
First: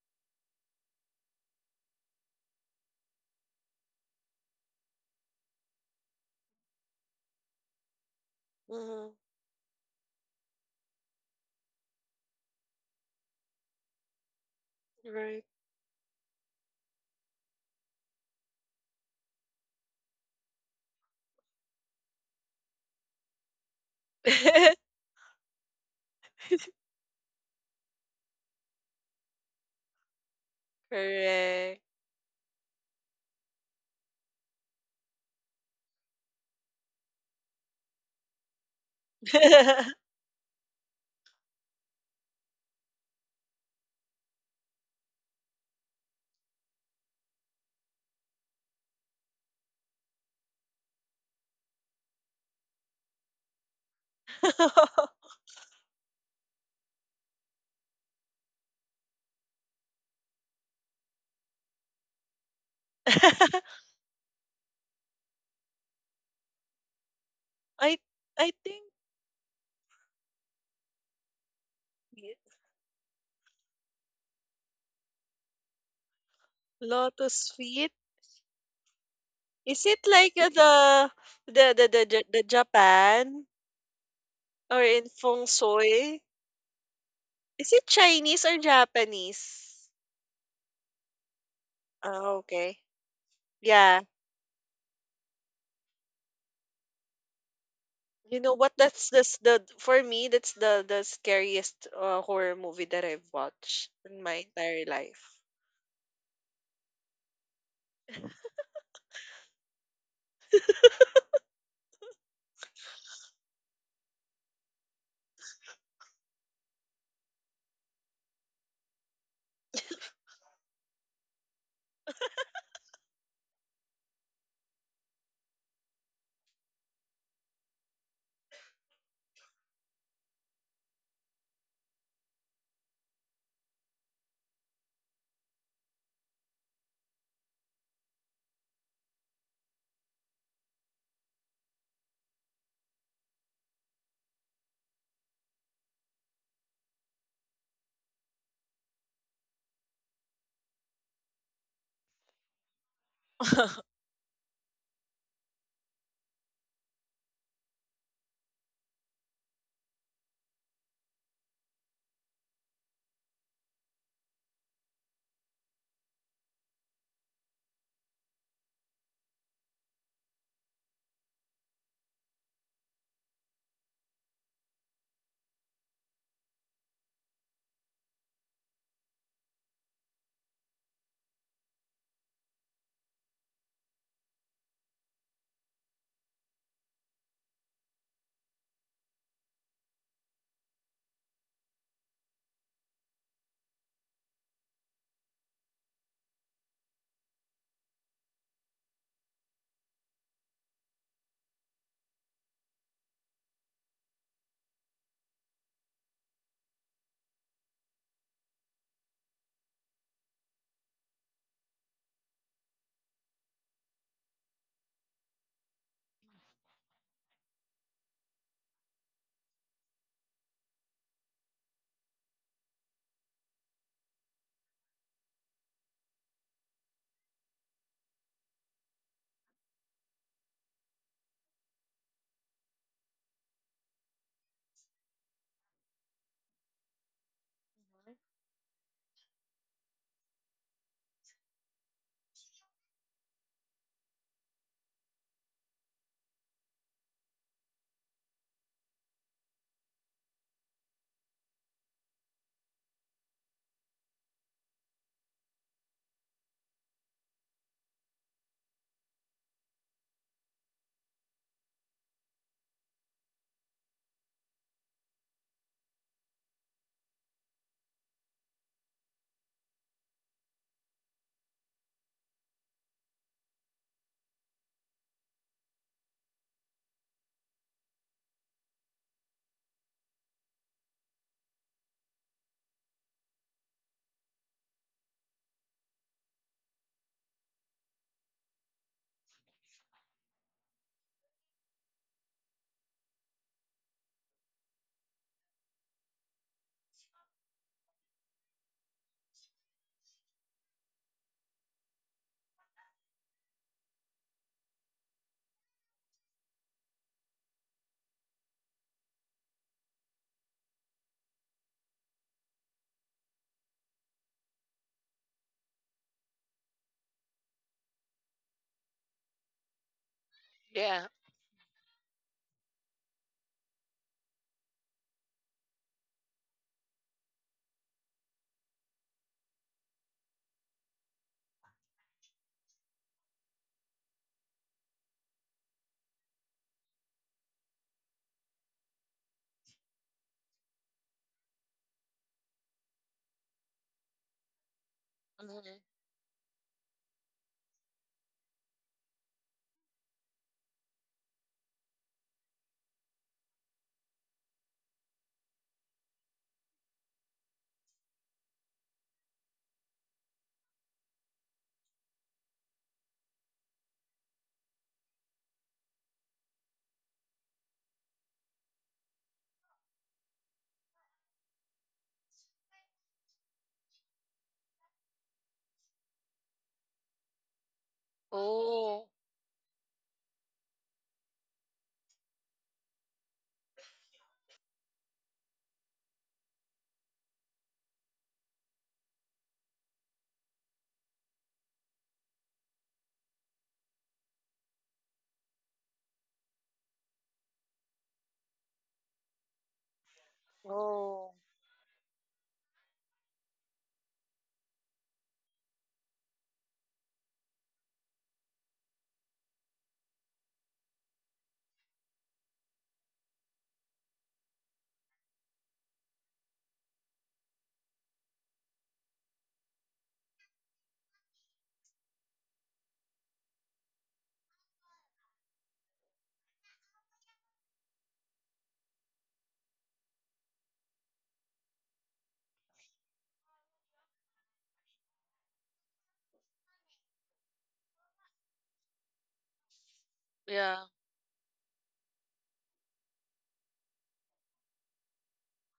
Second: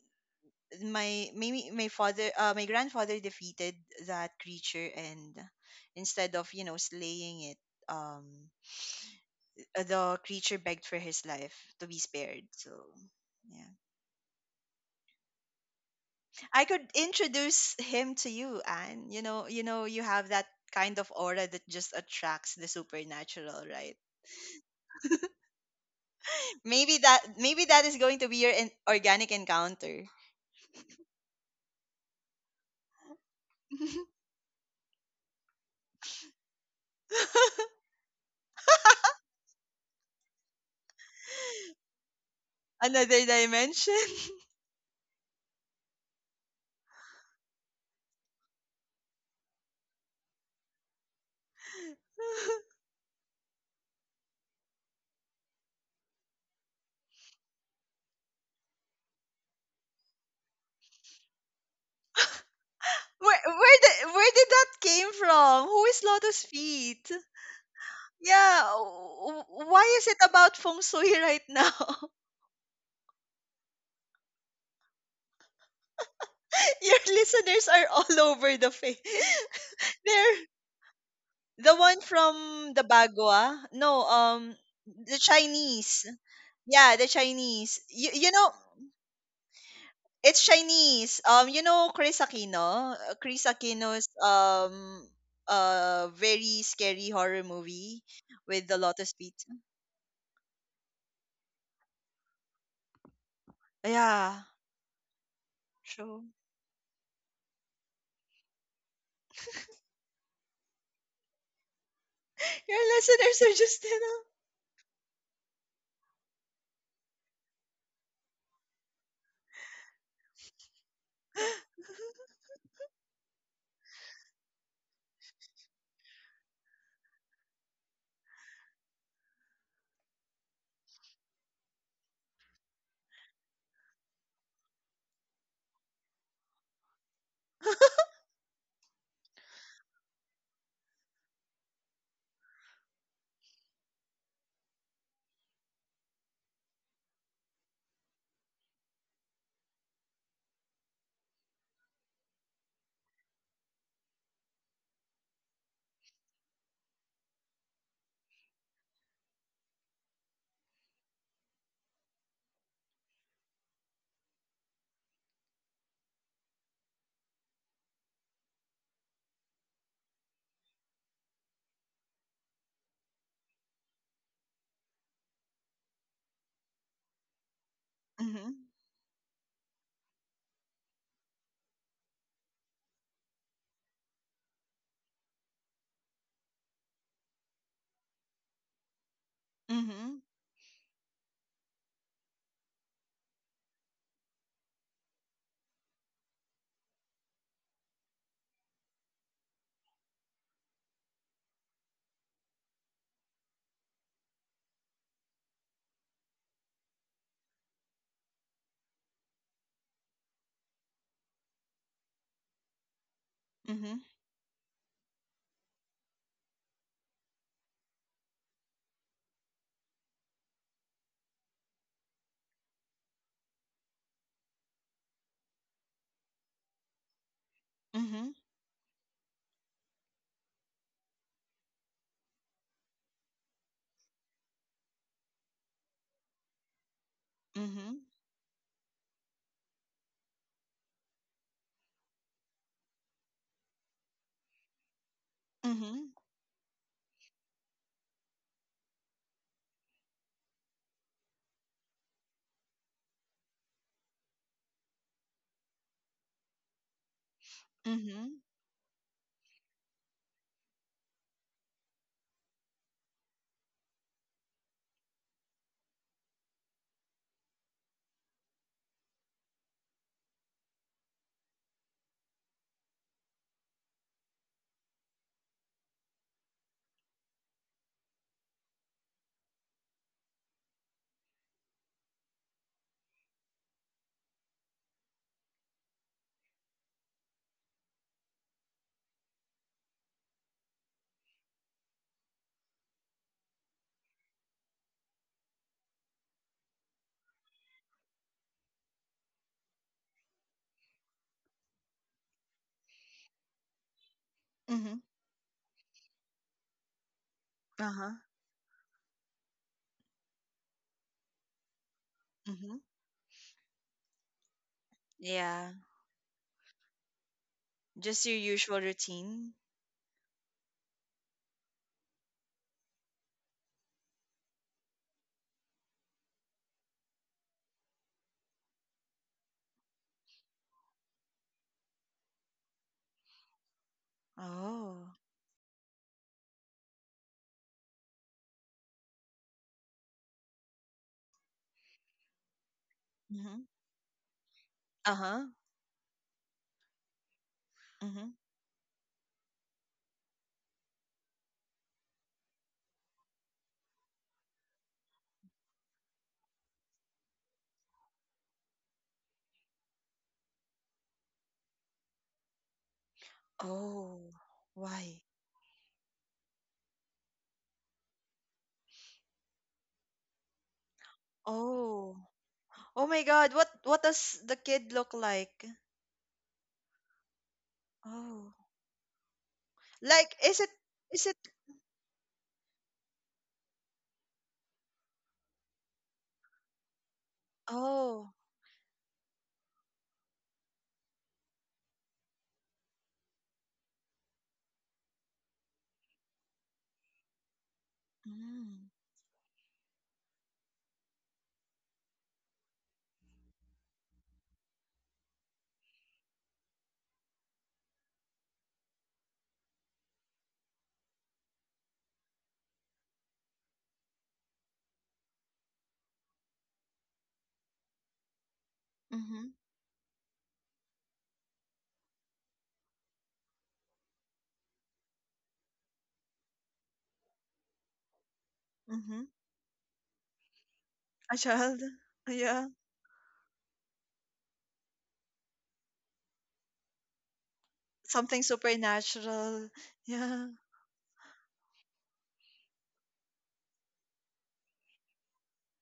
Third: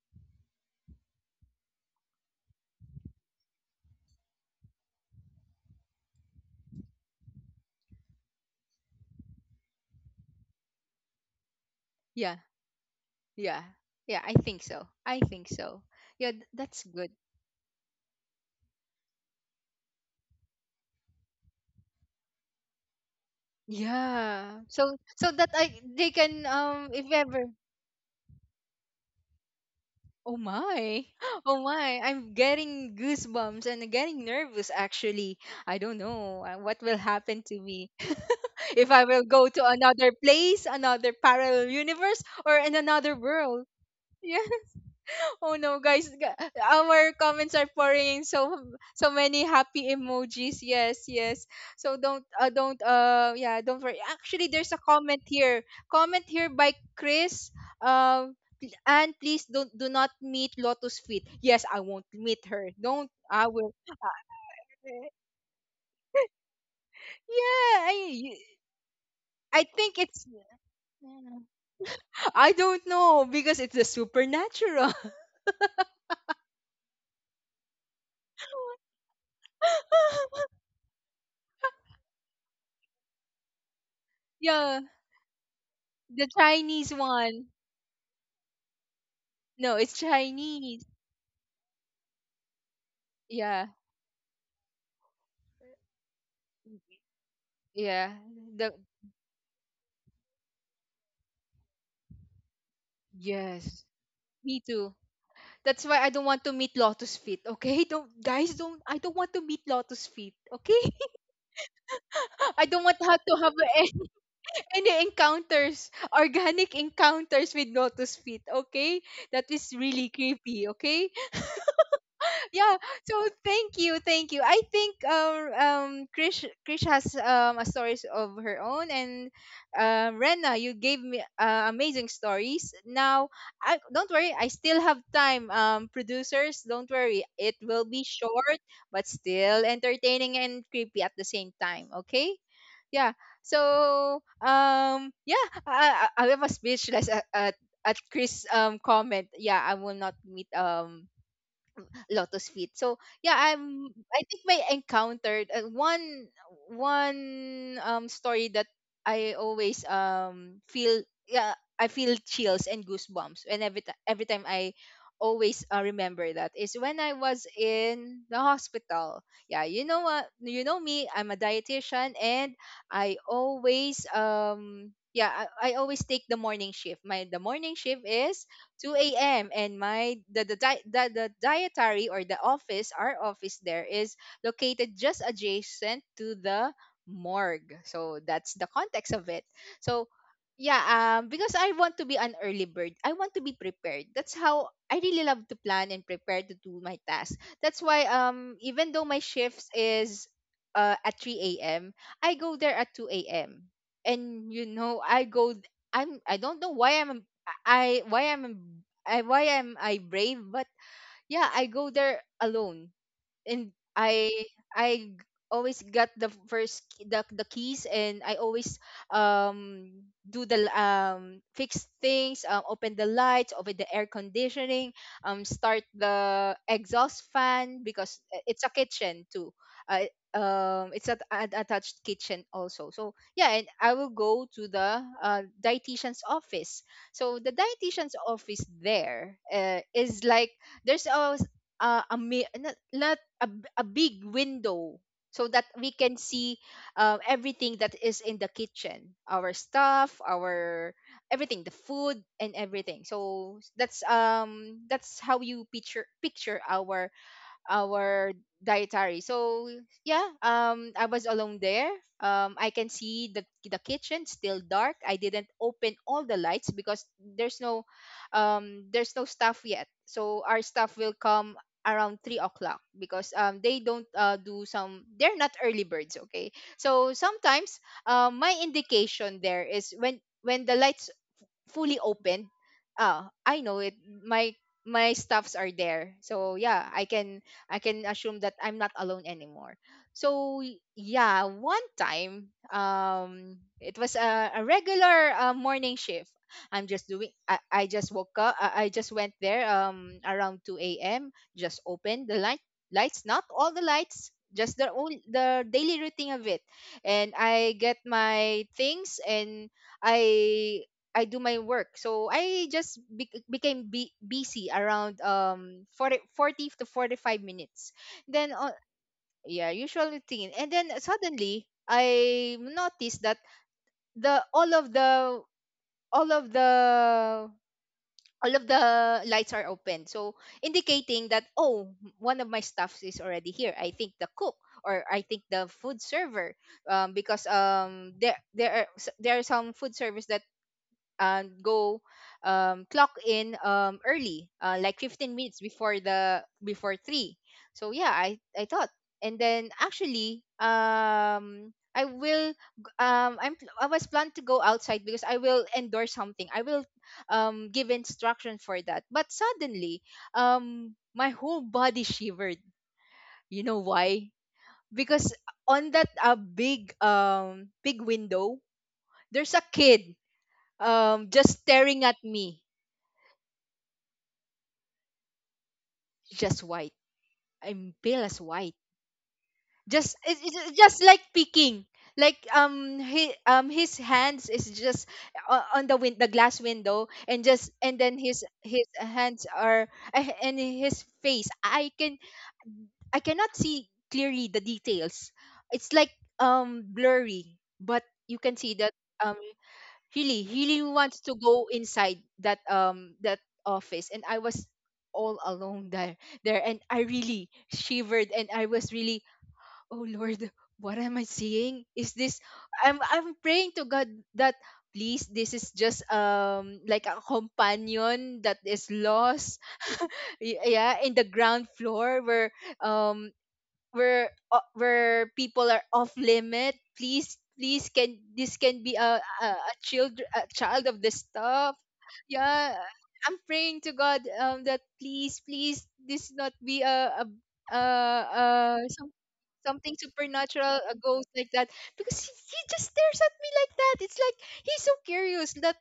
my maybe my father, uh, my grandfather defeated that creature, and instead of you know slaying it, um, hmm. the creature begged for his life to be Yeah. spared. So, Yeah. yeah. Yeah, I think so. I Right. think so. Yeah, th- I that's could good. introduce him to you, Anne. You know, you know, you have that kind of aura that just attracts the supernatural, right? Yeah. So so that I they can um Maybe if that ever maybe that is going to be your in- organic encounter. Oh my. Oh Correct. my. I'm getting goosebumps and getting nervous actually. I don't know uh, what will happen to me if I will go to another place, another parallel universe or in another Another world. dimension. Yeah. Oh no, guys, g- our comments are pouring in so so many happy emojis. Yes, yes. So don't uh, don't uh yeah, don't worry. Actually, there's a comment here. Comment here by Chris. Um pl- and Please don't do not meet Lotus Feet. Yes, I won't meet her. Don't Where I will. where did where did that came from? Who is Lotus Feet? Yeah, I I I Yeah, think w- I w- why think is it it's about feng shui right now? I don't know, because it's a supernatural. Your lotus listeners are feet. all over the place. Is it They're— like uh, the the the the one the, Ja- the from the Japan? Bagua? No, um, Yeah, Or in the feng Chinese. shui? the Chinese Yeah, the one. Is Chinese. it You, you Chinese know, or No, Japanese? it's it's Chinese. Chinese. Um, you know Chris Oh, okay. Aquino? Uh, Chris Yeah. Yeah. Aquino's um uh very scary horror movie Yeah. You know with The what? the That's lotus the feet. s- the- For me, that's the the scariest uh, horror movie that I've yes. watched in Yeah, my Me entire too. life. That's why I true. don't want to meet Lotus Feet. Okay, don't guys, don't I don't want to meet Lotus Feet. Okay, I Your don't want to have to listeners have are just, a- you know. any encounters, organic encounters with Lotus Feet. Okay, that is really creepy. Okay, yeah, so thank you, thank you. I think um um Krish, Krish has um a stories of her own, and um Rena, you gave me uh, amazing stories now. I, don't worry, I still have time. Um producers, don't worry, it will be short, but still entertaining and creepy at the same time. Okay, yeah. So um yeah, i i, I was speechless at, at at Chris um comment. Yeah, I will not meet um Lotus Feet. So yeah, I'm. I think I encountered uh, one one um story that I always um feel, yeah, I feel chills and goosebumps, and every ti- every time I always uh, remember that, is when I was in the hospital. Yeah, you know what? You know me. I'm a dietitian, and I always um yeah, I, I always take the morning shift. My The morning shift is Mm-hmm. two a m, and my the the, di- the the dietary, or the office, our office there is located just adjacent to the morgue. So that's the context of it. So Mm-hmm. yeah, um, because I want to be an early bird. I want to be prepared. That's how I really love to plan and prepare to do my tasks. That's why um, even though my shifts is uh, at three a m, I go there at two a m. And you know, I go. I'm. I don't know why I'm I why I'm I why am I brave? But yeah, I go there alone, and I I always got the first key- the, the keys, and I always um do the l- um fix things, um, open the lights, open the air conditioning, um start the exhaust fan, because Mm-hmm. i- it's a kitchen too, uh, um, it's a, an attached kitchen also. So yeah, and I will go to the uh, dietitian's office. So the Mm-hmm. dietitian's office there uh, is like there's a uh, a mi- not, not a, b- a big window so that Mm-hmm. we can Mm-hmm. see uh, everything that is in the kitchen, our stuff, our everything, the food and everything. So that's um that's how you picture picture our Mm-hmm. our dietary. So yeah, um, I was alone there. Um, I can see the the kitchen still dark. I didn't open all the lights, because there's no, um, there's no staff yet. So our staff will come around three o'clock, because um they don't uh, do some, they're not early birds. Okay, so sometimes um my indication there is when when the lights fully open, ah, I know it, my my stuffs are there. So yeah, I can I can assume that I'm not alone anymore. So y- yeah, one time um it was a, a regular uh, morning shift. I'm just doing I, I just woke up, I, I just went there um around two a.m, just opened the light lights, not all the lights, just the Hmm. own, the daily routine of it. And I get Uh-huh. my things, and I I do my work. So I Hmm. just be- became be- busy around Yeah. um forty, forty to forty-five minutes. Just your Then uh, usual routine? yeah, usual routine. And then Yeah. suddenly I noticed that the all of the all of the all of the lights are open. So indicating that oh, one of my staffs is already here. I think the cook, or Oh. I think the food server, um, because um there there are s- there are some food service and go um, clock in Mm-hmm. um, early, uh, like fifteen Uh-huh. minutes Hmm. before the before three. So yeah, Mm-hmm. I I thought, and then actually, um, I will g- um, I'm pl- I was planned to go outside, because I will endorse something. I will um, give instruction for that. But suddenly, um, my whole body shivered. You know why? Oh. Why? Because on that uh, big um big window, there's a kid um just staring Oh. at me, Oh my God. What what does the kid look like? just white. I'm pale as Oh. white. Oh, Just Like, it's, it's is it it's just like is it picking. Like um he um his hands is just o- on the win- the glass window, and just and then oh. his his hands are a- and his face. I can I cannot see clearly the details. It's like um blurry, but you can see Mm. that um, really he really wants oh, to go inside that um that office, and I was all alone there there, and I really shivered, and I was really, oh lord, what am I seeing? Is this, i'm i'm praying to god, that please, this is just um like a companion that is Mm-hmm. lost, y- yeah, in the ground floor where um where uh, where people are off limit. Please, please, can this can be a Mm-hmm. a, a child a child of this A stuff. child. Yeah. Yeah, I'm praying to god um that please, please this not be a a a, Something a some, supernatural. something Yeah. yeah, supernatural, a ghost like that, because he, he just stares at me like that. It's like he's so curious that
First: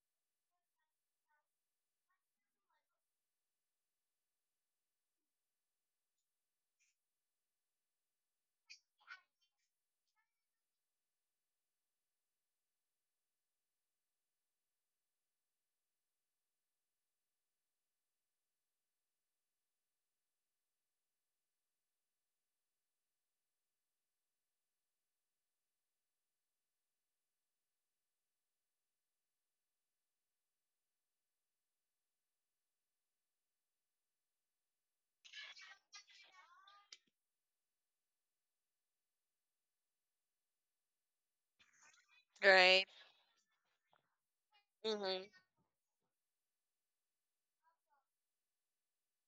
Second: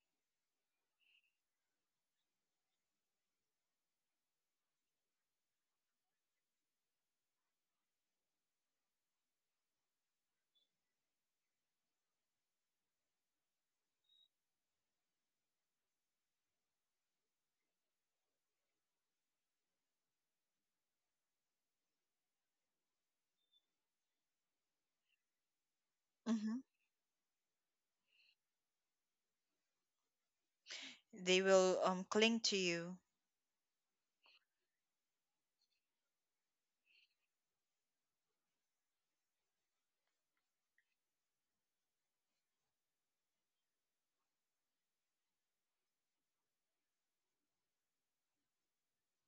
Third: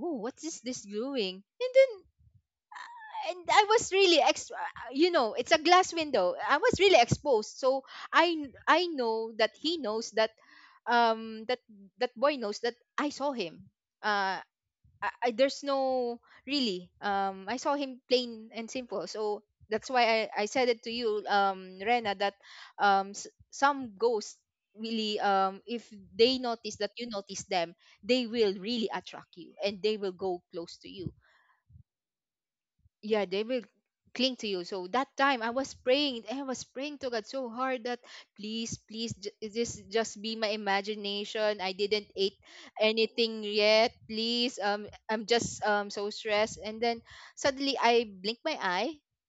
oh, what is this doing. And then and I was really ex, you know it's a glass window, I was really exposed, so I I know that he knows that um that that boy knows that I saw him uh, I, I, there's no really um, I saw him plain and simple. So that's why I, I said it to you um Rena, that um s- some ghosts really um, if they Mm-hmm. notice that you notice them, they will really attract you, and they will go close to you. They will um cling to you. Yeah, they will cling to you, so that time I was praying, I was praying to god so hard, that please, please, ju- this just be my imagination, I didn't eat right. anything yet, please, um, I'm Hmm. just um so stressed. And then suddenly I blink my eye,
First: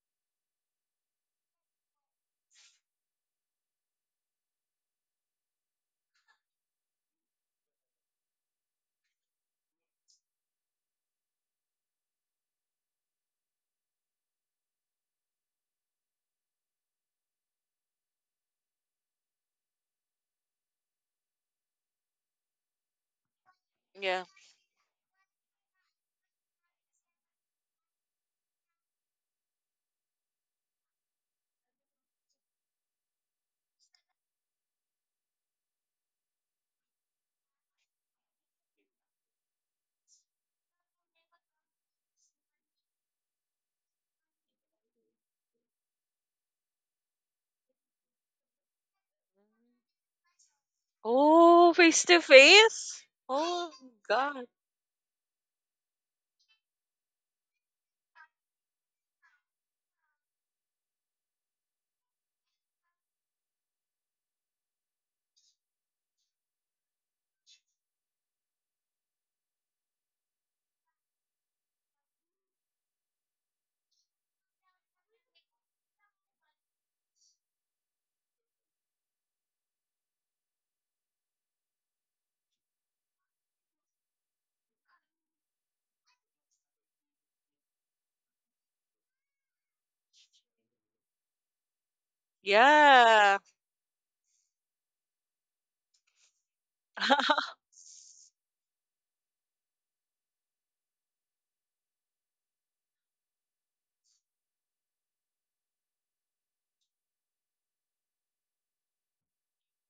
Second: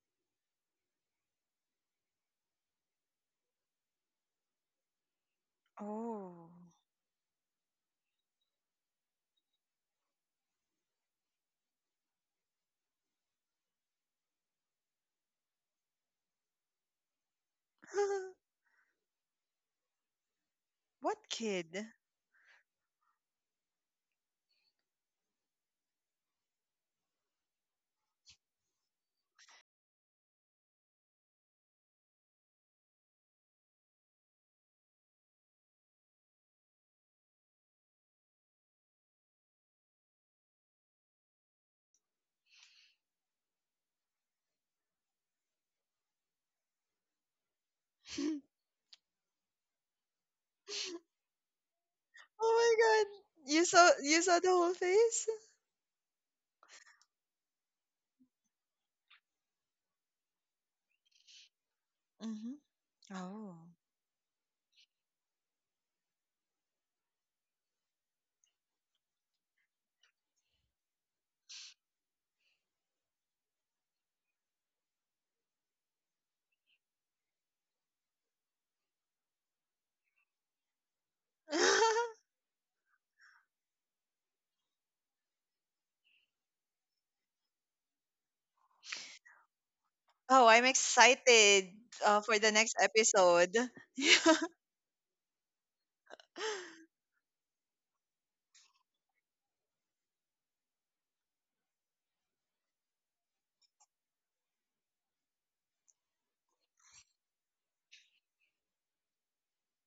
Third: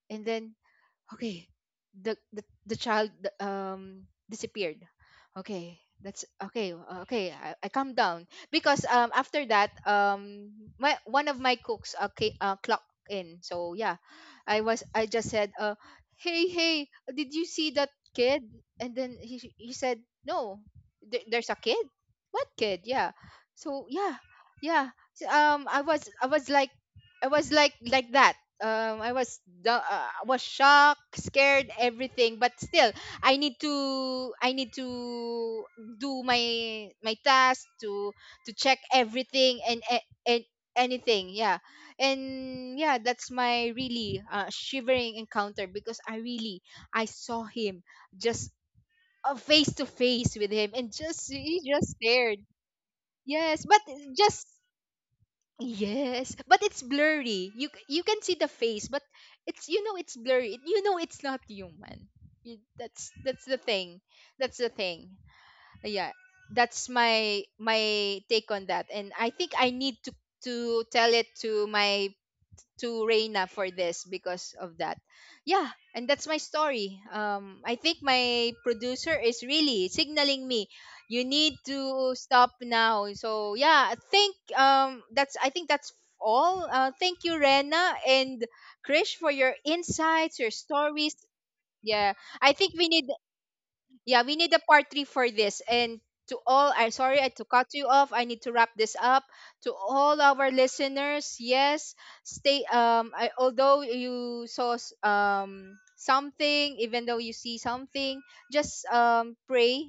and then okay, the the, the child, the, um, disappeared. Okay, that's Oh. okay, uh, okay, I, I calm down, because um after that um my one of my cooks uh, ca- uh clocked in. So yeah, I was I just said uh, hey, hey, did you see that kid? And then he he said no. What there, there's a kid, kid? what kid, yeah. So yeah, Yeah. yeah. So, um, i was i was like i was like like that, um, I was the uh, was shocked, scared, everything. But still, I need to I need to do my my task, to to check everything, and a- and anything. Yeah, and yeah, that's my really uh, shivering encounter, because I really I saw him, just uh, face to face with him, and just he Oh, just face to stared. Oh face. my god. You Yes, Oh but saw you saw God. just the whole face? Yes, but it's blurry. You c- you can see the face, but it's, you know, it's blurry. You know it's not human. You, that's that's Oh. the thing. That's the thing. Yeah, that's my my take on that. And I think I need to to tell it to my to Reina for this, because of that. Yeah, and that's my story. Um, I think my producer is really signaling me, you need to stop now. So yeah, I think um, that's I think that's all. Uh, thank you, Rena and Krish, for your insights, Oh, your I'm stories. excited Yeah, uh, for I the think next we need Yeah. episode. yeah, we Yeah. need a part three for this. And to all, I'm sorry I to cut you off. I need to wrap this up. To all our listeners, yes, stay. Um, I, although you saw s- um something, even though you see something, just um pray,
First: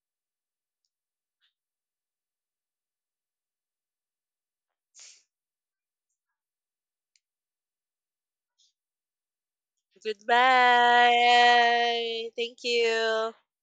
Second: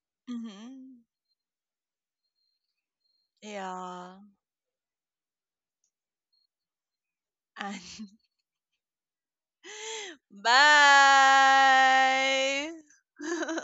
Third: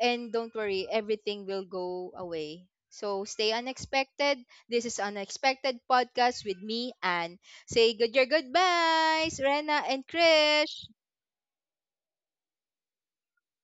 and don't worry, Hmm. everything will go away. So stay Yeah. unexpected. This is unexpected podcast with me, and And say good your goodbyes, Rena and Krish. bye. Goodbye. Thank you.